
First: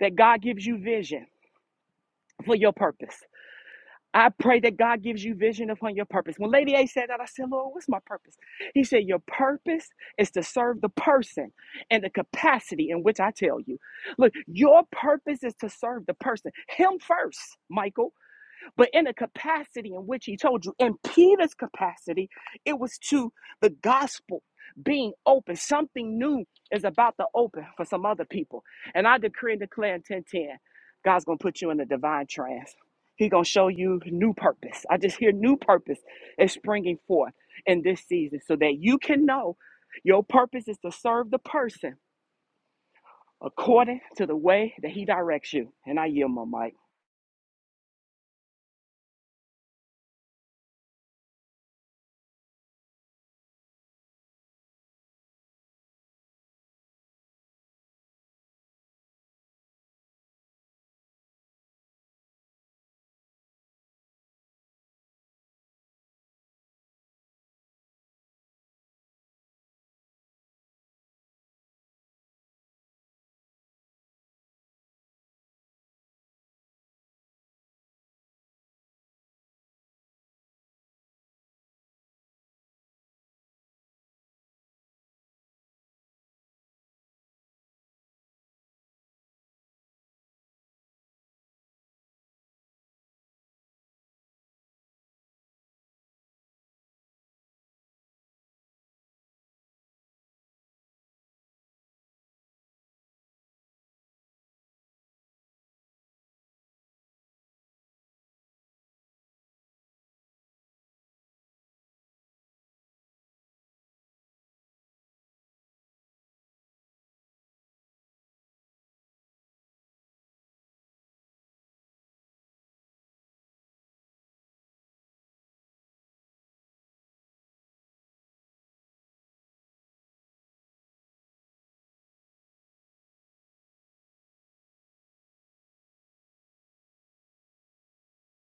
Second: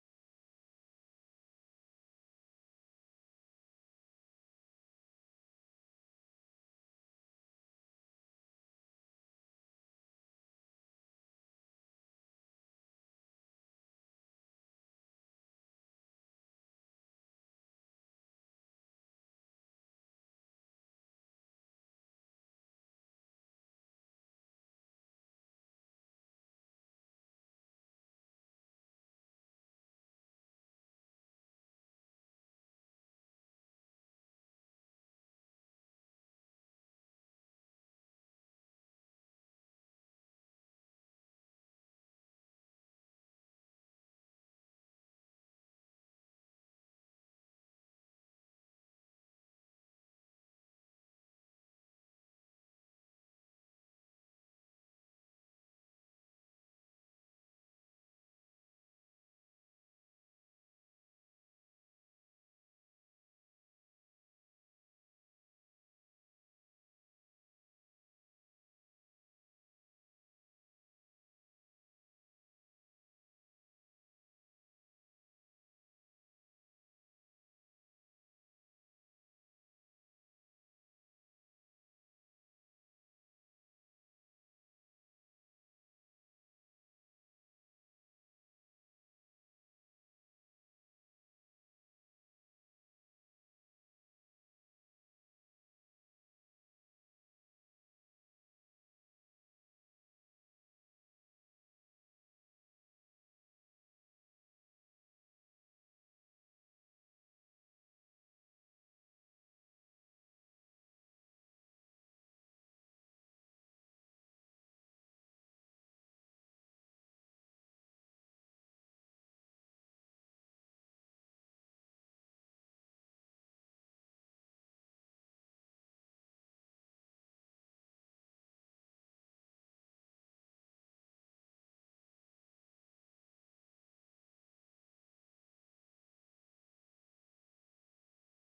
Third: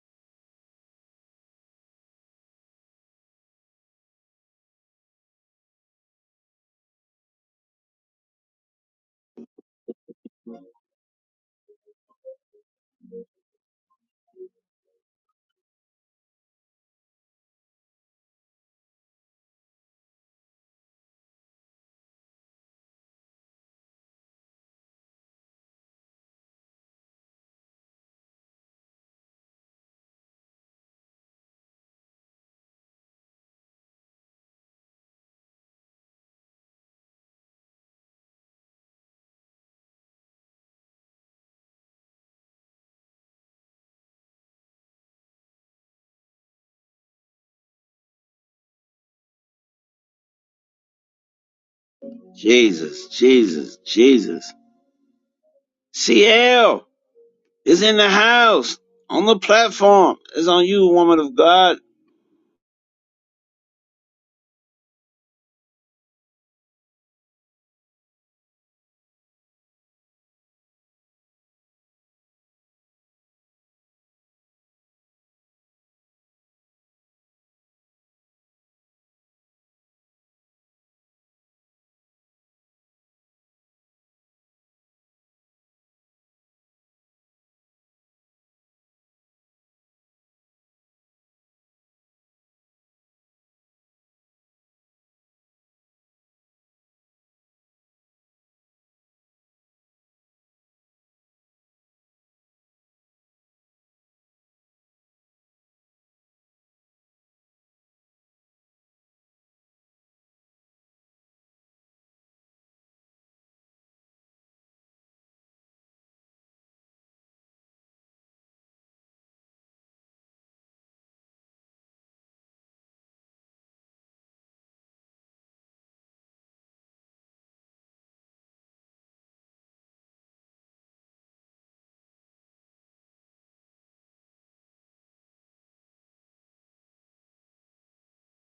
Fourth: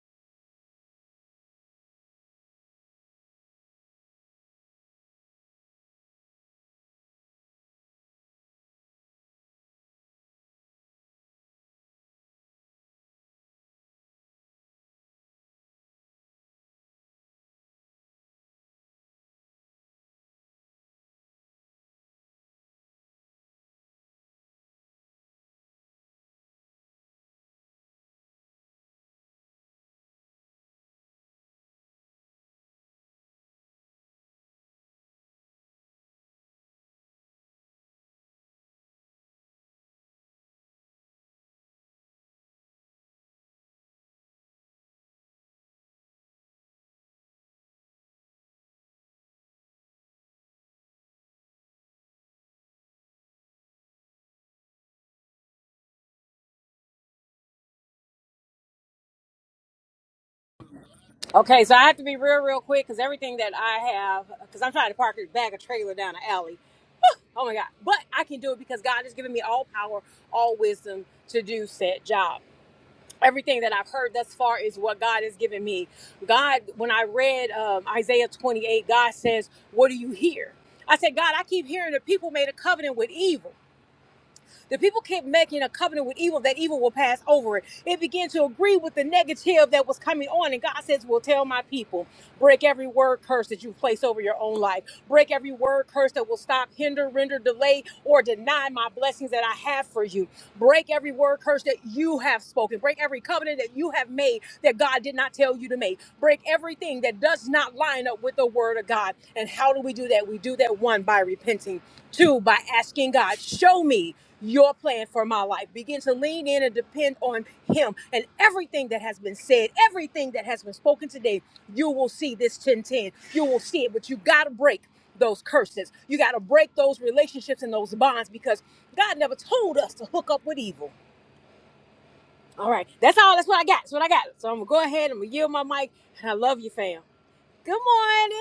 Speaker 2: that God gives you vision for your purpose. I pray that God gives you vision upon your purpose. When Lady A said that, I said, Lord, what's my purpose? He said, Your purpose is to serve the person and the capacity in which I tell you. Look, your purpose is to serve the person, Him first, Michael but in the capacity in which he told you, in Peter's capacity, it was to the gospel being open. Something new is about to open for some other people. And I decree and declare in 1010, God's gonna put you in a divine trance. He's gonna show you new purpose. I just hear new purpose is springing forth in this season so that you can know your purpose is to serve the person according to the way that he directs you. And I yield my mic.
Speaker 1: Jesus, Jesus, Jesus. CL is in the house on the platform. It's on you, woman of
Speaker 4: Okay,
Speaker 1: God.
Speaker 4: so I have to be real, real quick because everything that I have, because I'm trying to park a bag of trailer down the alley. Oh my God. But I can do it because God has given me all power, all wisdom to do said job. Everything that I've heard thus far is what God has given me. God, when I read um, Isaiah 28, God says, What do you hear? I said, God, I keep hearing that people made a covenant with evil. The people kept making a covenant with evil that evil will pass over it. It began to agree with the negative that was coming on. And God says, Well, tell my people, break every word curse that you place over your own life. Break every word curse that will stop, hinder, render, delay, or deny my blessings that I have for you. Break every word curse that you have spoken. Break every covenant that you have made that God did not tell you to make. Break everything that does not bind up with the word of God. And how do we do that? We do that one by repenting, two by asking God, show me your plan for my life. Begin to lean in and depend on him and everything that has been said, everything that has been spoken today. You will see this 1010. You will see it, but you got to break those curses. You got to break those relationships and those bonds because God never told us to hook up with evil. All right, that's all. That's what I got. That's what I got. So I'm gonna go ahead. and I'm gonna yield my mic, and I love you, fam. Good morning.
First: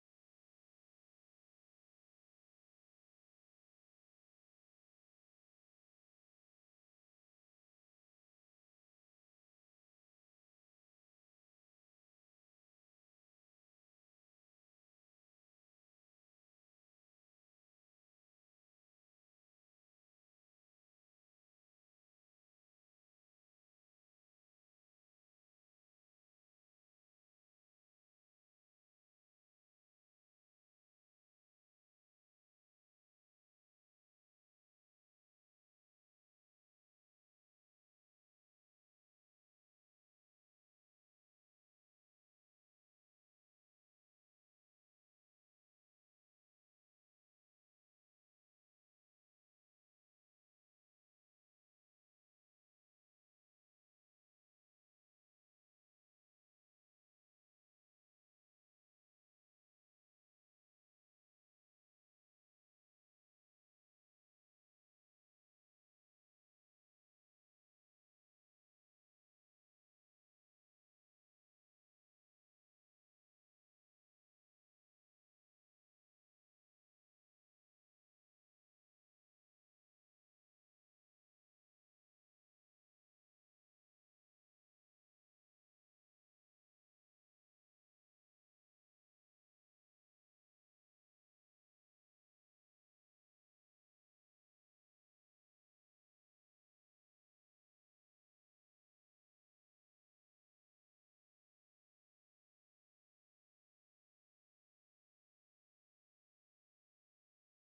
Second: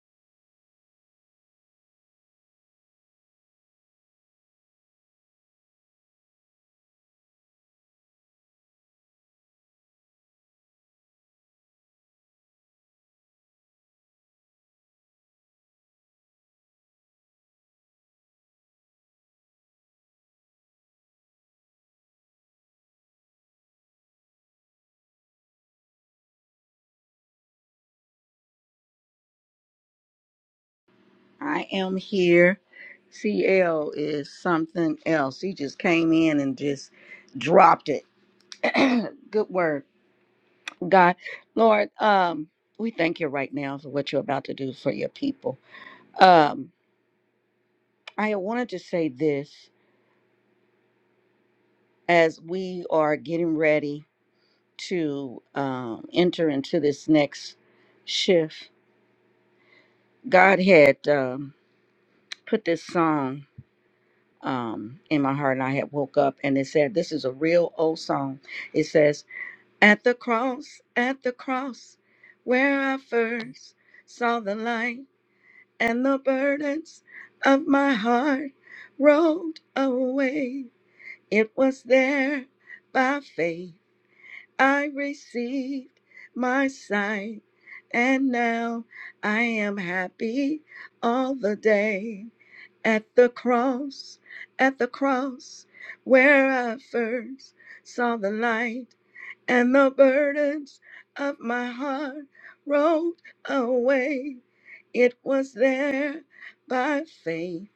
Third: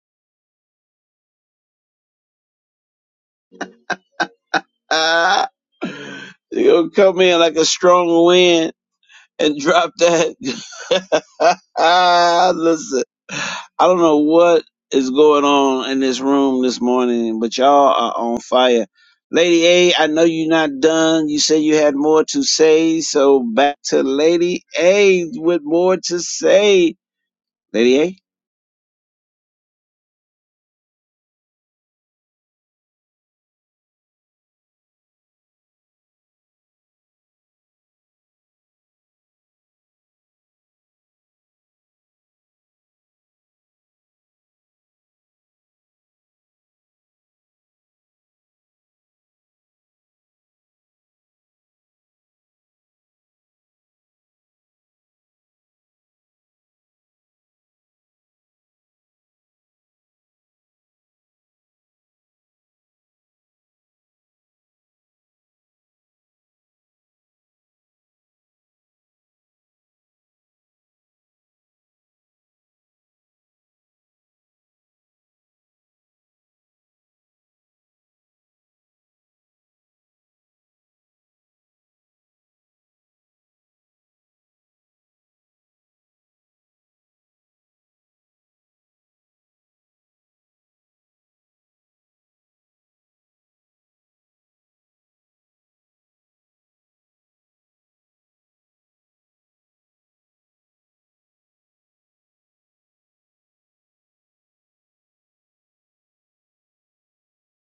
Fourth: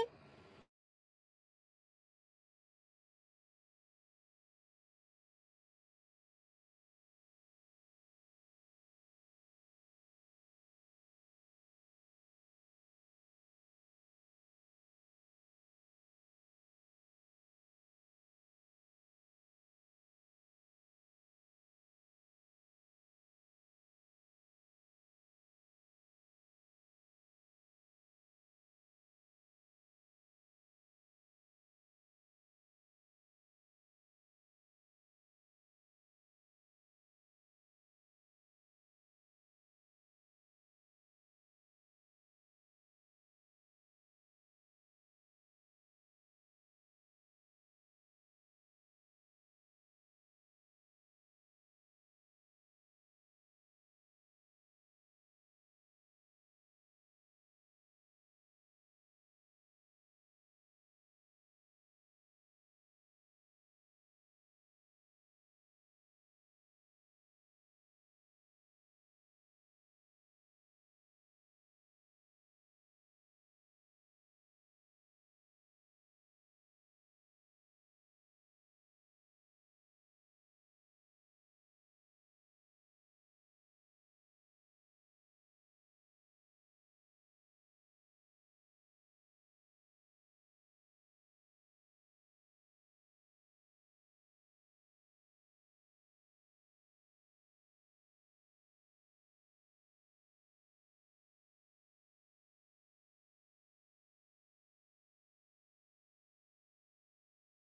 Speaker 1: Ah, you gonna come in like a strong wind and drop that. [LAUGHS] Ah, Listen, I don't know what is going on in this room this morning, but y'all are on fire. Lady A, I know you're not done. You said you had more to say, so back to Lady A with more to say. Lady A?
Speaker 3: I am here. CL is something else. He just came in and just dropped it. [CLEARS THROAT] Good word. God, Lord, um, we thank you right now for what you're about to do for your people. Um, I wanted to say this as we are getting ready. to um, enter into this next shift, God had um, put this song um, in my heart, and I had woke up, and it said, "This is a real old song." It says, "At the cross, at the cross, where I first saw the light, and the burdens of my heart rolled away. It was there by faith." I received my sight, and now I am happy all the day. At the cross, at the cross, where I first saw the light, and the burdens of my heart rolled away. It was there by faith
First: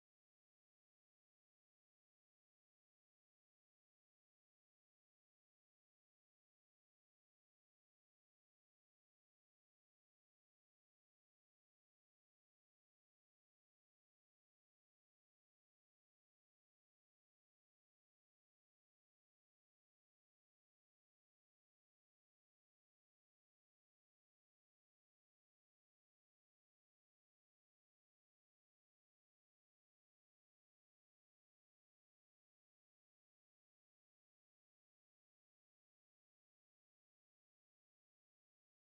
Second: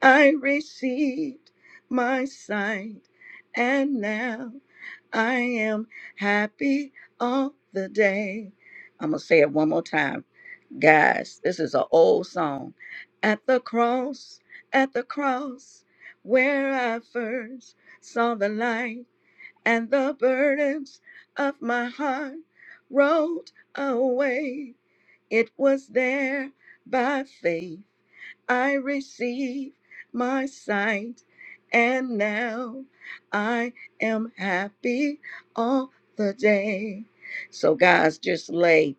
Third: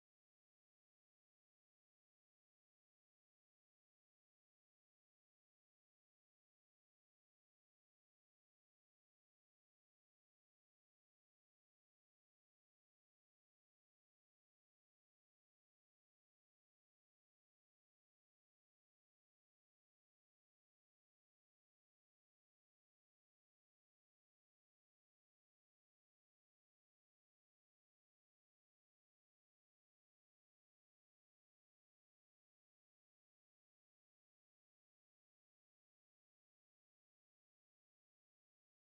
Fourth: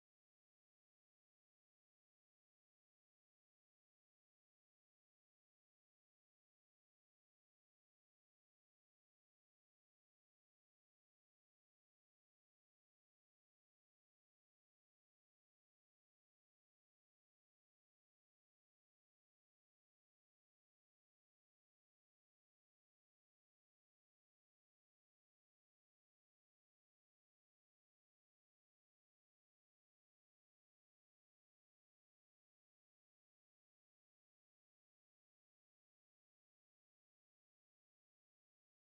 Speaker 3: I received my sight, and now I am happy all the day. I'm going to say it one more time. Guys, this is an old song. At the cross, at the cross, where I first saw the light and the burdens of my heart rolled away. It was there by faith I receive my sight, and now I am happy all the day. So, guys, just lay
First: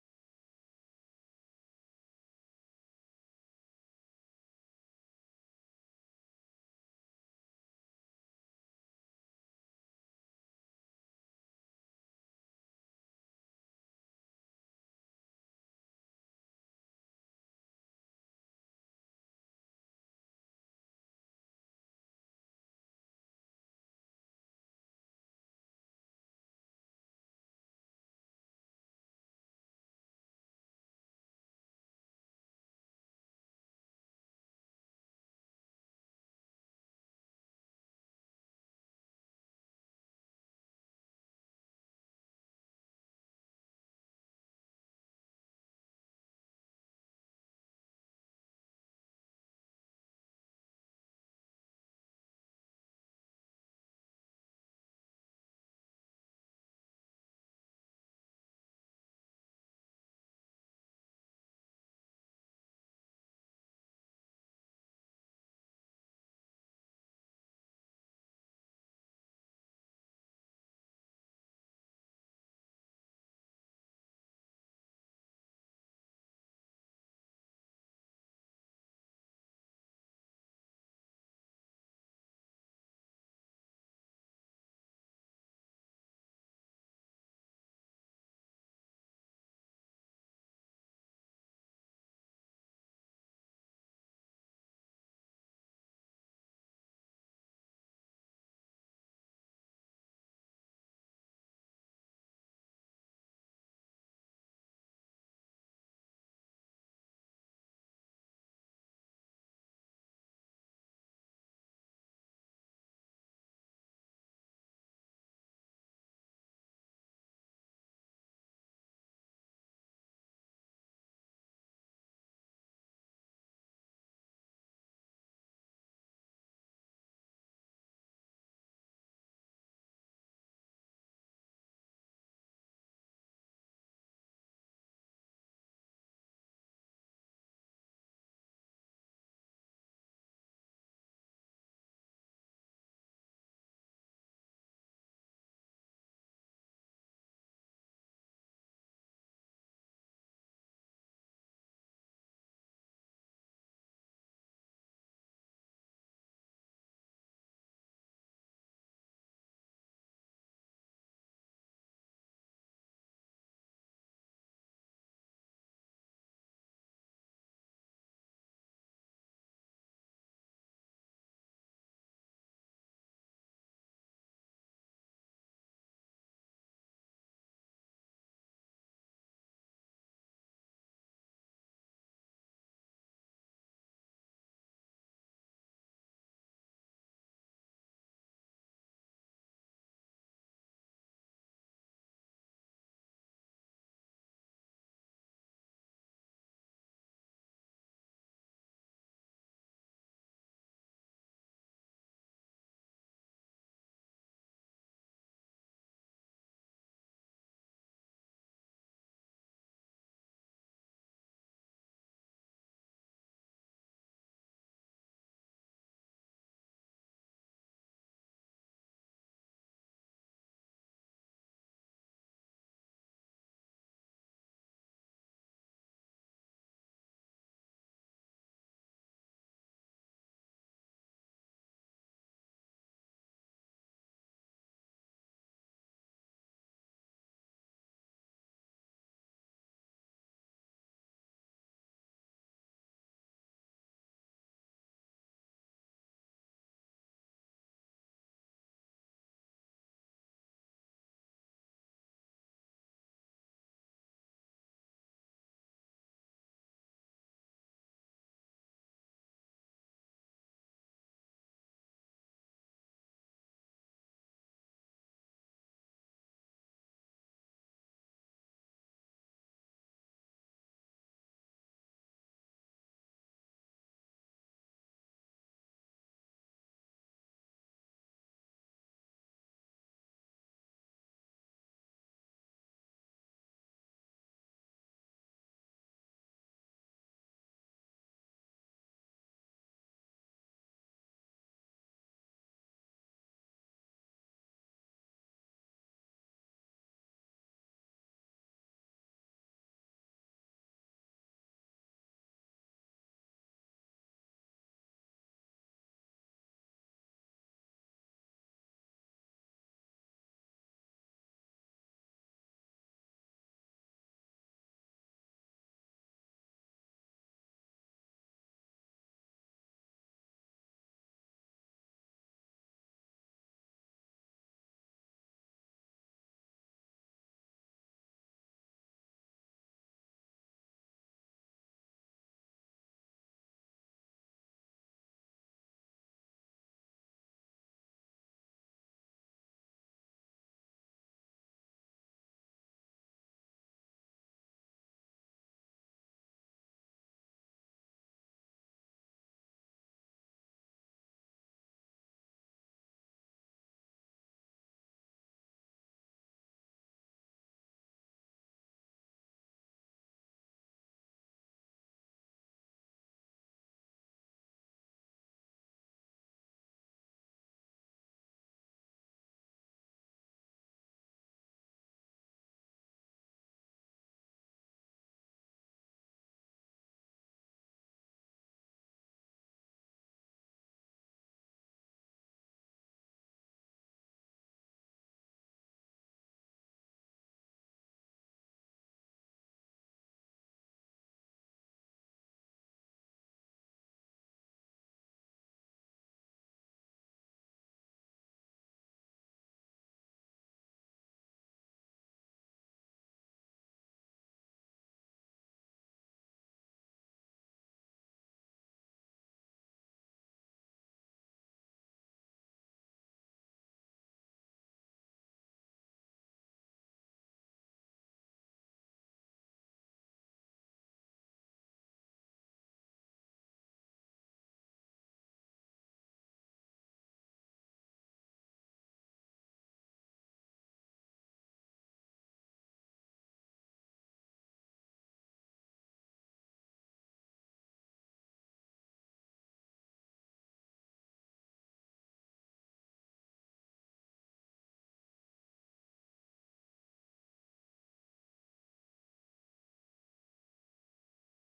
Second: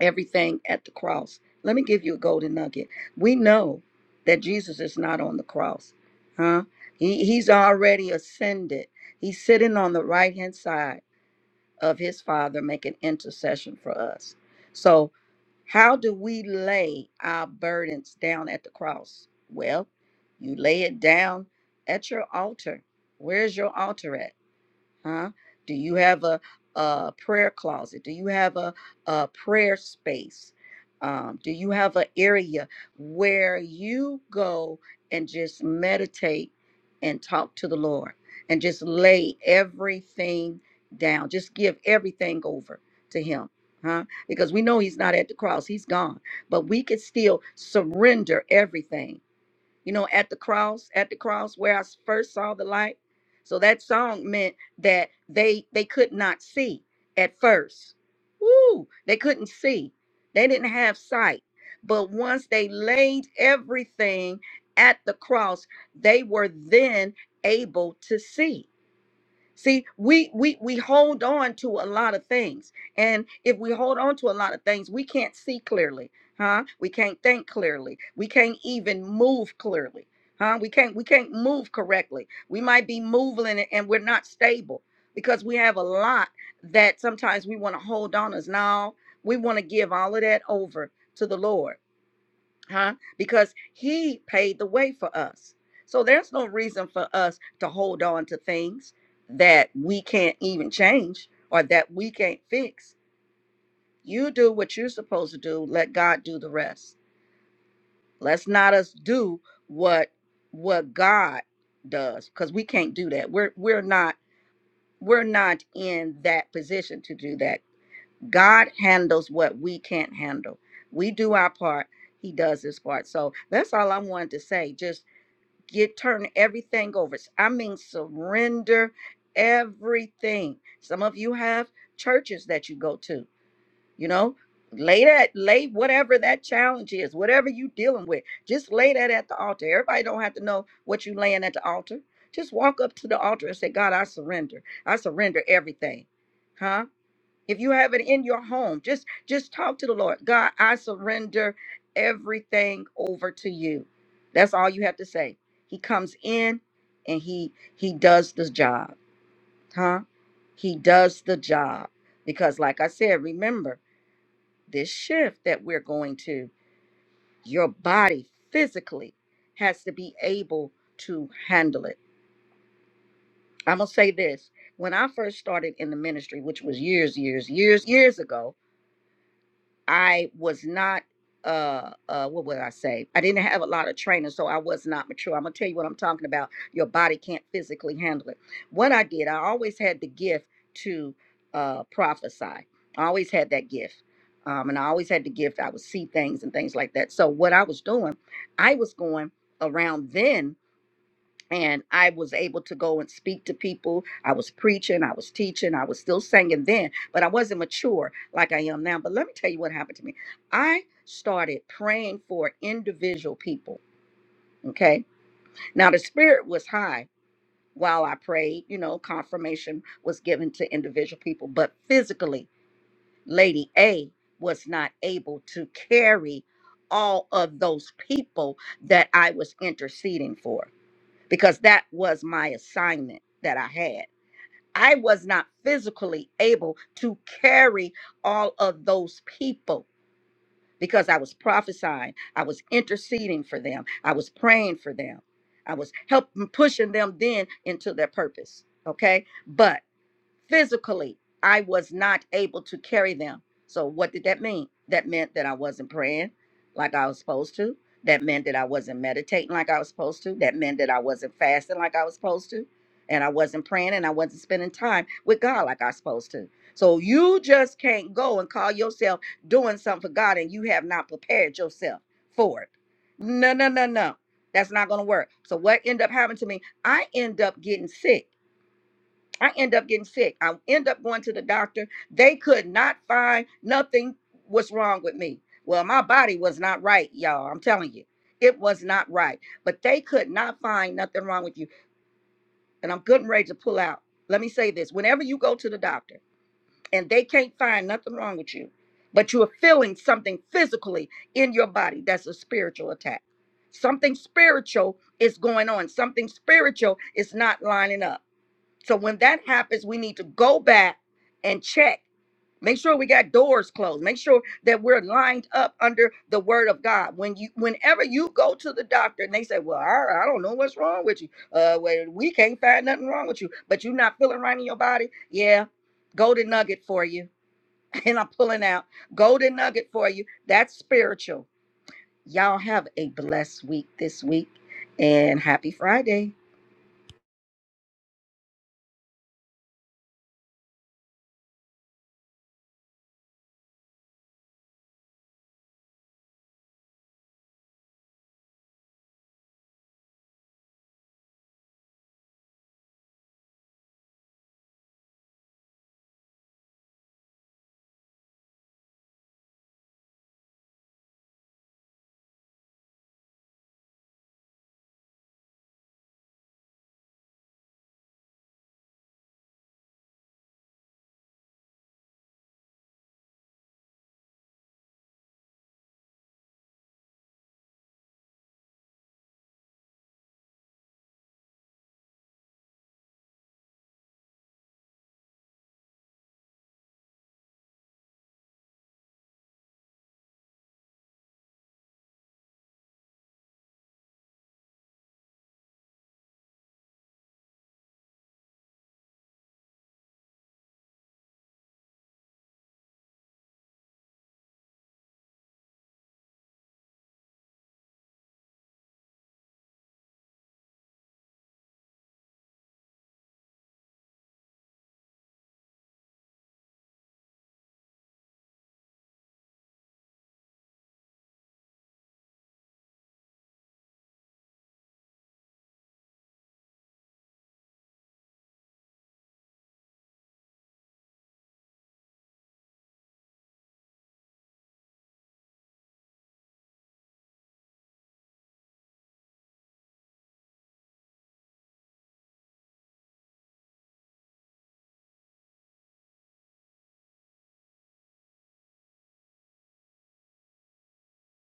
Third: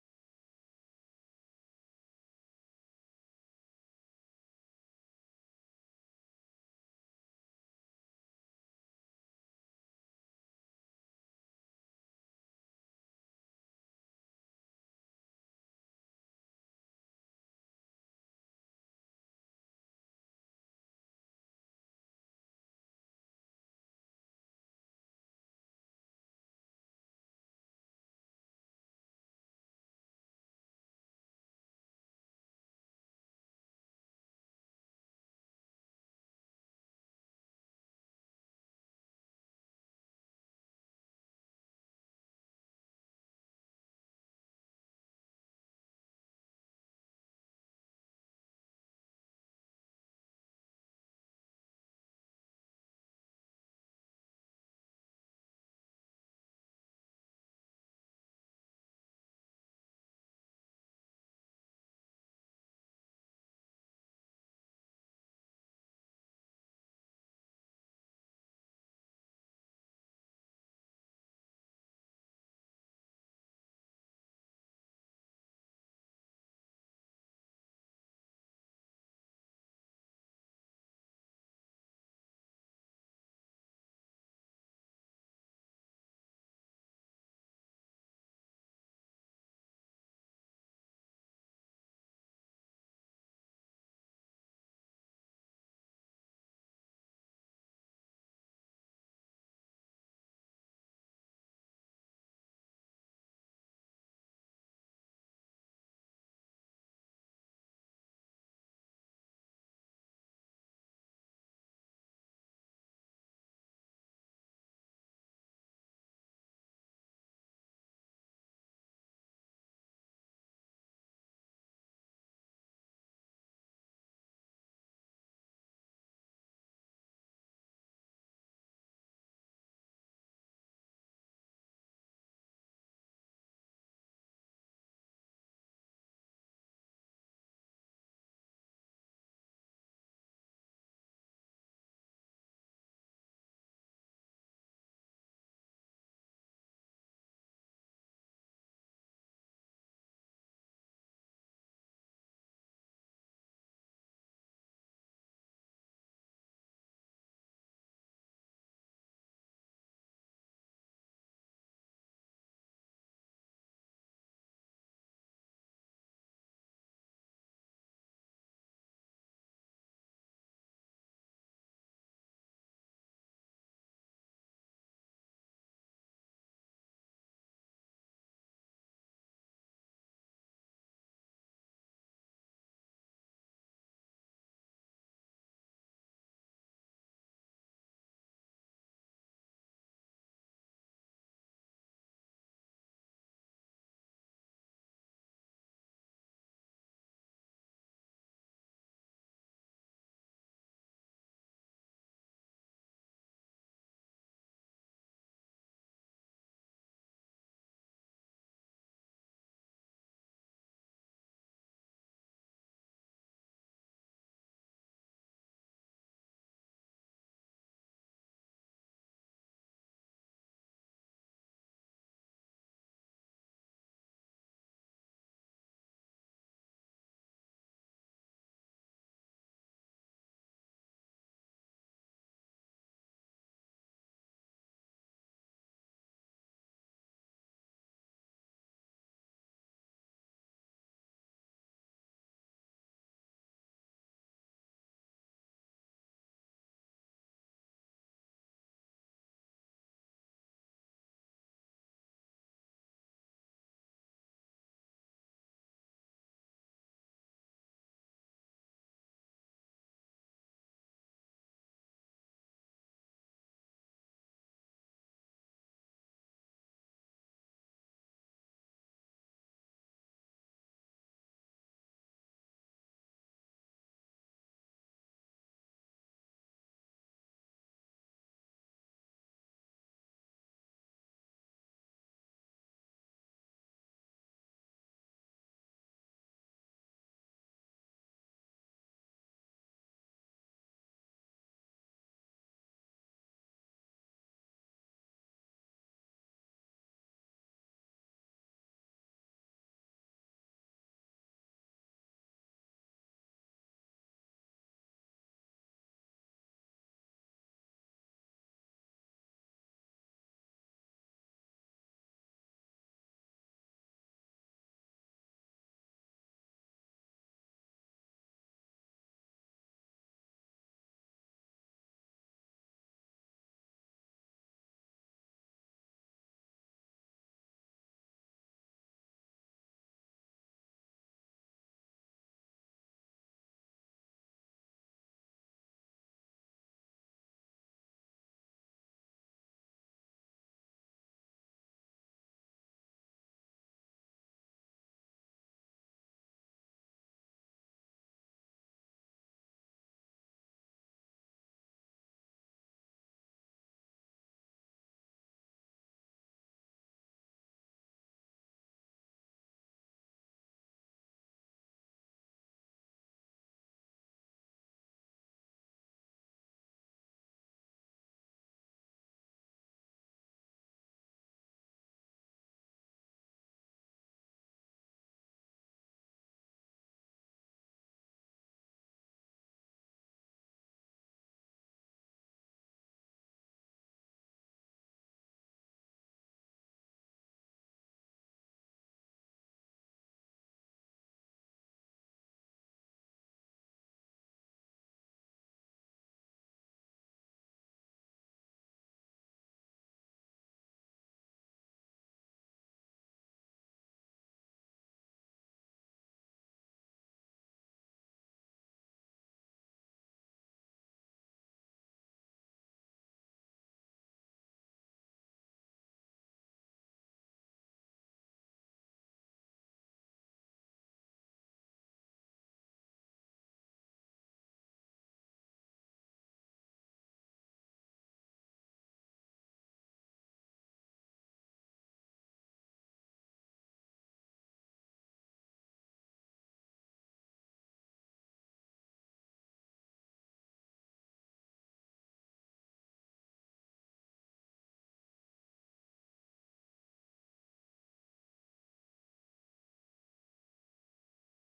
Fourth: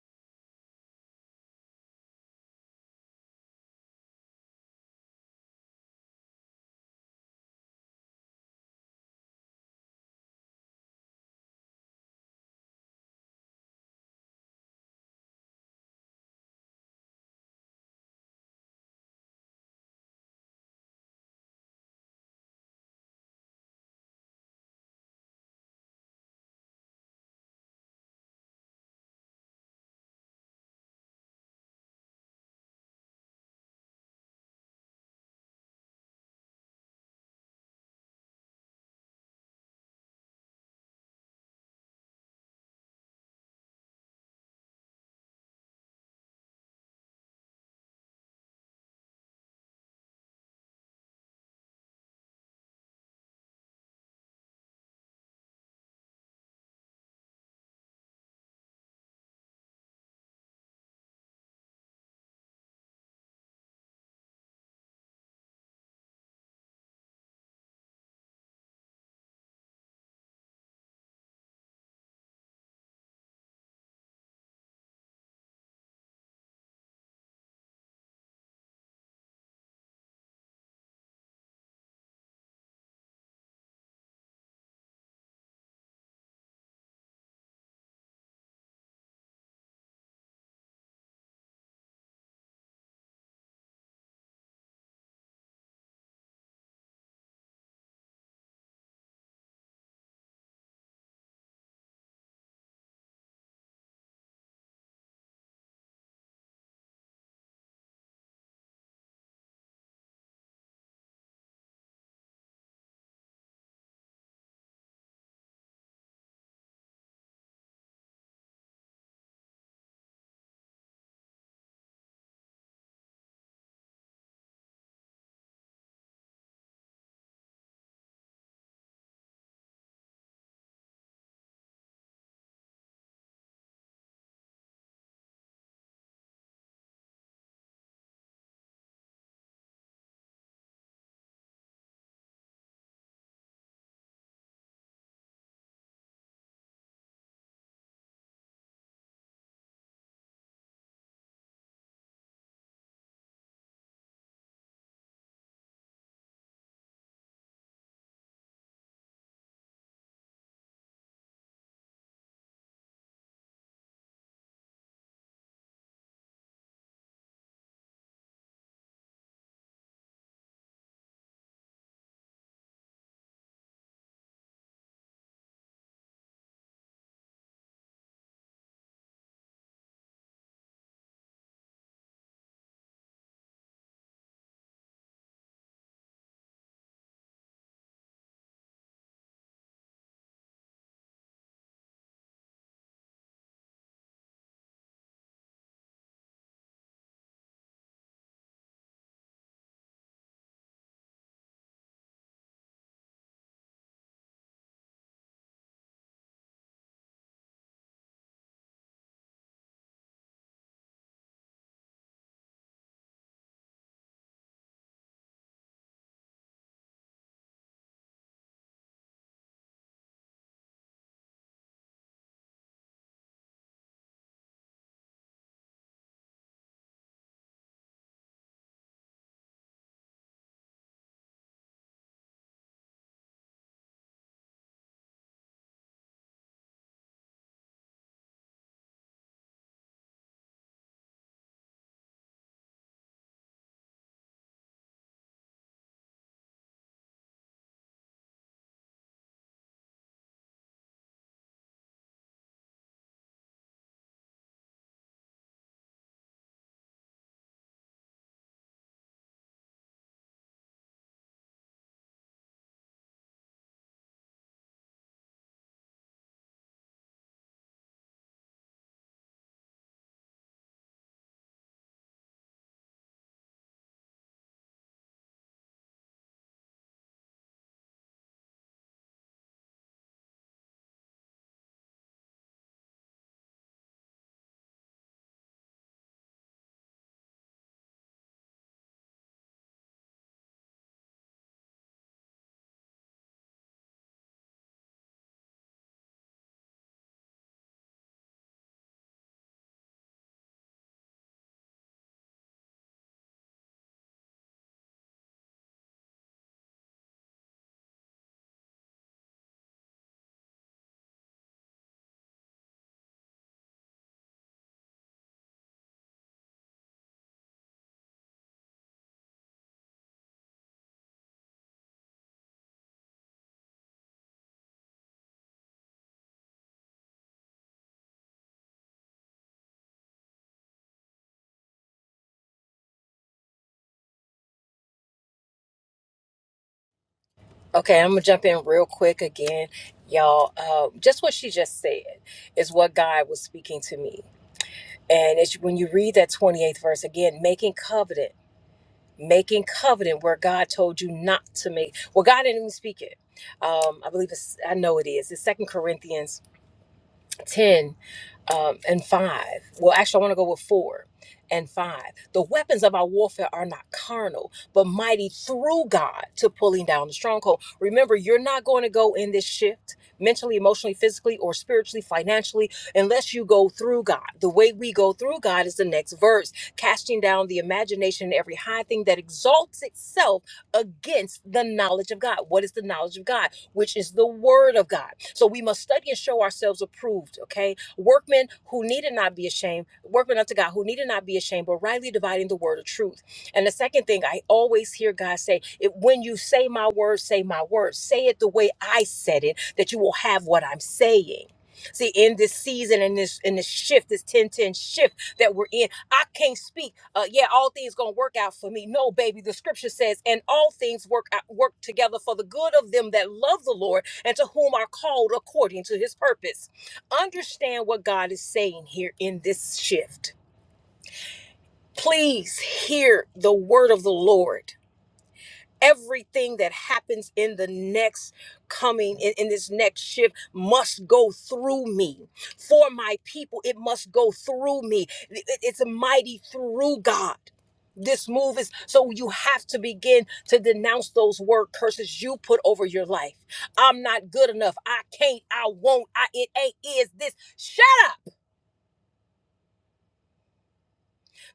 Speaker 3: everything at the cross. Let me give you a golden nugget. We know that Jesus is not on the cross, huh? He, he's already ascended, he's sitting on the right hand side of his Father making intercession for us. So, how do we lay our burdens down at the cross? Well, you lay it down at your altar. Where's your altar at? huh? Do you have a, a prayer closet? Do you have a, a prayer space? Um, do you have an area where you go and just meditate and talk to the Lord and just lay everything down? Just give everything over to Him, huh? Because we know He's not at the cross, He's gone, but we can still surrender everything you know, at the cross, at the cross where I s- first saw the light. So that song meant that they they could not see at first. Woo! They couldn't see. They didn't have sight. But once they laid everything at the cross, they were then able to see. See, we we we hold on to a lot of things. And if we hold on to a lot of things, we can't see clearly, huh? We can't think clearly. We can't even move clearly. Huh? We can't we can't move correctly. We might be moving and and we're not stable because we have a lot that sometimes we want to hold on us. Now we want to give all of that over to the Lord huh? Because he paid the way for us. So there's no reason for us to hold on to things that we can't even change or that we can't fix. You do what you're supposed to do, let God do the rest. Let's not us do what what God does cuz we can't do that. We're we're not we're not in that position to do that. God handles what we can't handle. We do our part, he does his part. So that's all I wanted to say. Just get turn everything over. I mean surrender everything. Some of you have churches that you go to, you know. Lay that, lay whatever that challenge is, whatever you dealing with, just lay that at the altar. Everybody don't have to know what you laying at the altar. Just walk up to the altar and say, God, I surrender. I surrender everything. Huh? if you have it in your home just just talk to the lord god i surrender everything over to you that's all you have to say he comes in and he he does the job huh he does the job because like i said remember this shift that we're going to your body physically has to be able to handle it i'm going to say this when i first started in the ministry which was years years years years ago I was not uh uh what would I say? I didn't have a lot of training, so I was not mature. I'm gonna tell you what I'm talking about. Your body can't physically handle it. What I did, I always had the gift to uh prophesy. I always had that gift. Um, and I always had the gift. I would see things and things like that. So what I was doing, I was going around then and I was able to go and speak to people. I was preaching, I was teaching, I was still singing then, but I wasn't mature like I am now. But let me tell you what happened to me. I started praying for individual people. Okay. Now the spirit was high while I prayed, you know, confirmation was given to individual people, but physically, Lady A was not able to carry all of those people that I was interceding for because that was my assignment that I had. I was not physically able to carry all of those people because I was prophesying, I was interceding for them, I was praying for them, I was helping pushing them then into their purpose. Okay. But physically i was not able to carry them so what did that mean that meant that i wasn't praying like i was supposed to that meant that i wasn't meditating like i was supposed to that meant that i wasn't fasting like i was supposed to and i wasn't praying and i wasn't spending time with god like i was supposed to so you just can't go and call yourself doing something for god and you have not prepared yourself for it no no no no that's not going to work so what ended up happening to me i end up getting sick I end up getting sick. I end up going to the doctor. They could not find nothing was wrong with me. Well, my body was not right, y'all. I'm telling you, it was not right. But they could not find nothing wrong with you. And I'm good and ready to pull out. Let me say this whenever you go to the doctor and they can't find nothing wrong with you, but you are feeling something physically in your body, that's a spiritual attack. Something spiritual is going on, something spiritual is not lining up. So when that happens, we need to go back and check. Make sure we got doors closed. Make sure that we're lined up under the word of God. When you whenever you go to the doctor and they say, Well, I, I don't know what's wrong with you. Uh well, we can't find nothing wrong with you, but you're not feeling right in your body. Yeah. Golden nugget for you. [LAUGHS] And I'm pulling out. Golden nugget for you. That's spiritual Y'all have a blessed week this week and happy Friday.
Speaker 4: Okay, I'm gonna jump in real quick again, y'all. Uh, just what she just said is what God was speaking to me, and it's when you read that 28th verse again, making covenant, making covenant where God told you not to make. Well, God didn't even speak it. Um, I believe it's. I know it is. It's Second Corinthians 10 um, and 5. Well, actually, I want to go with 4 and 5. The weapons of our warfare are not carnal, but mighty through God to pulling down the stronghold. Remember, you're not going to go in this shift mentally, emotionally, physically, or spiritually, financially, unless you go through God. The way we go through God is the next verse, casting down the imagination and every high thing that exalts itself against the knowledge of God. What is the knowledge of God? which is the word of God. So we must study and show ourselves approved, okay? Workmen who needed not be ashamed, workmen unto God who needed not be ashamed, but rightly dividing the word of truth. And the second thing I always hear God say, it, when you say my word, say my word. Say it the way I said it, that you will have what I'm saying. See, in this season, in this in this shift, this ten ten shift that we're in. I can't speak. Uh, yeah, all things gonna work out for me. No, baby. The scripture says, and all things work out, work together for the good of them that love the Lord and to whom are called according to His purpose. Understand what God is saying here in this shift. Please hear the word of the Lord everything that happens in the next coming in, in this next shift must go through me for my people it must go through me It- it- it's a mighty through god this move is so you have to begin to denounce those word curses you put over your life i'm not good enough i can't i won't i it ain't is this shut up.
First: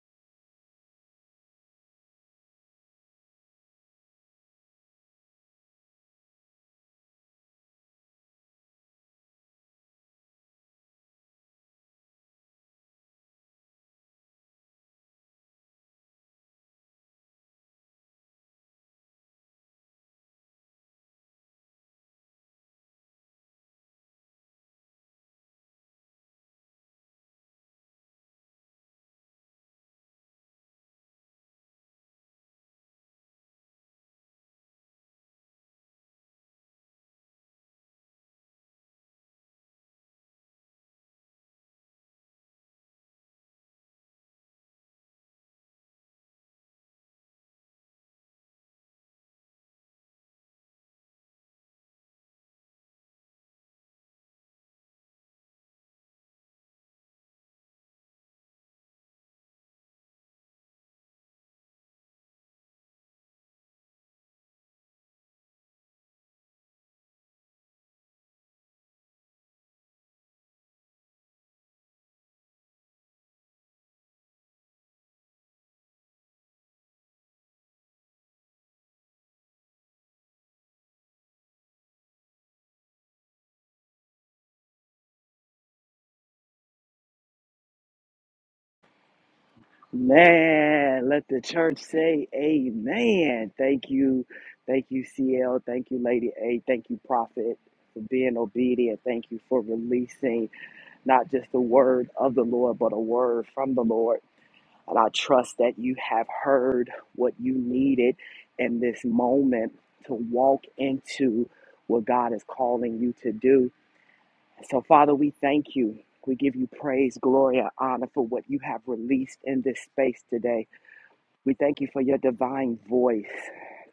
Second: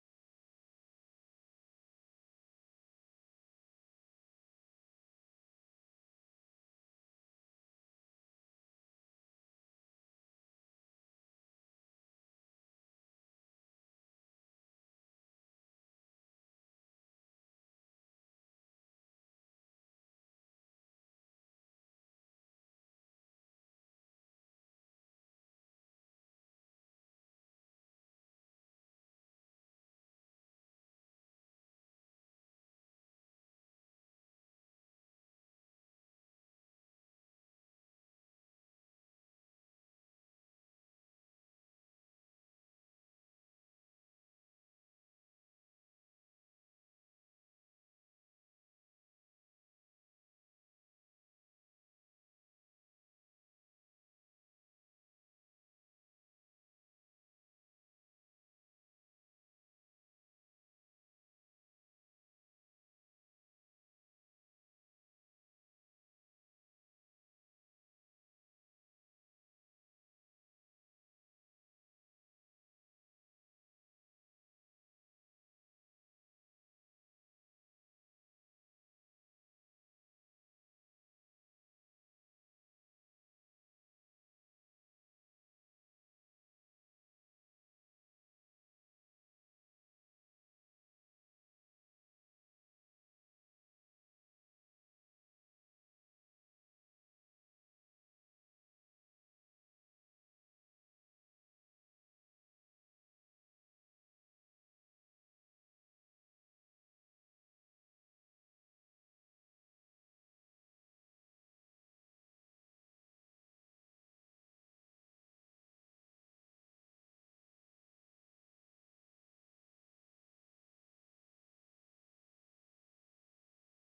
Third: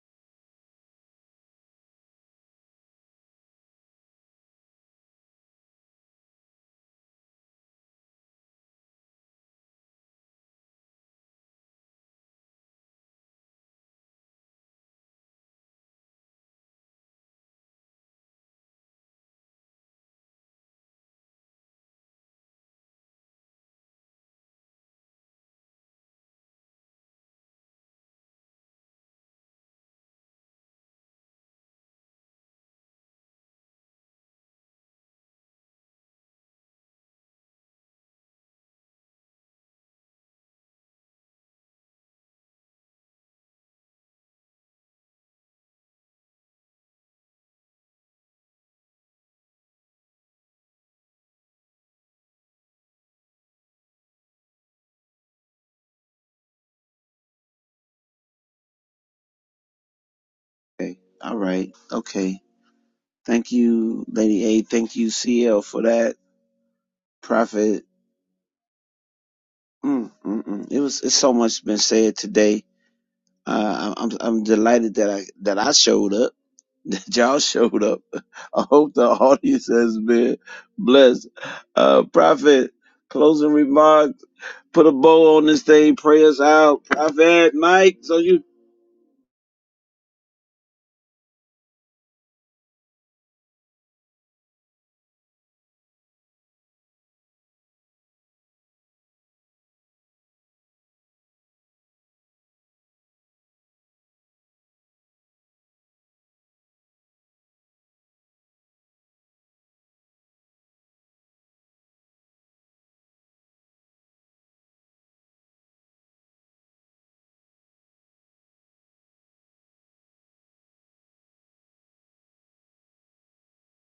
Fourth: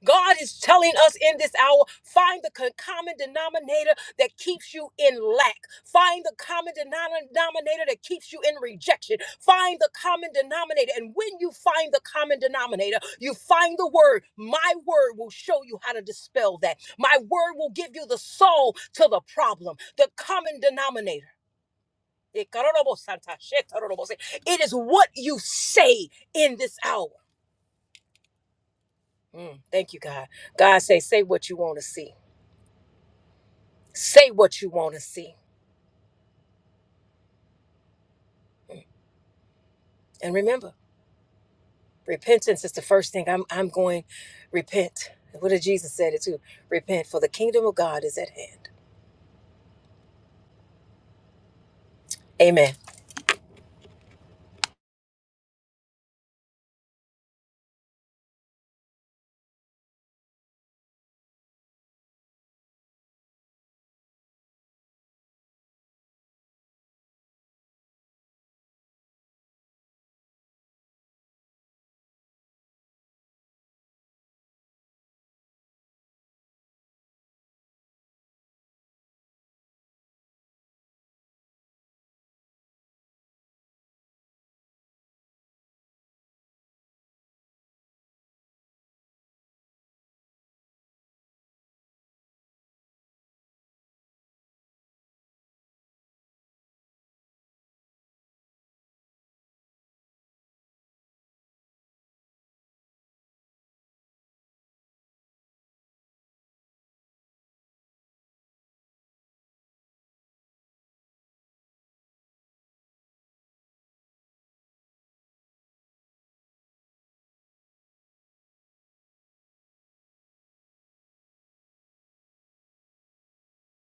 Speaker 4: God is telling us in this hour find the co- common denominator that keeps you in lack. Find the common denom- denominator that keeps you in rejection. Find the common denominator. And when you find the common denominator, you find the word. My word will show you how to dispel that. My word will give you the soul to the problem, the common denominator. It is what you say in this hour. Mm, thank you, God. God say, say what you want to see. Say what you want to see. And remember, repentance is the first thing. I'm I'm going repent. What did Jesus say? it too? Repent, for the kingdom of God is at hand. Amen.
Speaker 1: Okay. All right. Okay. Thank you, Lady A. Thank you, CL, for that. Prophet Mm, mm, mm. It was. It's so much been said today. Uh, I'm I'm delighted that I that I showed up. [LAUGHS] That y'all showed up. I hope the audience has been blessed. Uh, Prophet, closing remarks. Put a bow on this thing. Pray us out. Prophet Mike. So you.
Speaker 2: Man, let the church say amen. Thank you. Thank you, CL. Thank you, Lady A. Thank you, Prophet, for being obedient. Thank you for releasing not just the word of the Lord, but a word from the Lord. And I trust that you have heard what you needed in this moment to walk into what God is calling you to do. So, Father, we thank you. We give you praise, glory, and honor for what you have released in this space today. We thank you for your divine voice.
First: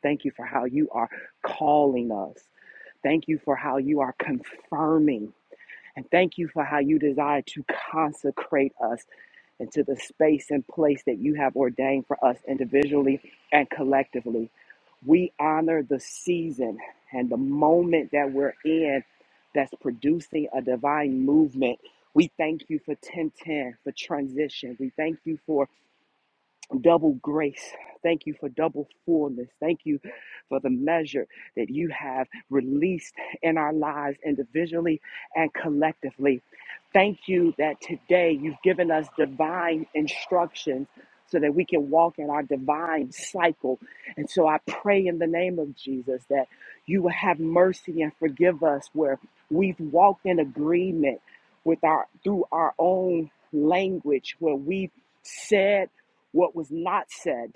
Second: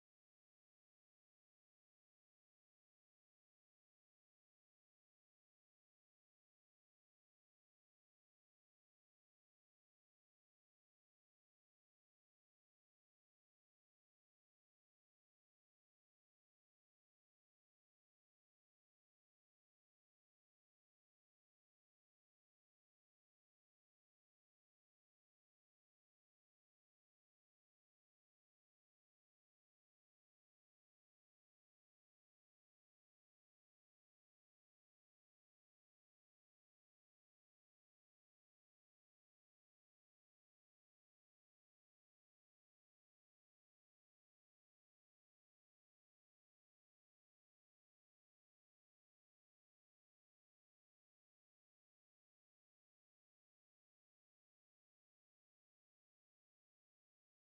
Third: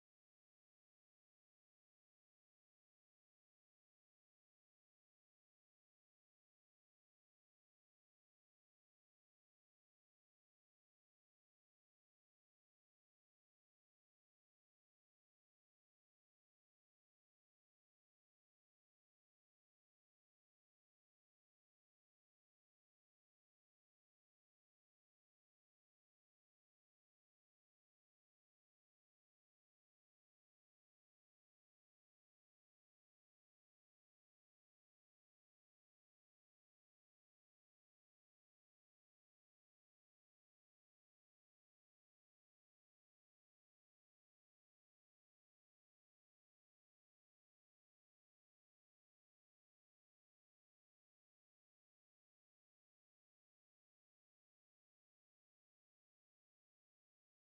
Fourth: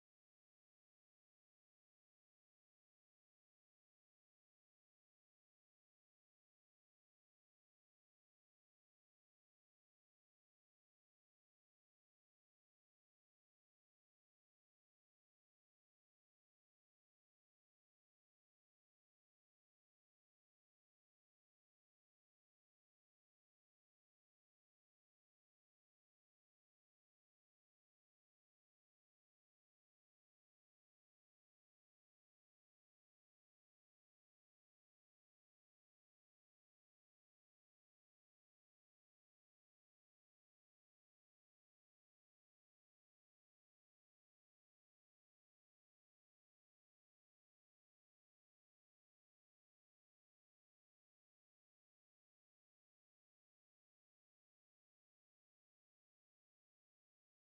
Speaker 2: Thank you for how you are calling us. Thank you for how you are confirming. And thank you for how you desire to consecrate us into the space and place that you have ordained for us individually and collectively. We honor the season and the moment that we're in that's producing a divine movement. We thank you for 1010, for transition. We thank you for double grace. Thank you for double fullness. Thank you for the measure that you have released in our lives individually and collectively. Thank you that today you've given us divine instructions so that we can walk in our divine cycle. And so I pray in the name of Jesus that you will have mercy and forgive us where we've walked in agreement with our through our own language where we've said what was not said,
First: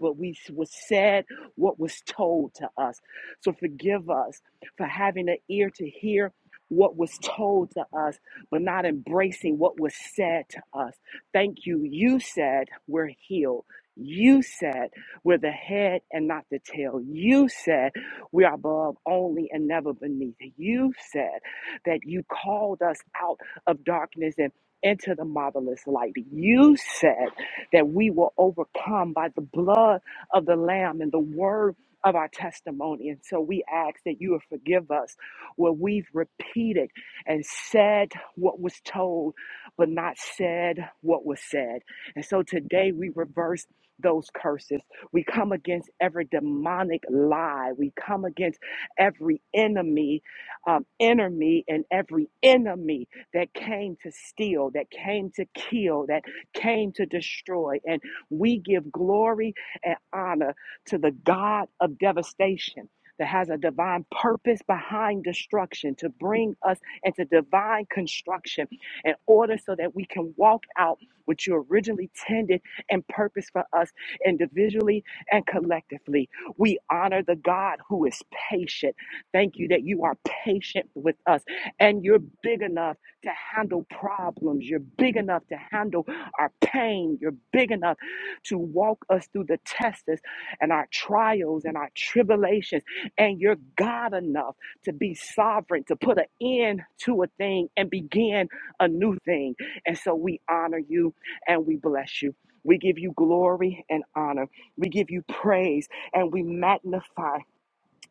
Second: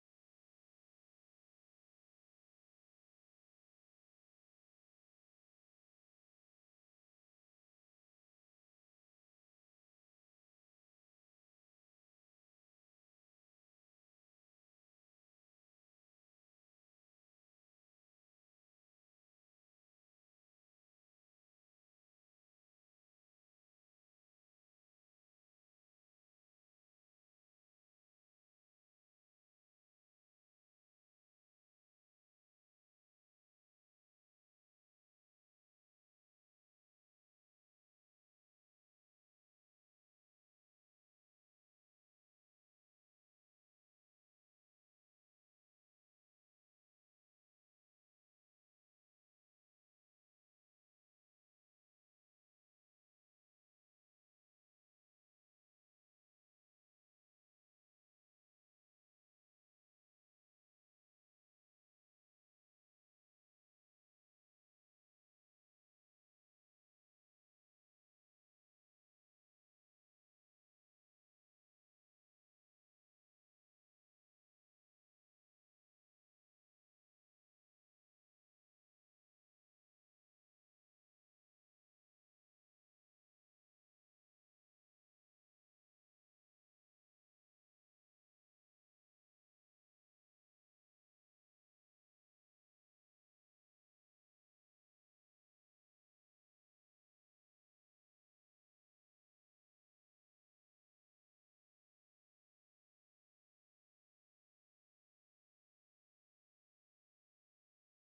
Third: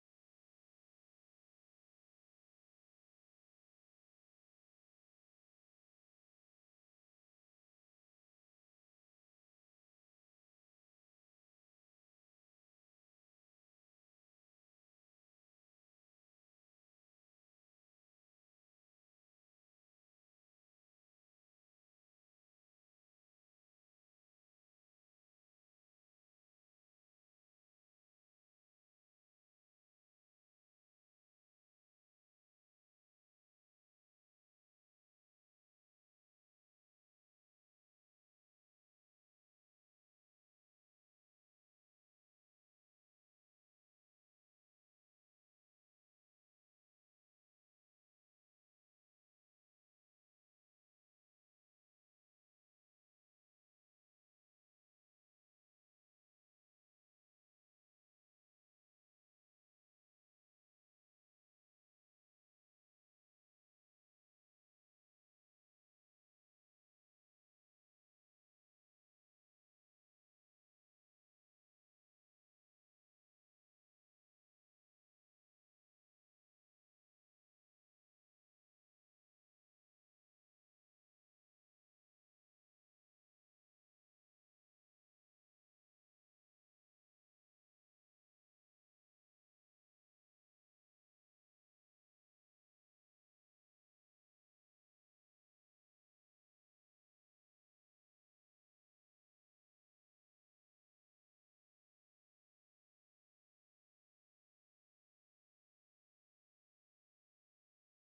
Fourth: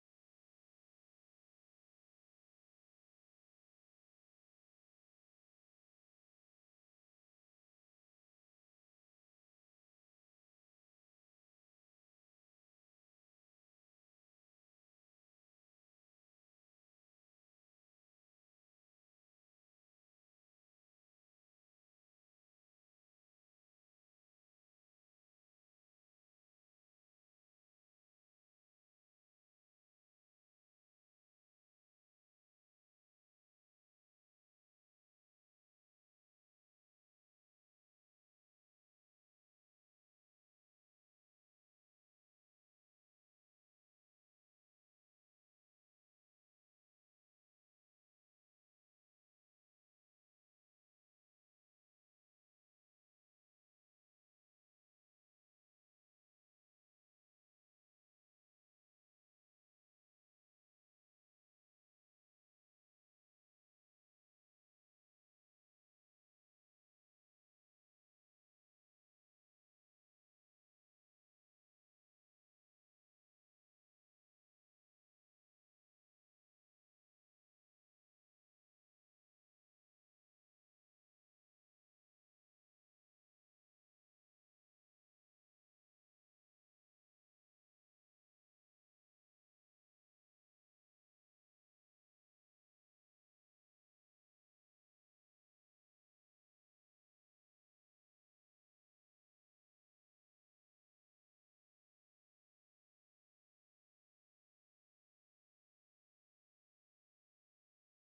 Speaker 2: but we was said what was told to us. So forgive us for having an ear to hear what was told to us, but not embracing what was said to us. Thank you. You said we're healed. You said we're the head and not the tail. You said we are above only and never beneath. You said that you called us out of darkness and into the marvelous light. You said that we will overcome by the blood of the Lamb and the word of our testimony. And so we ask that you will forgive us where we've repeated and said what was told, but not said what was said. And so today we reverse those curses. We come against every demonic lie. We come against every enemy, um, enemy, and every enemy that came to steal, that came to kill, that came to destroy. And we give glory and honor to the God of devastation that has a divine purpose behind destruction to bring us into divine construction in order so that we can walk out what you originally tended and purpose for us individually and collectively. We honor the God who is patient. Thank you that you are patient with us and you're big enough to handle problems. You're big enough to handle our pain. You're big enough to walk us through the tests and our trials and our tribulations. And you're God enough to be sovereign, to put an end to a thing and begin a new thing. And so we honor you and we bless you. We give you glory and honor. We give you praise and we magnify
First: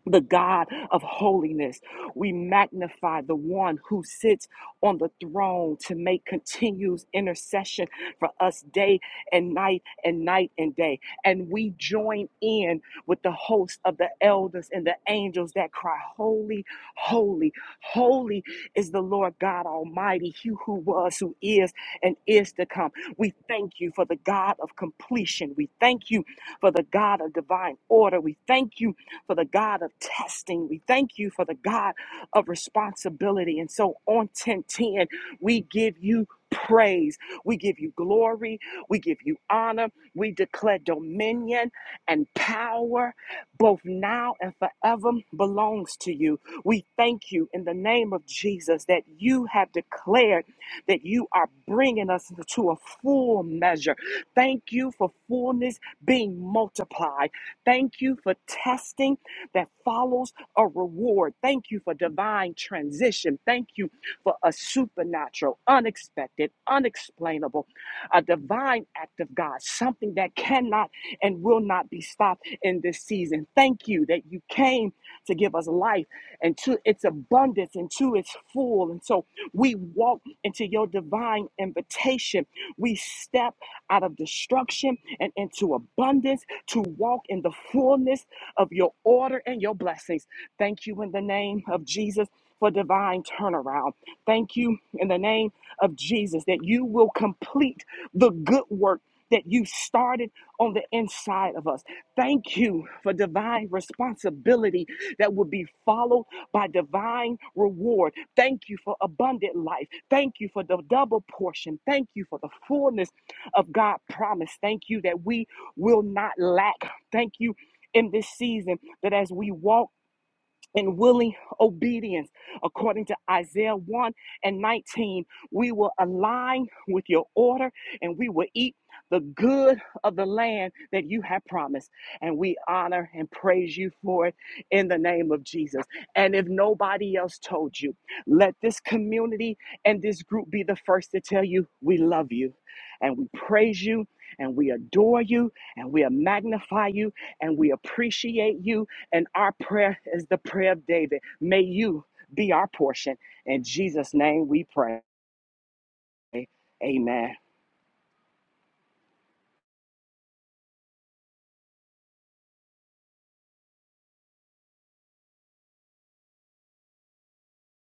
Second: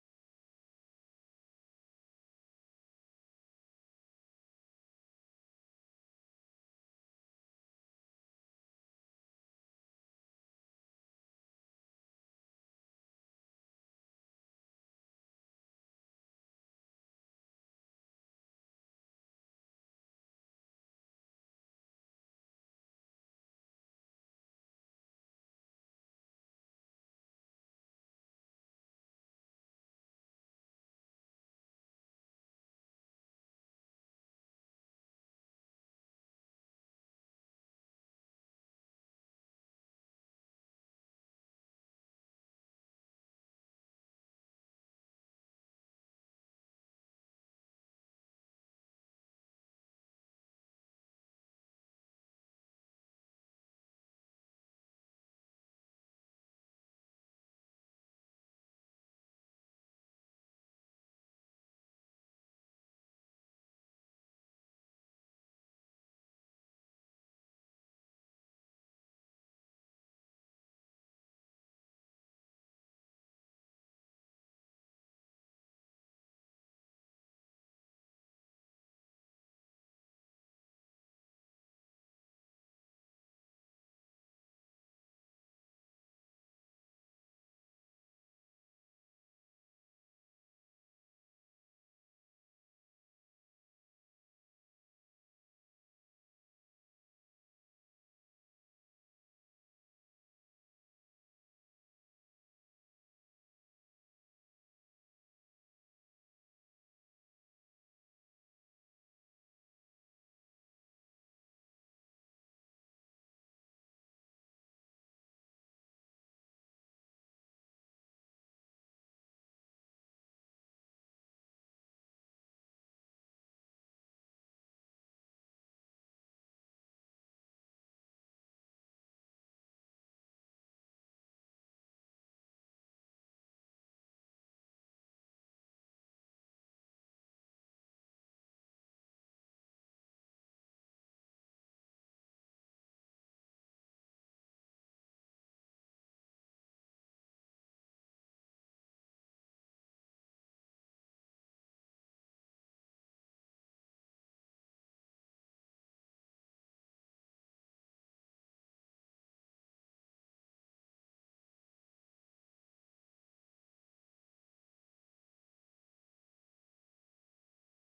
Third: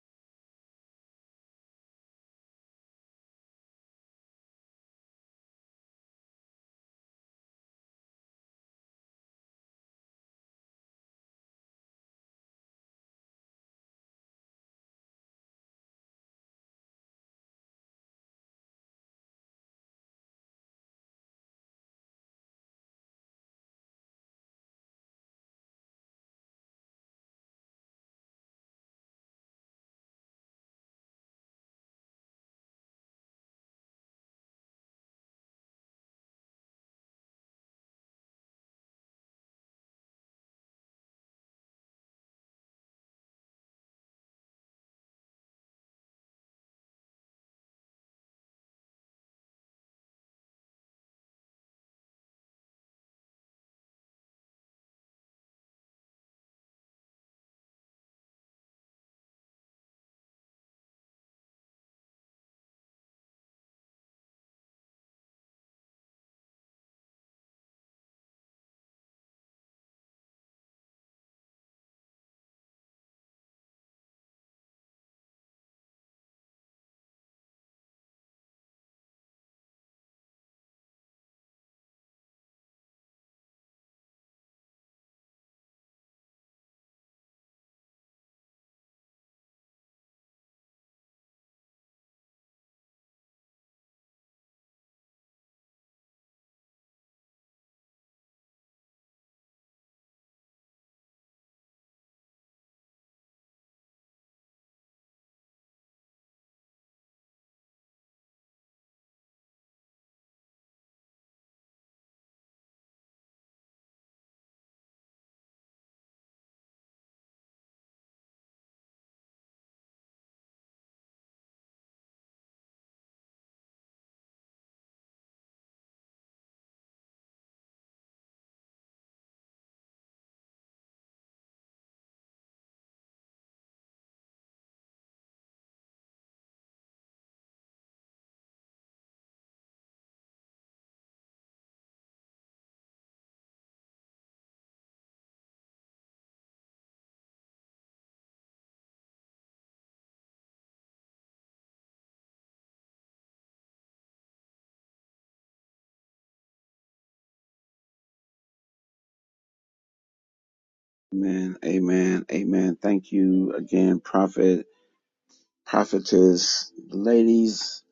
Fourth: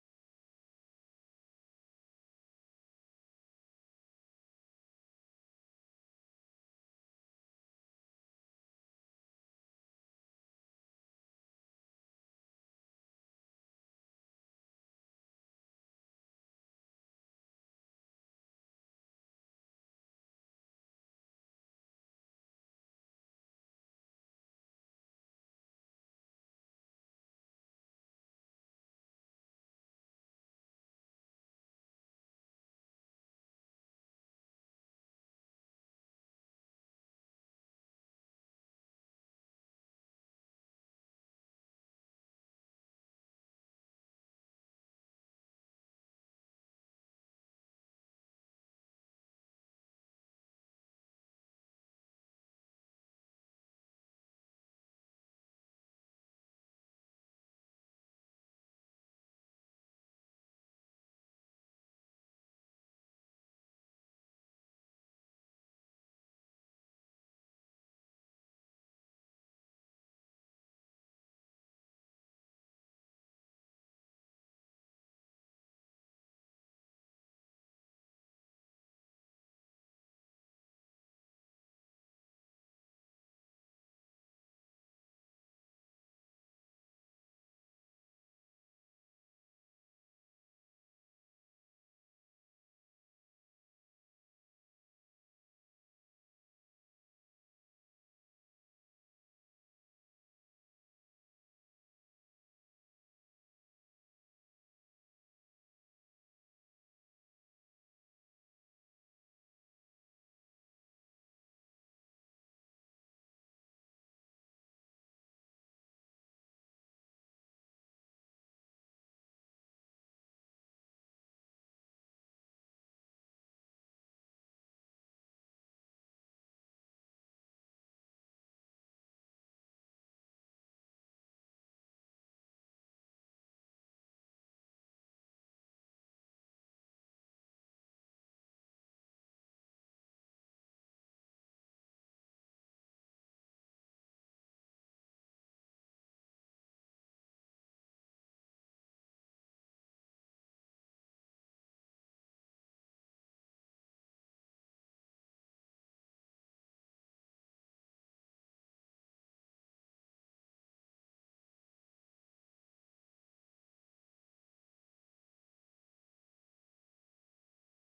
Speaker 2: the God of holiness. We magnify the one who sits on the throne to make continuous intercession for us day and night and night and day. And we join in with the host of the elders and the angels that cry, Holy, holy, holy is the Lord God Almighty, He who was, who is, and is to come. We thank you for the God of completion. We thank you for the God of divine order. We thank you for the God of testing. We thank you for the God of responsibility. And so on 1010, we give you praise. We give you glory. We give you honor. We declare dominion and power, both now and forever, belongs to you. We thank you in the name of Jesus that you have declared that you are bringing us to a full measure. Thank you for fullness being multiplied. Thank you for testing that follows a reward. Thank you for divine transition. Thank you for a supernatural, unexpected, unexplainable, a divine act of God, something that cannot and will not be stopped in this season. Thank you that you came to give us life and to its abundance and to its full. And so we walk into your divine invitation. We step out of destruction and into abundance to walk in the fullness of your order and your blessings. Thank you in the name of Jesus for divine turnaround. Thank you in the name of Jesus that you will complete the good work that you started on the inside of us. Thank you for divine responsibility that will be followed by divine reward. Thank you for abundant life. Thank you for the double portion. Thank you for the fullness of God promise. Thank you that we will not lack. Thank you in this season that as we walk and willing obedience, according to Isaiah 1 and 19, we will align with your order and we will eat the good of the land that you have promised. And we honor and praise you for it in the name of Jesus. And if nobody else told you, let this community and this group be the first to tell you we love you and we praise you. And we adore you and we magnify you and we appreciate you and our prayer is the prayer of David. May you be our portion. In Jesus' name we pray. Amen.
Speaker 1: Amen. Amen. Amen. Thank you again, Prophet, Prophetess, ladies.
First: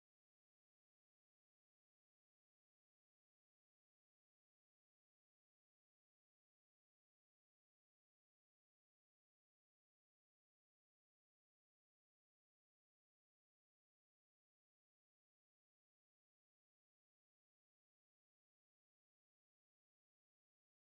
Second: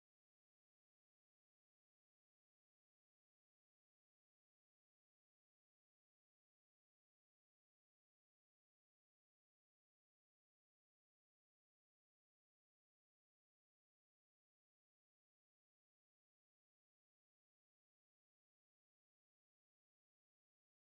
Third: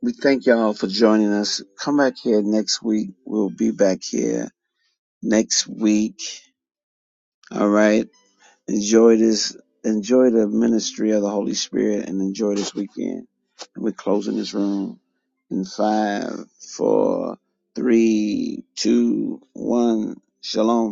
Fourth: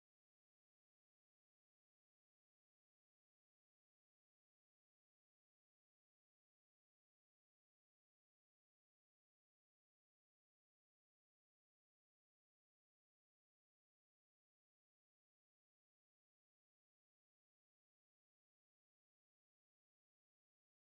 Speaker 1: We thank y'all for joining us. Come back here next week. We'll be back here next week. All right. Enjoy this. Enjoy the ministry of the Holy Spirit and enjoy this weekend. And we're closing this room in five, four, three, two, one. Shalom.